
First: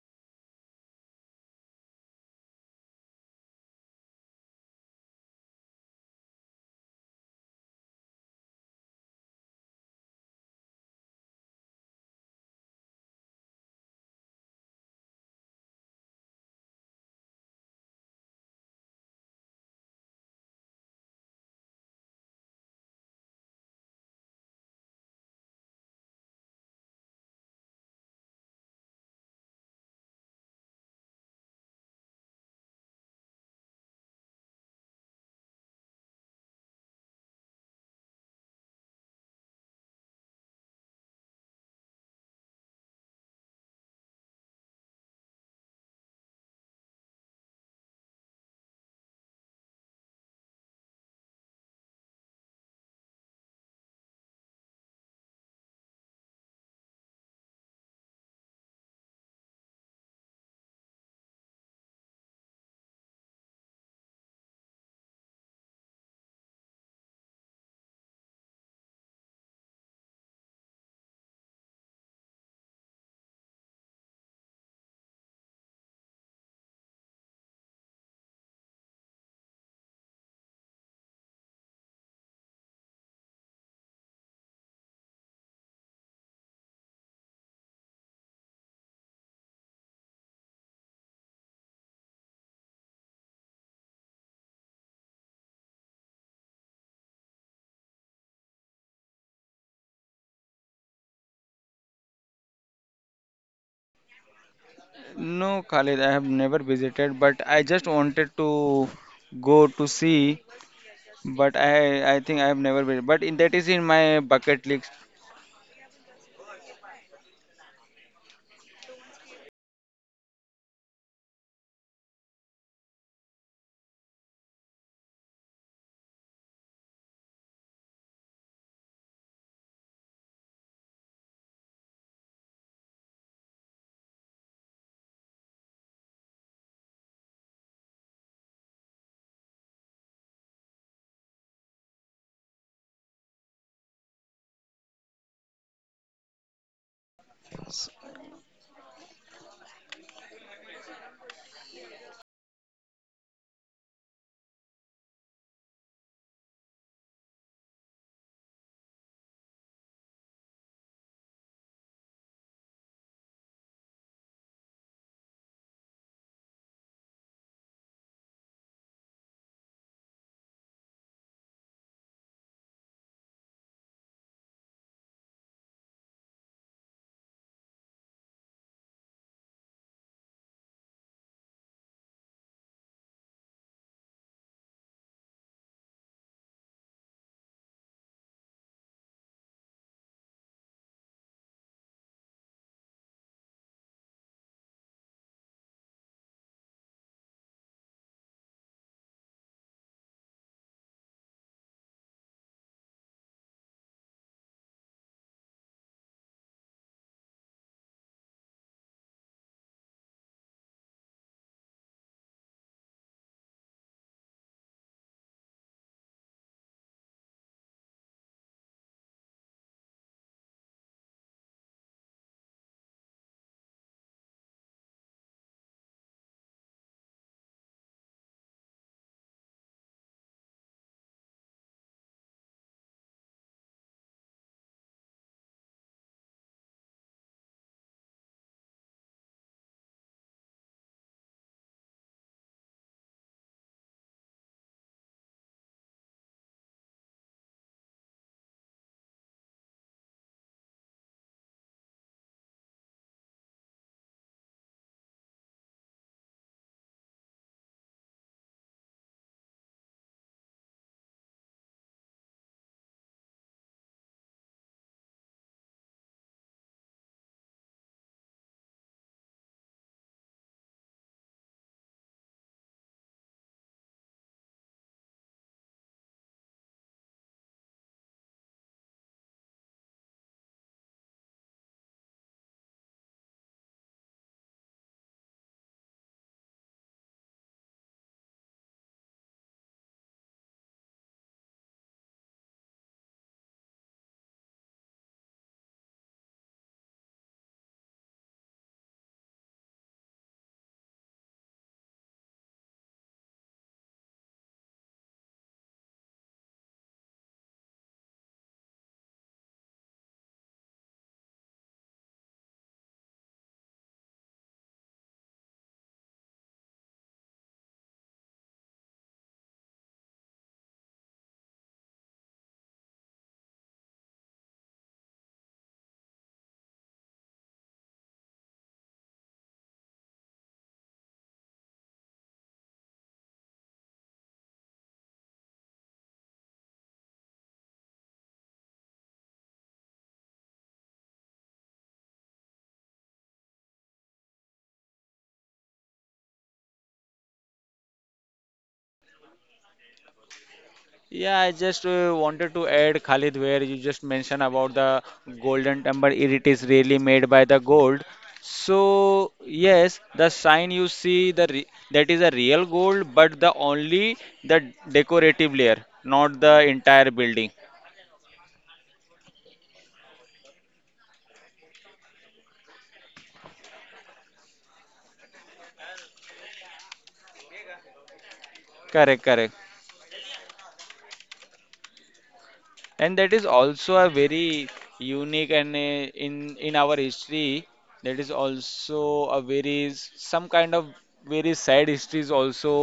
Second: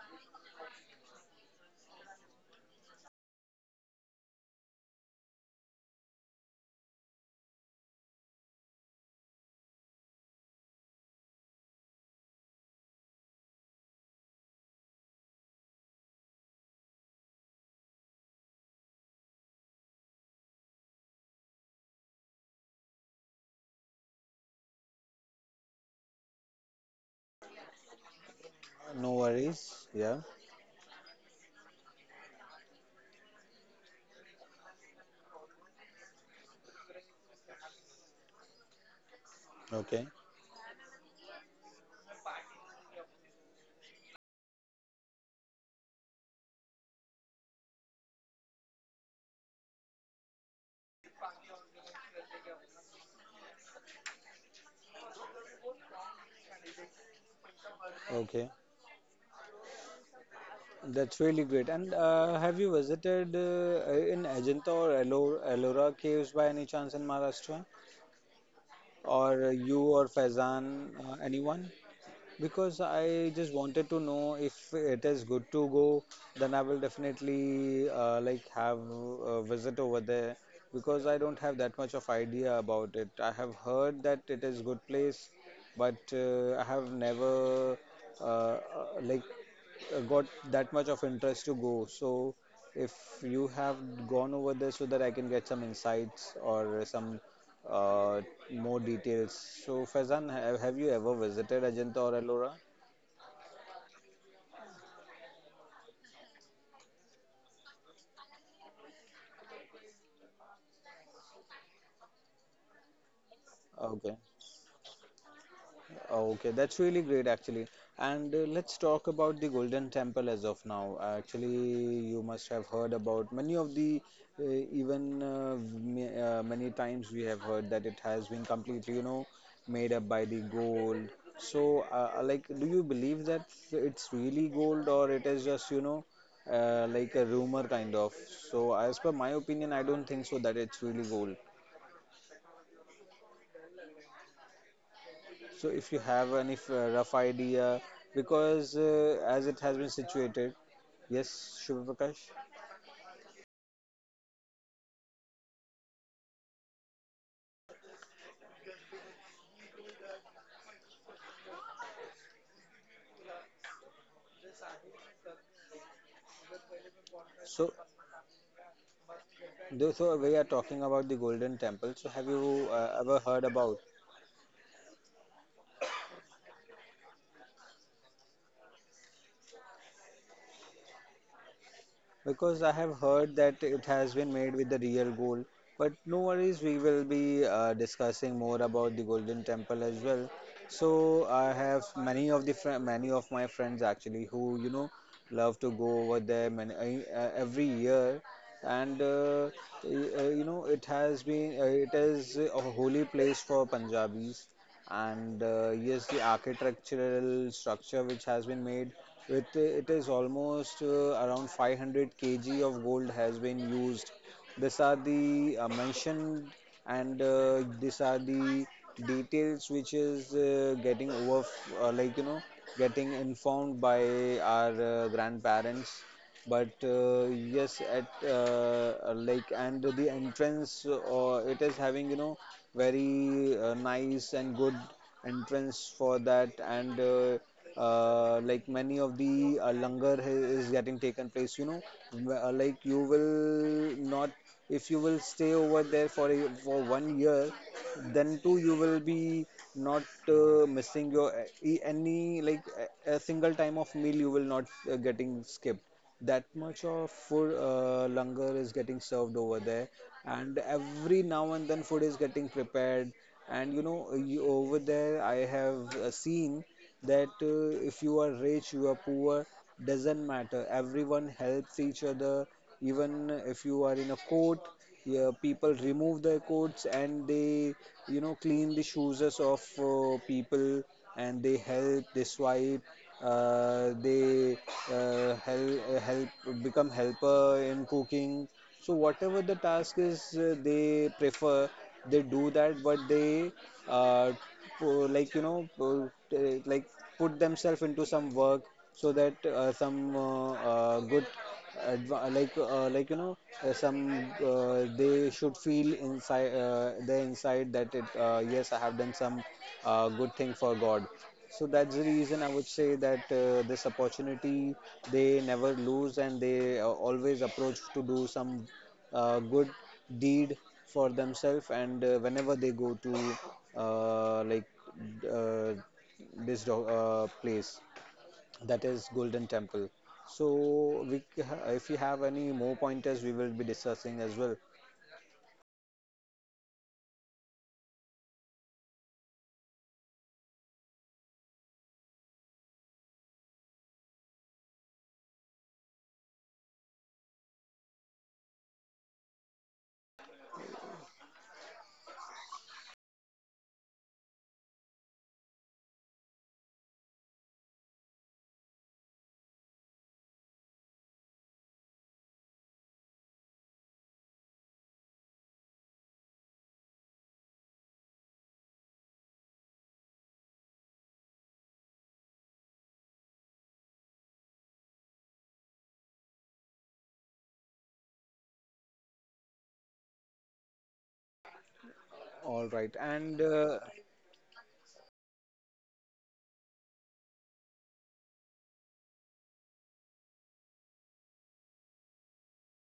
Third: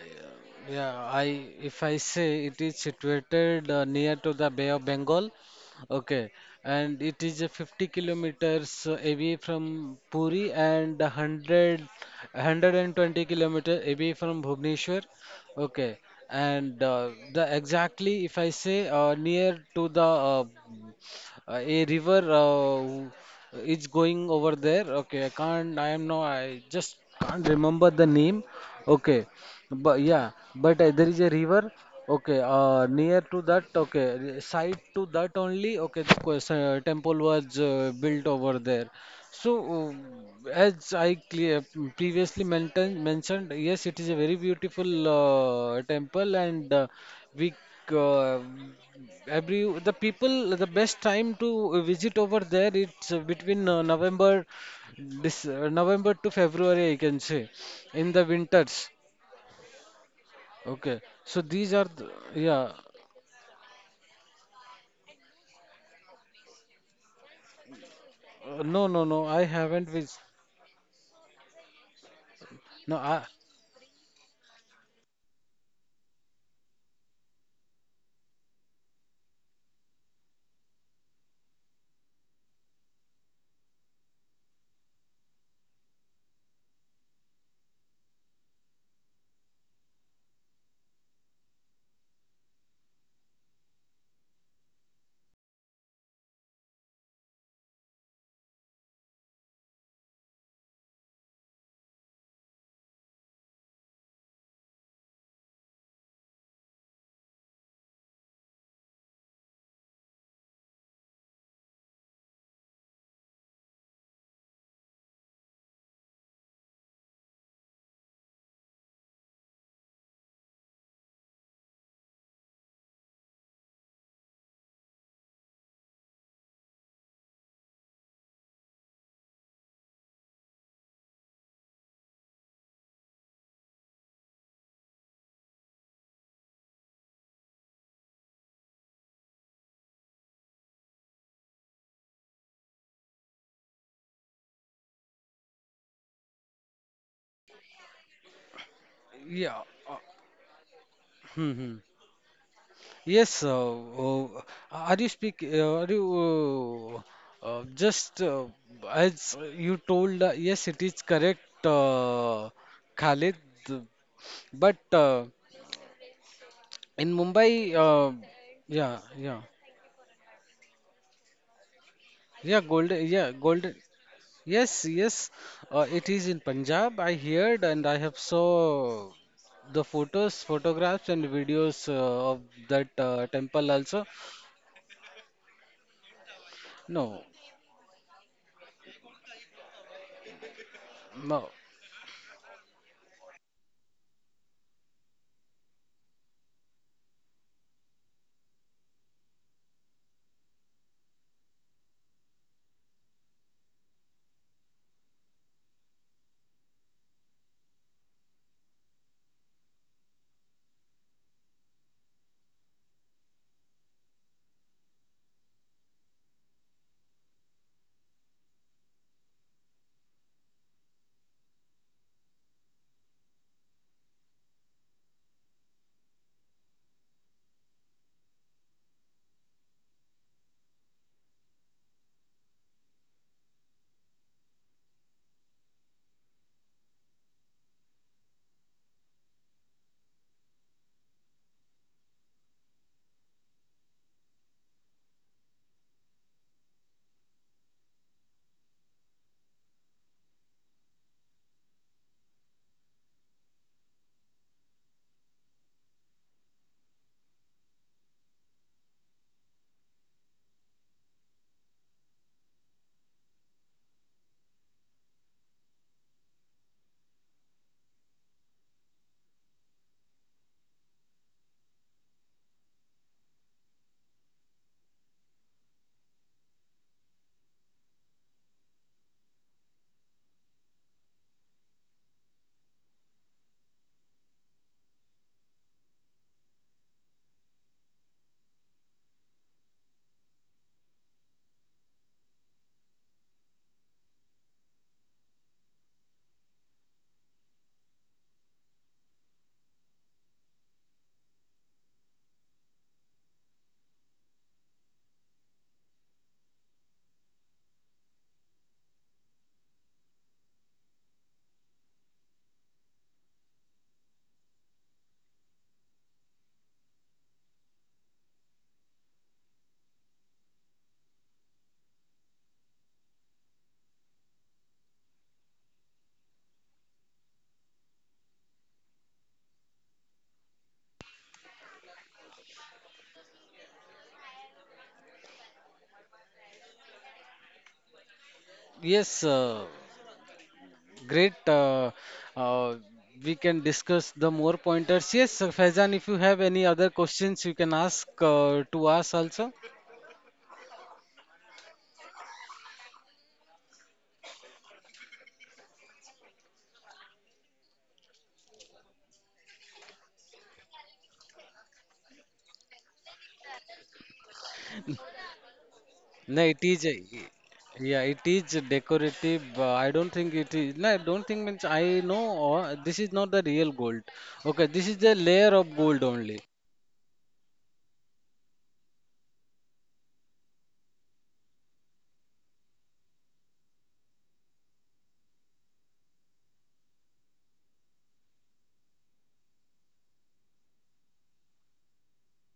Speaker 3: yeah. I if I say it is situated near to the Bay of Bengal, okay, and it is 50 kilometers away from Puri and 100 kilometers away from Bhubaneswar, okay, and the exactly if I say near to the a river is going over there. Okay, I can't. I am no. I just can't remember the name.
Speaker 2: No
Speaker 3: Okay,
Speaker 2: worries.
Speaker 3: but
Speaker 2: Yeah.
Speaker 3: yeah, but there is a river. Okay, near to that. Okay, side to that only. Okay, the temple was built over there. So,
Speaker 2: Okay.
Speaker 3: as I clear, previously mentioned, yes, it is a very beautiful temple, and we c- uh, every the people the best time to visit over there. It's between November, this November to February, I can say. In the
Speaker 2: Okay,
Speaker 3: winters. Okay.
Speaker 2: that's
Speaker 3: So
Speaker 2: really great.
Speaker 3: these are
Speaker 2: And
Speaker 3: the,
Speaker 2: have you
Speaker 3: yeah.
Speaker 2: visited in Ajanta or Ellora, Ellora caves by any chance in Maharashtra?
Speaker 3: No, no, no. I
Speaker 2: Or you
Speaker 3: haven't
Speaker 2: or
Speaker 3: with.
Speaker 2: Faizan, anyone? Because
Speaker 3: No, I
Speaker 2: I just wanted to know if it is good to go, then I will definitely like, have a visit over there, because I don't have that much of idea about it. I have heard that it is good place, but I have never uh, uh, like, got that much of interest to go. So if you have gone over there, so that I can get some insights or some uh, more details. So, Faizan, have you ever visited Ajanta or Ellora?
Speaker 1: No, Khalid, I have never visited, but I just wanted to go to see. But I think I have never visited. But in, that is in
Speaker 2: Okay.
Speaker 1: my bucket list.
Speaker 2: Okay, that's really great actually. And let's talk about the Golden Temple as of now. Actually, you must have heard about many of the uh, many times we have heard that it has been completely, you know, made up by the gold. So, like, do you believe that it's really gold, or it is just, you know, like a rumor kind of? So, as per my opinion, I don't think so that it's really gold. So if you have any rough idea, because as it
Speaker 3: yeah.
Speaker 2: has been
Speaker 3: Uh,
Speaker 2: situated,
Speaker 3: hmm,
Speaker 2: yes,
Speaker 3: hmm.
Speaker 2: Shubha Prakash.
Speaker 3: Yes. Are you speak? Are you just as you told? Yes, it is correct, Khalid. But in
Speaker 2: So,
Speaker 3: Mumbai, yeah, yeah,
Speaker 2: so we are talking about the Golden Temple. So have
Speaker 3: yeah.
Speaker 2: you
Speaker 3: Golden,
Speaker 2: ever
Speaker 3: yeah,
Speaker 2: heard
Speaker 3: golden.
Speaker 2: about?
Speaker 3: Yes, yes, it is in Punjab. I heard and I have saw the photographs and videos of
Speaker 2: Because I
Speaker 3: that
Speaker 2: have heard that
Speaker 3: temple
Speaker 2: it
Speaker 3: also.
Speaker 2: has been made with the real gold. But no worries, we will
Speaker 3: No,
Speaker 2: be discussing more about the Golden Temple as well. So
Speaker 3: no.
Speaker 2: I have many of the fri many of my friends actually who, you know, love to go over there many, every year, and you know, it has been it is a holy place for Punjabis, and yes, the architectural structure which has been made, it is almost around 500 kg of gold has been used. These are the mentioned, and these are the details which is getting over, like, you know, getting informed by our grandparents. But yes, at like and the entrance, it is having, you know, very nice and good entrance for that. And like, many of the langar is getting taken place, you know. Like, you will not, if you will stay over there for for 1 year, then too, you will be not missing your any, like, a single time of meal, you will not getting skipped, that much of food, langar is getting served over there, and every now and then food is getting prepared. And you know, over there I have seen that if you are rich, you are poor, doesn't matter. Everyone helps each other. Even if you are in a court, yeah, people remove their coats, and they, you know, clean the shoes of people, and they help, they swipe, uh, they help, become helper in cooking. So whatever the task is, they prefer, they do that, but they uh, like, you know, like, put themselves into some work, so that some good, like, you know, some they should feel inside, their inside, that it, yes, I have done some good thing for God. So that's the reason I would say that this opportunity they never lose, and they always approach to do some good deed for themselves. And whenever they go to uh, like uh, place, that is Golden Temple. So we, if you have any more pointers, we will be discussing as well.
Speaker 3: Yes, great. Uh, we can discuss the more pointers. Yes, Faizan, if you have any other questions, you can ask to us also.
Speaker 1: Yeah, I just wanted to add, Khalid, where you just mentioned about the Golden Temple. It is really made by the gold. So yes, the sign you see the re, that is a real gold, but the only the decorative layer, not the
Speaker 3: No, it is.
Speaker 1: entire building.
Speaker 3: Yeah, it is decorative. I don't think it is. No, I don't think means I know. This is not the real gold. Okay, this is the layer of gold only.
Speaker 1: Correct, correct.
Speaker 2: All right.
Speaker 1: And that
Speaker 2: and
Speaker 1: is also a very unique, and a, in our history, that is also a very some kind of very sad history is also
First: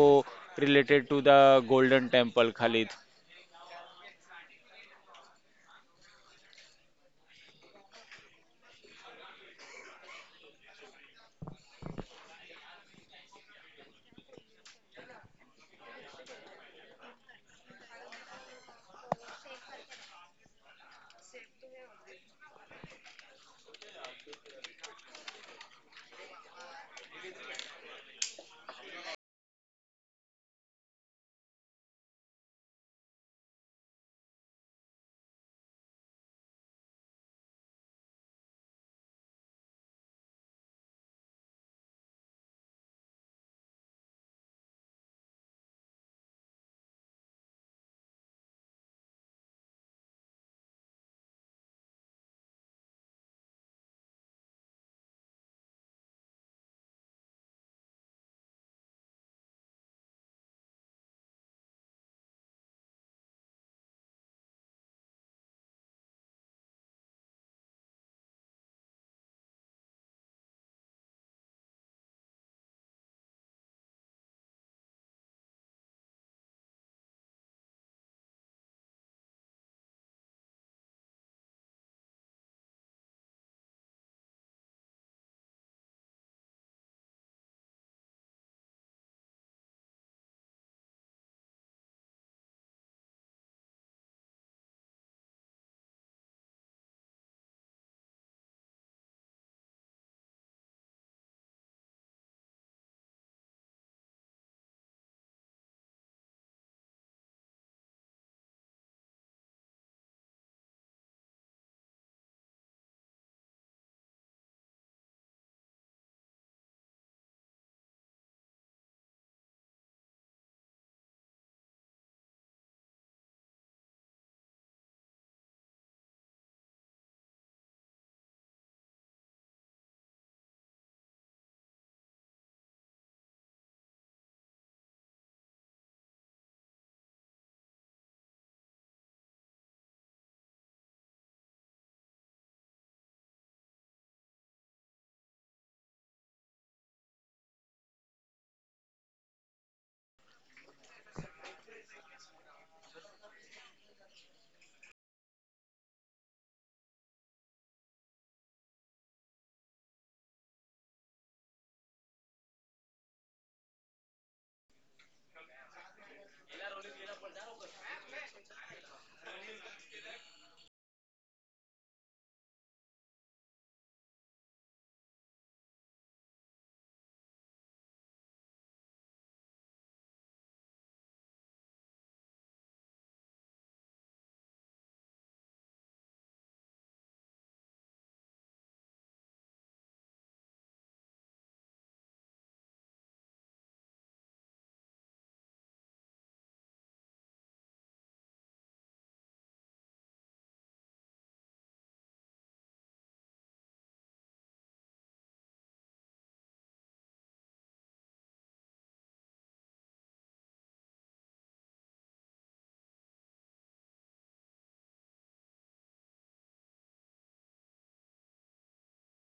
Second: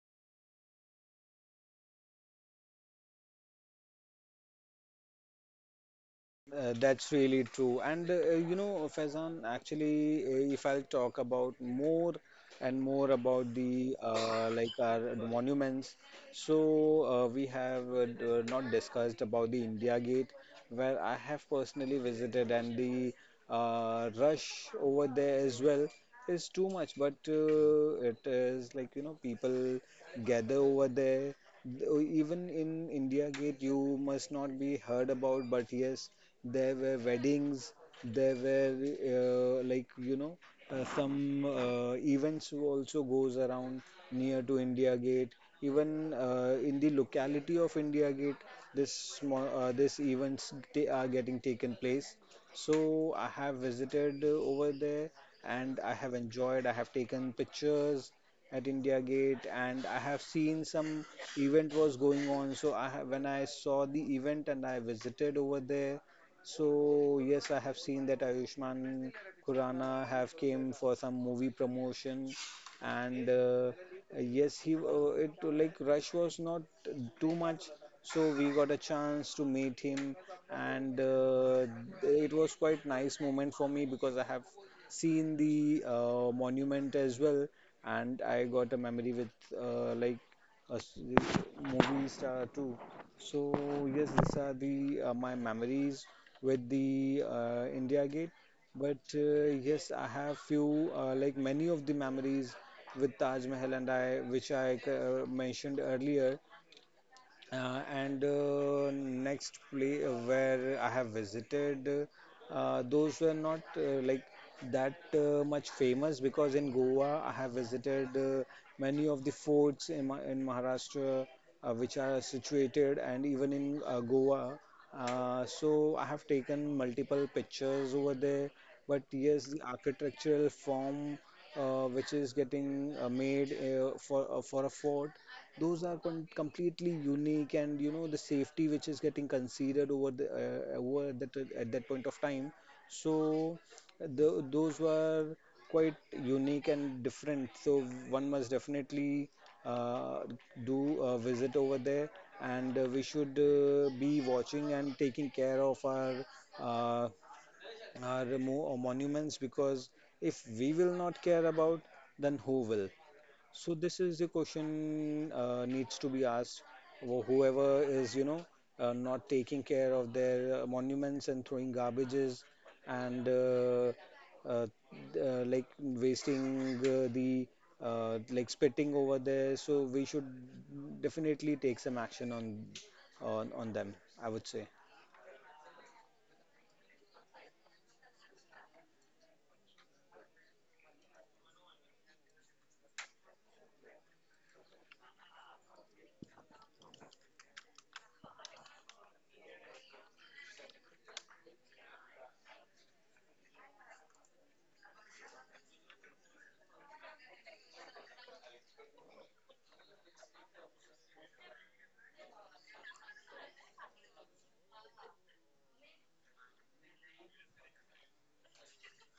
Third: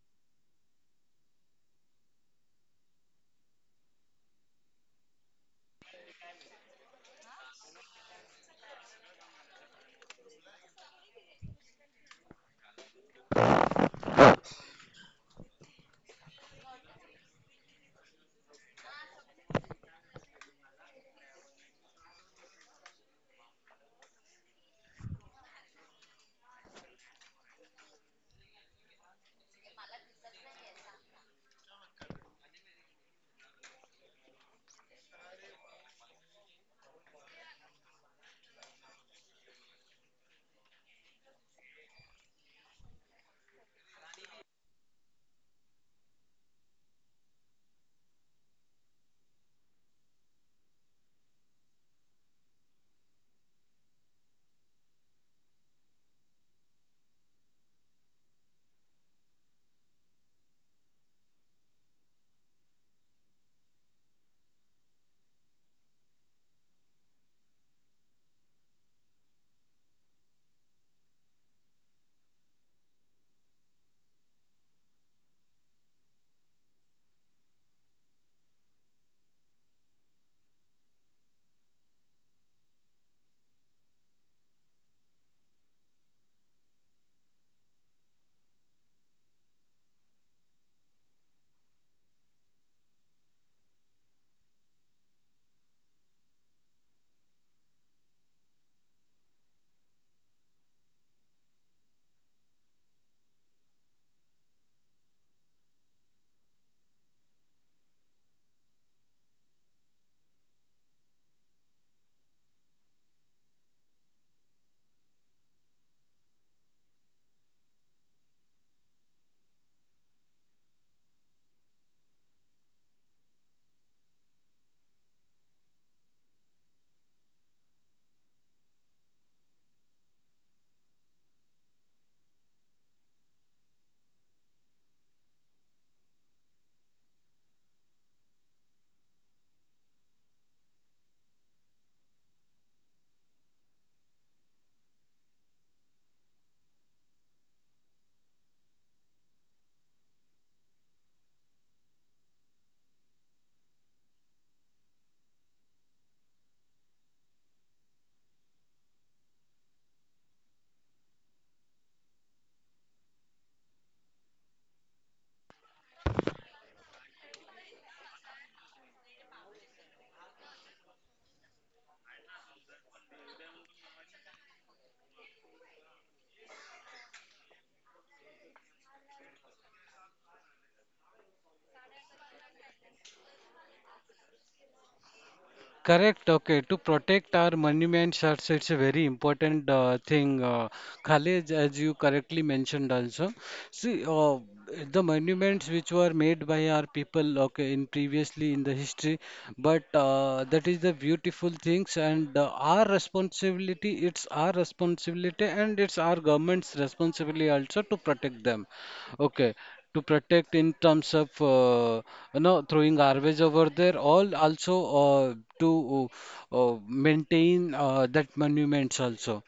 Speaker 1: related to the Golden Temple, Khalid.
Speaker 2: That's really true. And you know, Faizan, actually, if I'll talk about more and more about the like, our monuments, so we have not discussed about the India Gate, where I have personally visited, and the rush over there as well is too much. But it is, like, you know, people gather over there. Even in India Gate, you must not be heard about, but yes, there were weddings, there were like, you know, some events also goes around near to India Gate. Even in the locality of India Gate, this small, this events are getting taken place. So I have visited over there, and I have enjoyed. I have taken pictures at India Gate, and I have seen some event was going on. So I have, when I saw the event and I visited over there, so yes, I have seen that Ayushman Khurrana have came for some movie promotion, and yes, he it like, rush was not too much, so we got a chance to meet him, and it was quite nice moment for me, because I have seen the monument as well, and I got a memory with uh, like a s- movie star too. So yes, these are the my memories with the India Gate. But yes, I have few, like, many of the memories with Taj Mahal, and I, which I mentioned earlier. And next place where I have visited, those were not like, that much famous. Because in Goa, I have visited many of the forts in, in Maharashtra which are situated, and even in Goa. So I have taken multiple pictures over there, but yes, the architectural form which is getting made for a fort, those are completely unique. And you know, the safety which is getting considered over the over that at that point of time, so the, those were quite unique and different. So one must definitely uh, do a visit over there, and we should be watching and taking care of our uh, monuments, because if we will not care about, then who will? So this is the question needs to be asked. Whoever is, you know, not taking care of their monuments, and throwing garbages, and uh, like, wasting the, like, spitting over there. So we should definitely take some action on them. I would say.
Speaker 3: Correct. Okay. To protect our monuments, that's it's a very important thing. Khalid, as you correctly mentioned also, see, the monuments which were made by our people, okay, in previously in the history, but that is the beautiful things and our responsibility. It's our responsibility and it's our government's responsibility also to protect them. Okay, to protect in terms of you know throwing garbage over there, all also to maintain that monuments also.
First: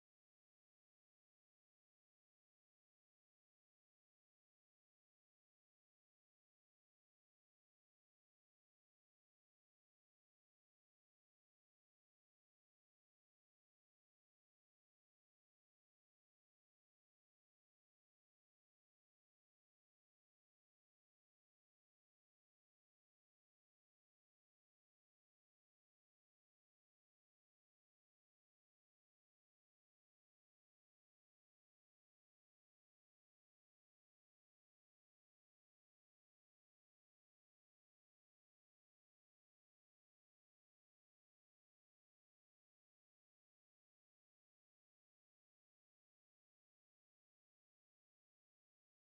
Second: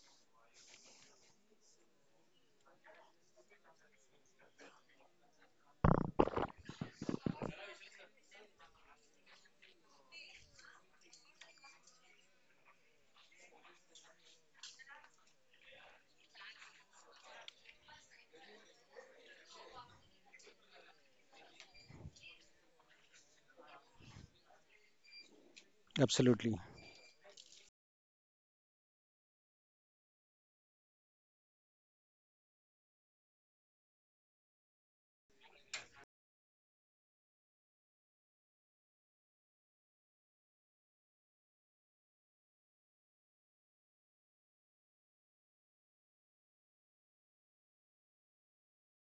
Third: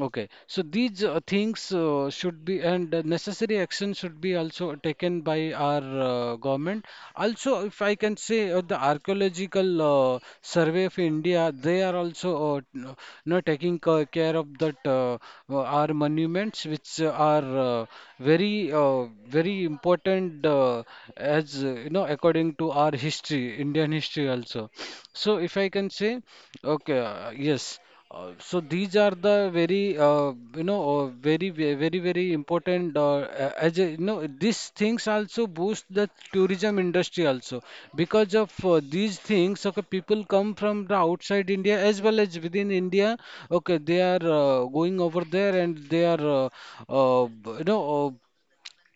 Speaker 3: Okay, so these things should be and necessary action should be also taken by our government. Also, if I can say, the archaeological survey of India, they are also you know, taking care of that our monuments, which are very very important as you know according to our history, Indian history also. So, if I can say,
Speaker 2: Absolutely
Speaker 3: okay, yes. So these are the very you know very very very important as a, you know these things also boost the tourism industry also because of these things, okay, people come from the outside India as well as within India, okay, they are going over there and they are you know uh,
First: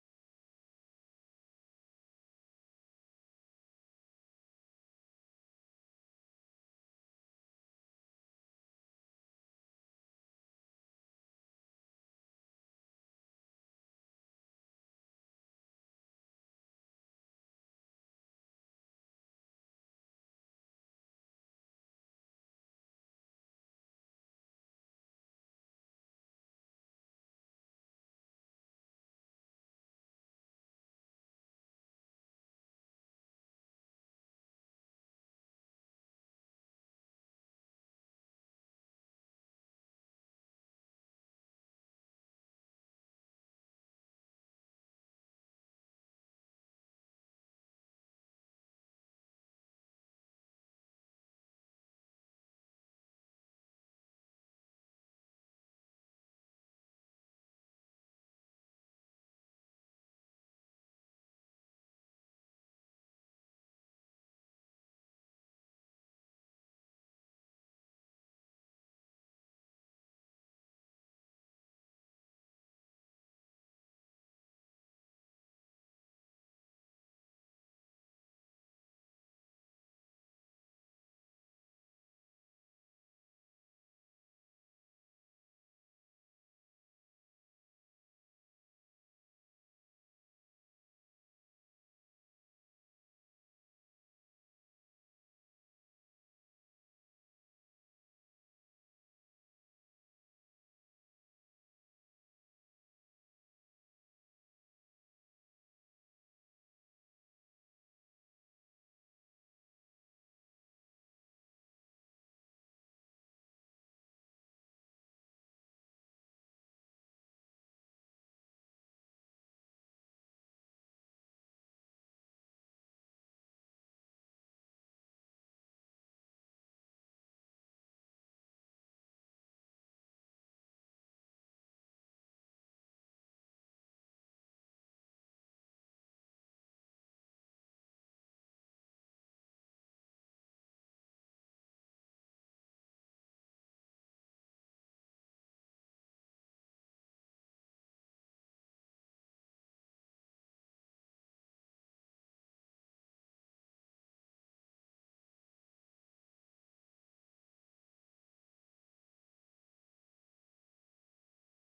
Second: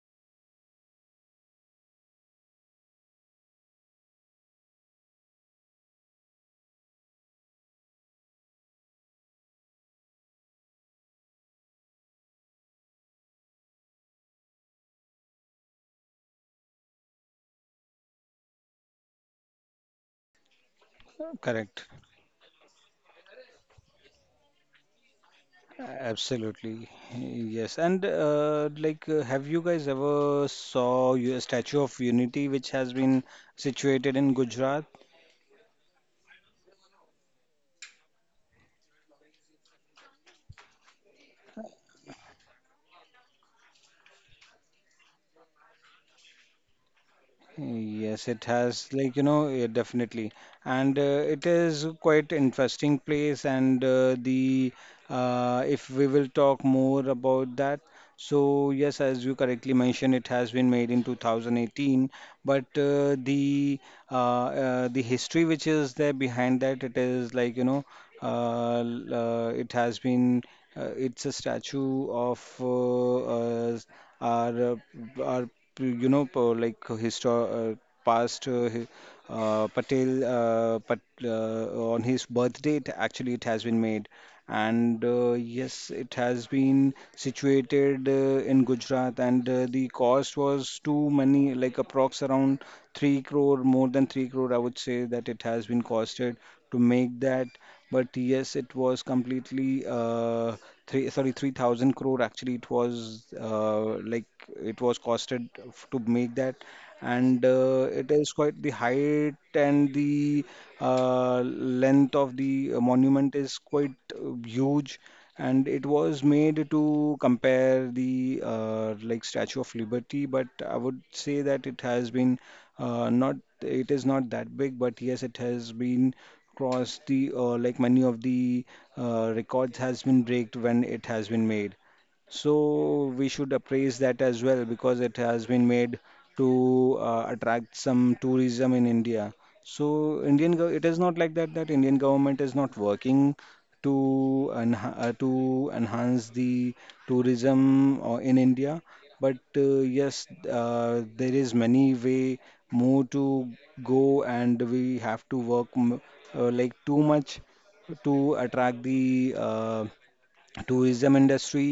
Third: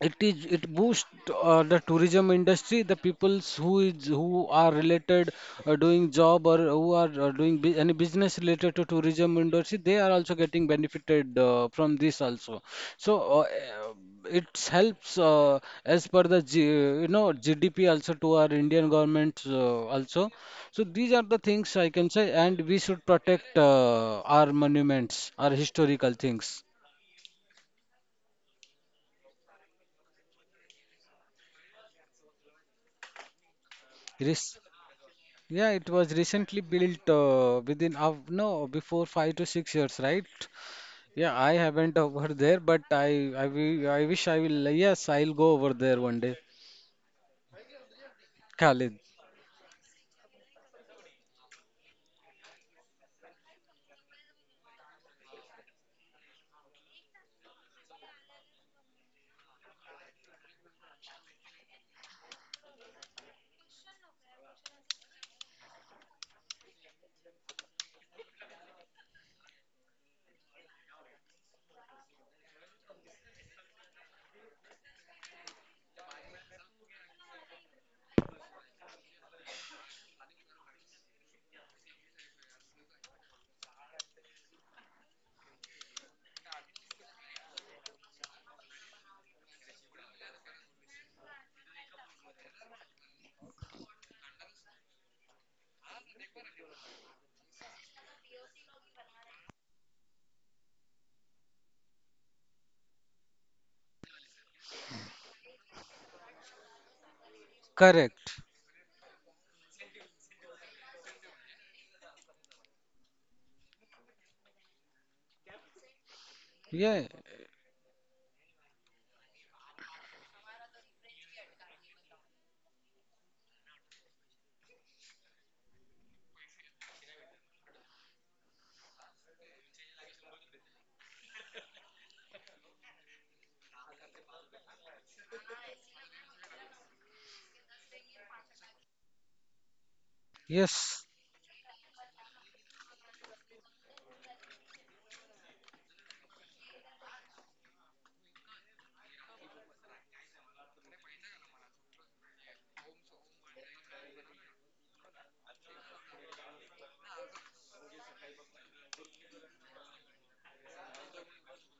Speaker 3: it is it boosts the tourism industry, the peoples who is who are related doing job or who are any business related to tourism industry, they are also getting benefited from this also. So it helps as per the you know, GDP also to our Indian government also. So these are the things
Speaker 2: correct.
Speaker 3: I can say, and we should protect our monuments, our historical things.
Speaker 2: Absolutely, yes. And like, have you guys ever saw a Statue of Unity, which has been situated in
Speaker 3: Yes.
Speaker 2: Gujarat?
Speaker 3: Yeah, it was recently built within of no before 5 to 6 years, right? Yeah, I haven't (laughs) over there, but will, I wish I will. Yes, I'll go over there one day.
Speaker 2: Yes, it has,
Speaker 3: Khalid,
Speaker 2: like, you know, yeah, definitely. And it is quite interesting place. And the if we will talk more about that. So yes, as you correctly mentioned, it has been made in 2018, but the history which is there behind that, it is like, you know, it has been it's a statue of our our, you know, po- like histo- past hi- Patel, on his birth date, actually it has been made. And yes, it has been situated in Gujarat, and the cost was too many, like, approx around three crore, more than three crore, I would say that it has been costed to make that. But yes, it was completely three, sorry, 3,000 crore. Actually, it was like, it was costed to make that. And it is
Speaker 3: correct.
Speaker 2: quite the height, and the length of the monument is quite huge. And it was made
Speaker 3: Yeah,
Speaker 2: to compare the like, Statue of Liberty, but I would say that it has been not, it is not that big, but yes, it has been crossed the, like, many of the records has been breaked when it has been made. So we should appraise that as well, because it has been made to attract some tourism in India. So it
Speaker 3: yes,
Speaker 2: is not like that, that Indian government is not working to to enhance the tourism in India. But yes, there is many way more to go, and we have to work m like, too much to attract the uh, tourism industry.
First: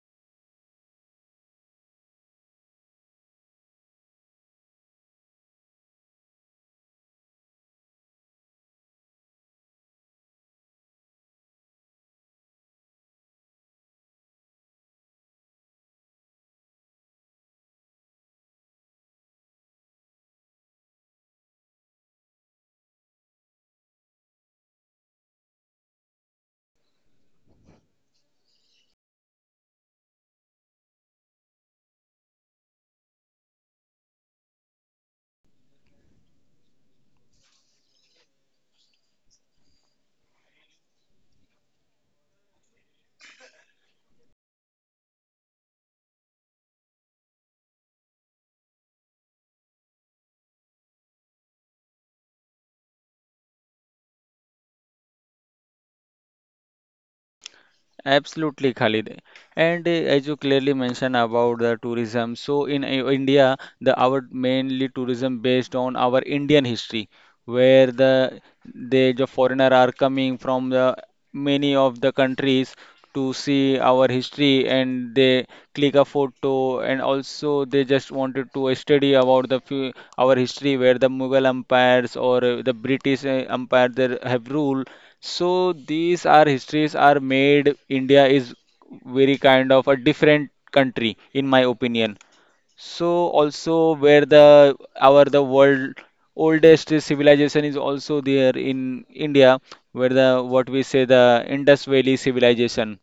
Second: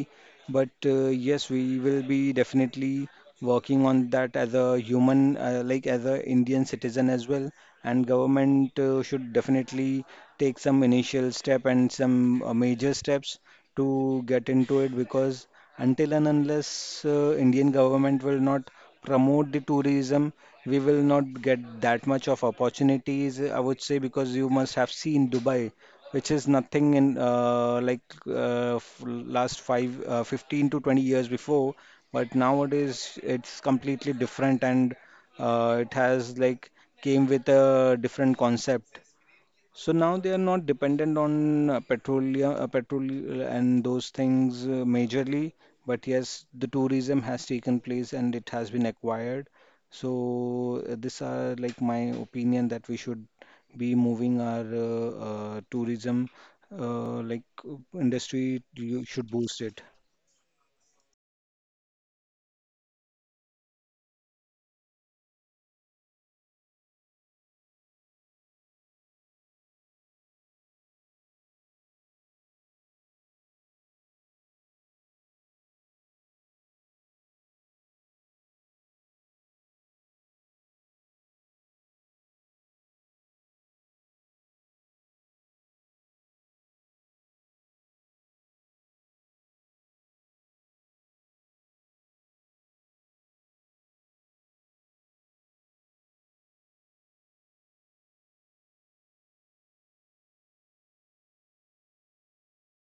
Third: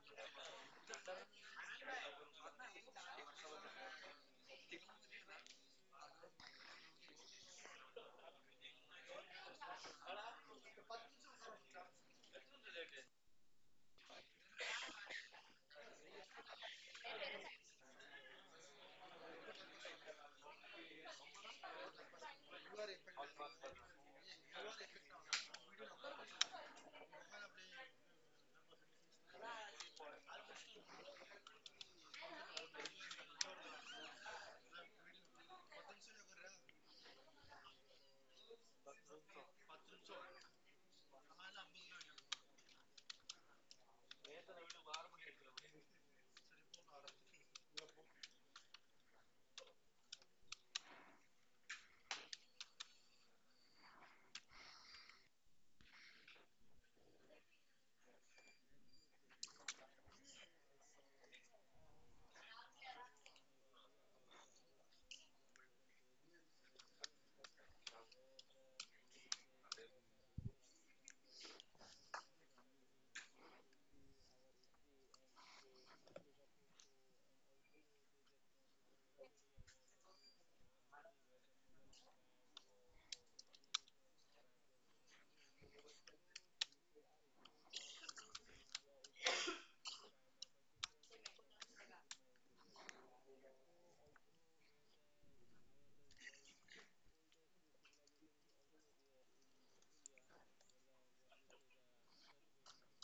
Speaker 2: But yes, we will be definitely working on that as a human, like, as a indian citizen as well. And government should definitely take some initial step and some major steps to get into it, because until and unless indian government will not promote the tourism, we will not get that much of opportunities, I would say, because you must have seen Dubai, which is nothing in last five, 15 to 20 years before. But nowadays, it's completely different, and it has like, came with a different concept. So now they are not dependent on petroleum, petrol, and those things majorly. But yes, the tourism has taken place, and it has been acquired. So these are like my opinion, that we should be moving our tourism, industry.
Speaker 1: Absolutely,
Speaker 2: You
Speaker 1: Khalid.
Speaker 2: should boost
Speaker 1: And
Speaker 2: it.
Speaker 1: as you clearly mentioned about the tourism, so in India, the our mainly tourism based on our Indian history, where the they the foreigner are coming from the many of the countries to see our history, and they click a photo, and also they just wanted to study about the few, our history, where the Mughal empires or the British empire there have ruled. So these are histories are made. India is very kind of a different country in my opinion. So also where the our the world oldest civilization is also there in India, where the, what we say, the Indus Valley civilization.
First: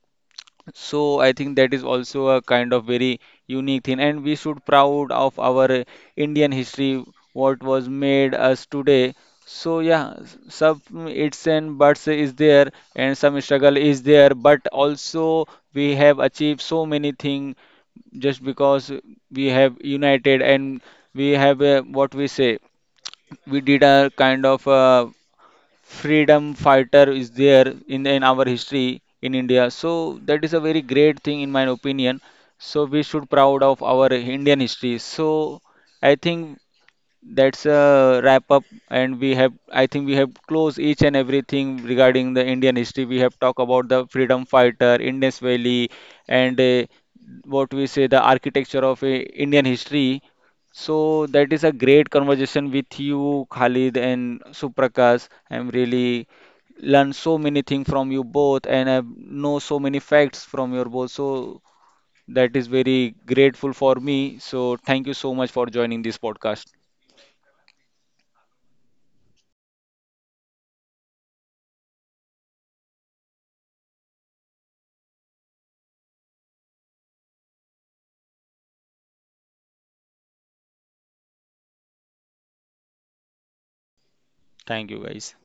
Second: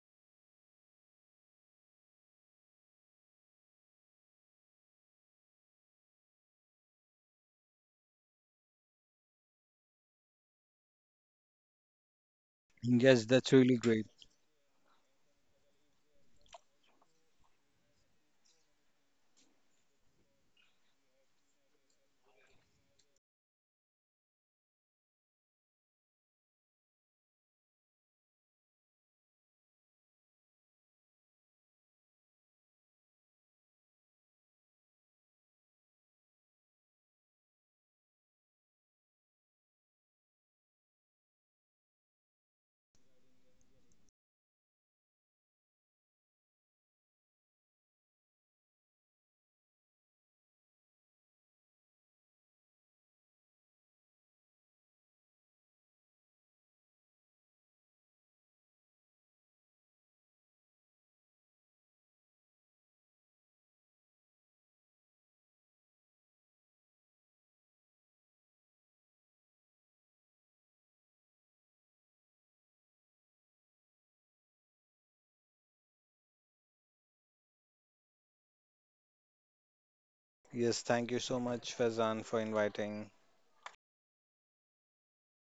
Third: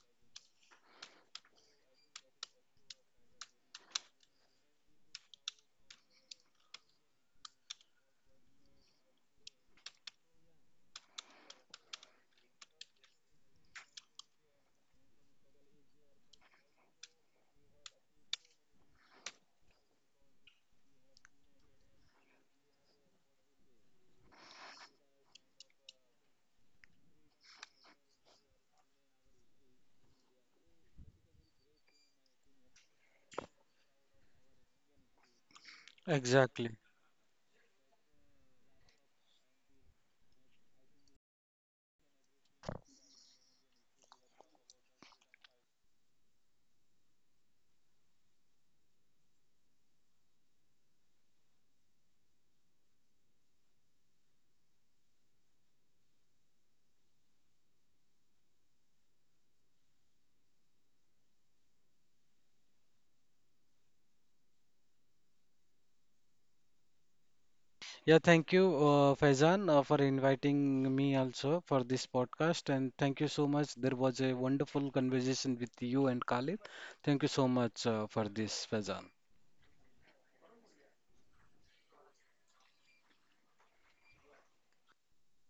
Speaker 1: So I think that is also a kind of very unique thing, and we should proud of our Indian history, what was made us today. So yeah, some its and buts is there, and
Speaker 2: Yes,
Speaker 1: some
Speaker 2: that's really
Speaker 1: struggle is
Speaker 2: great.
Speaker 1: there, but also we have achieved so many things just because we have united and we have what we say, we did a kind of freedom fighter is there in our history in India. So that is a very great thing in my opinion. So we should proud of our Indian history. So I think
Speaker 3: exactly.
Speaker 1: that's a wrap up, and we have, I think, we have closed each and everything regarding the Indian history. We have talked about the freedom fighter, Indus Valley, and what we say, the architecture of Indian history. So that is a great conversation with you, Khalid and Suprakash. I'm really learned so many things from you both, and I know so many facts from your both. So that is very grateful for me. So thank you so much for joining this podcast.
Speaker 3: Yeah, thank you, Faizan, for inviting me also for this podcast, and thank you so much. There was a wonderful conversation with you and Khalid. Thank you so much for this, Faizan.
Speaker 2: Yes, thank you so much, Fazan, for inviting.
Speaker 1: Thank you, guys.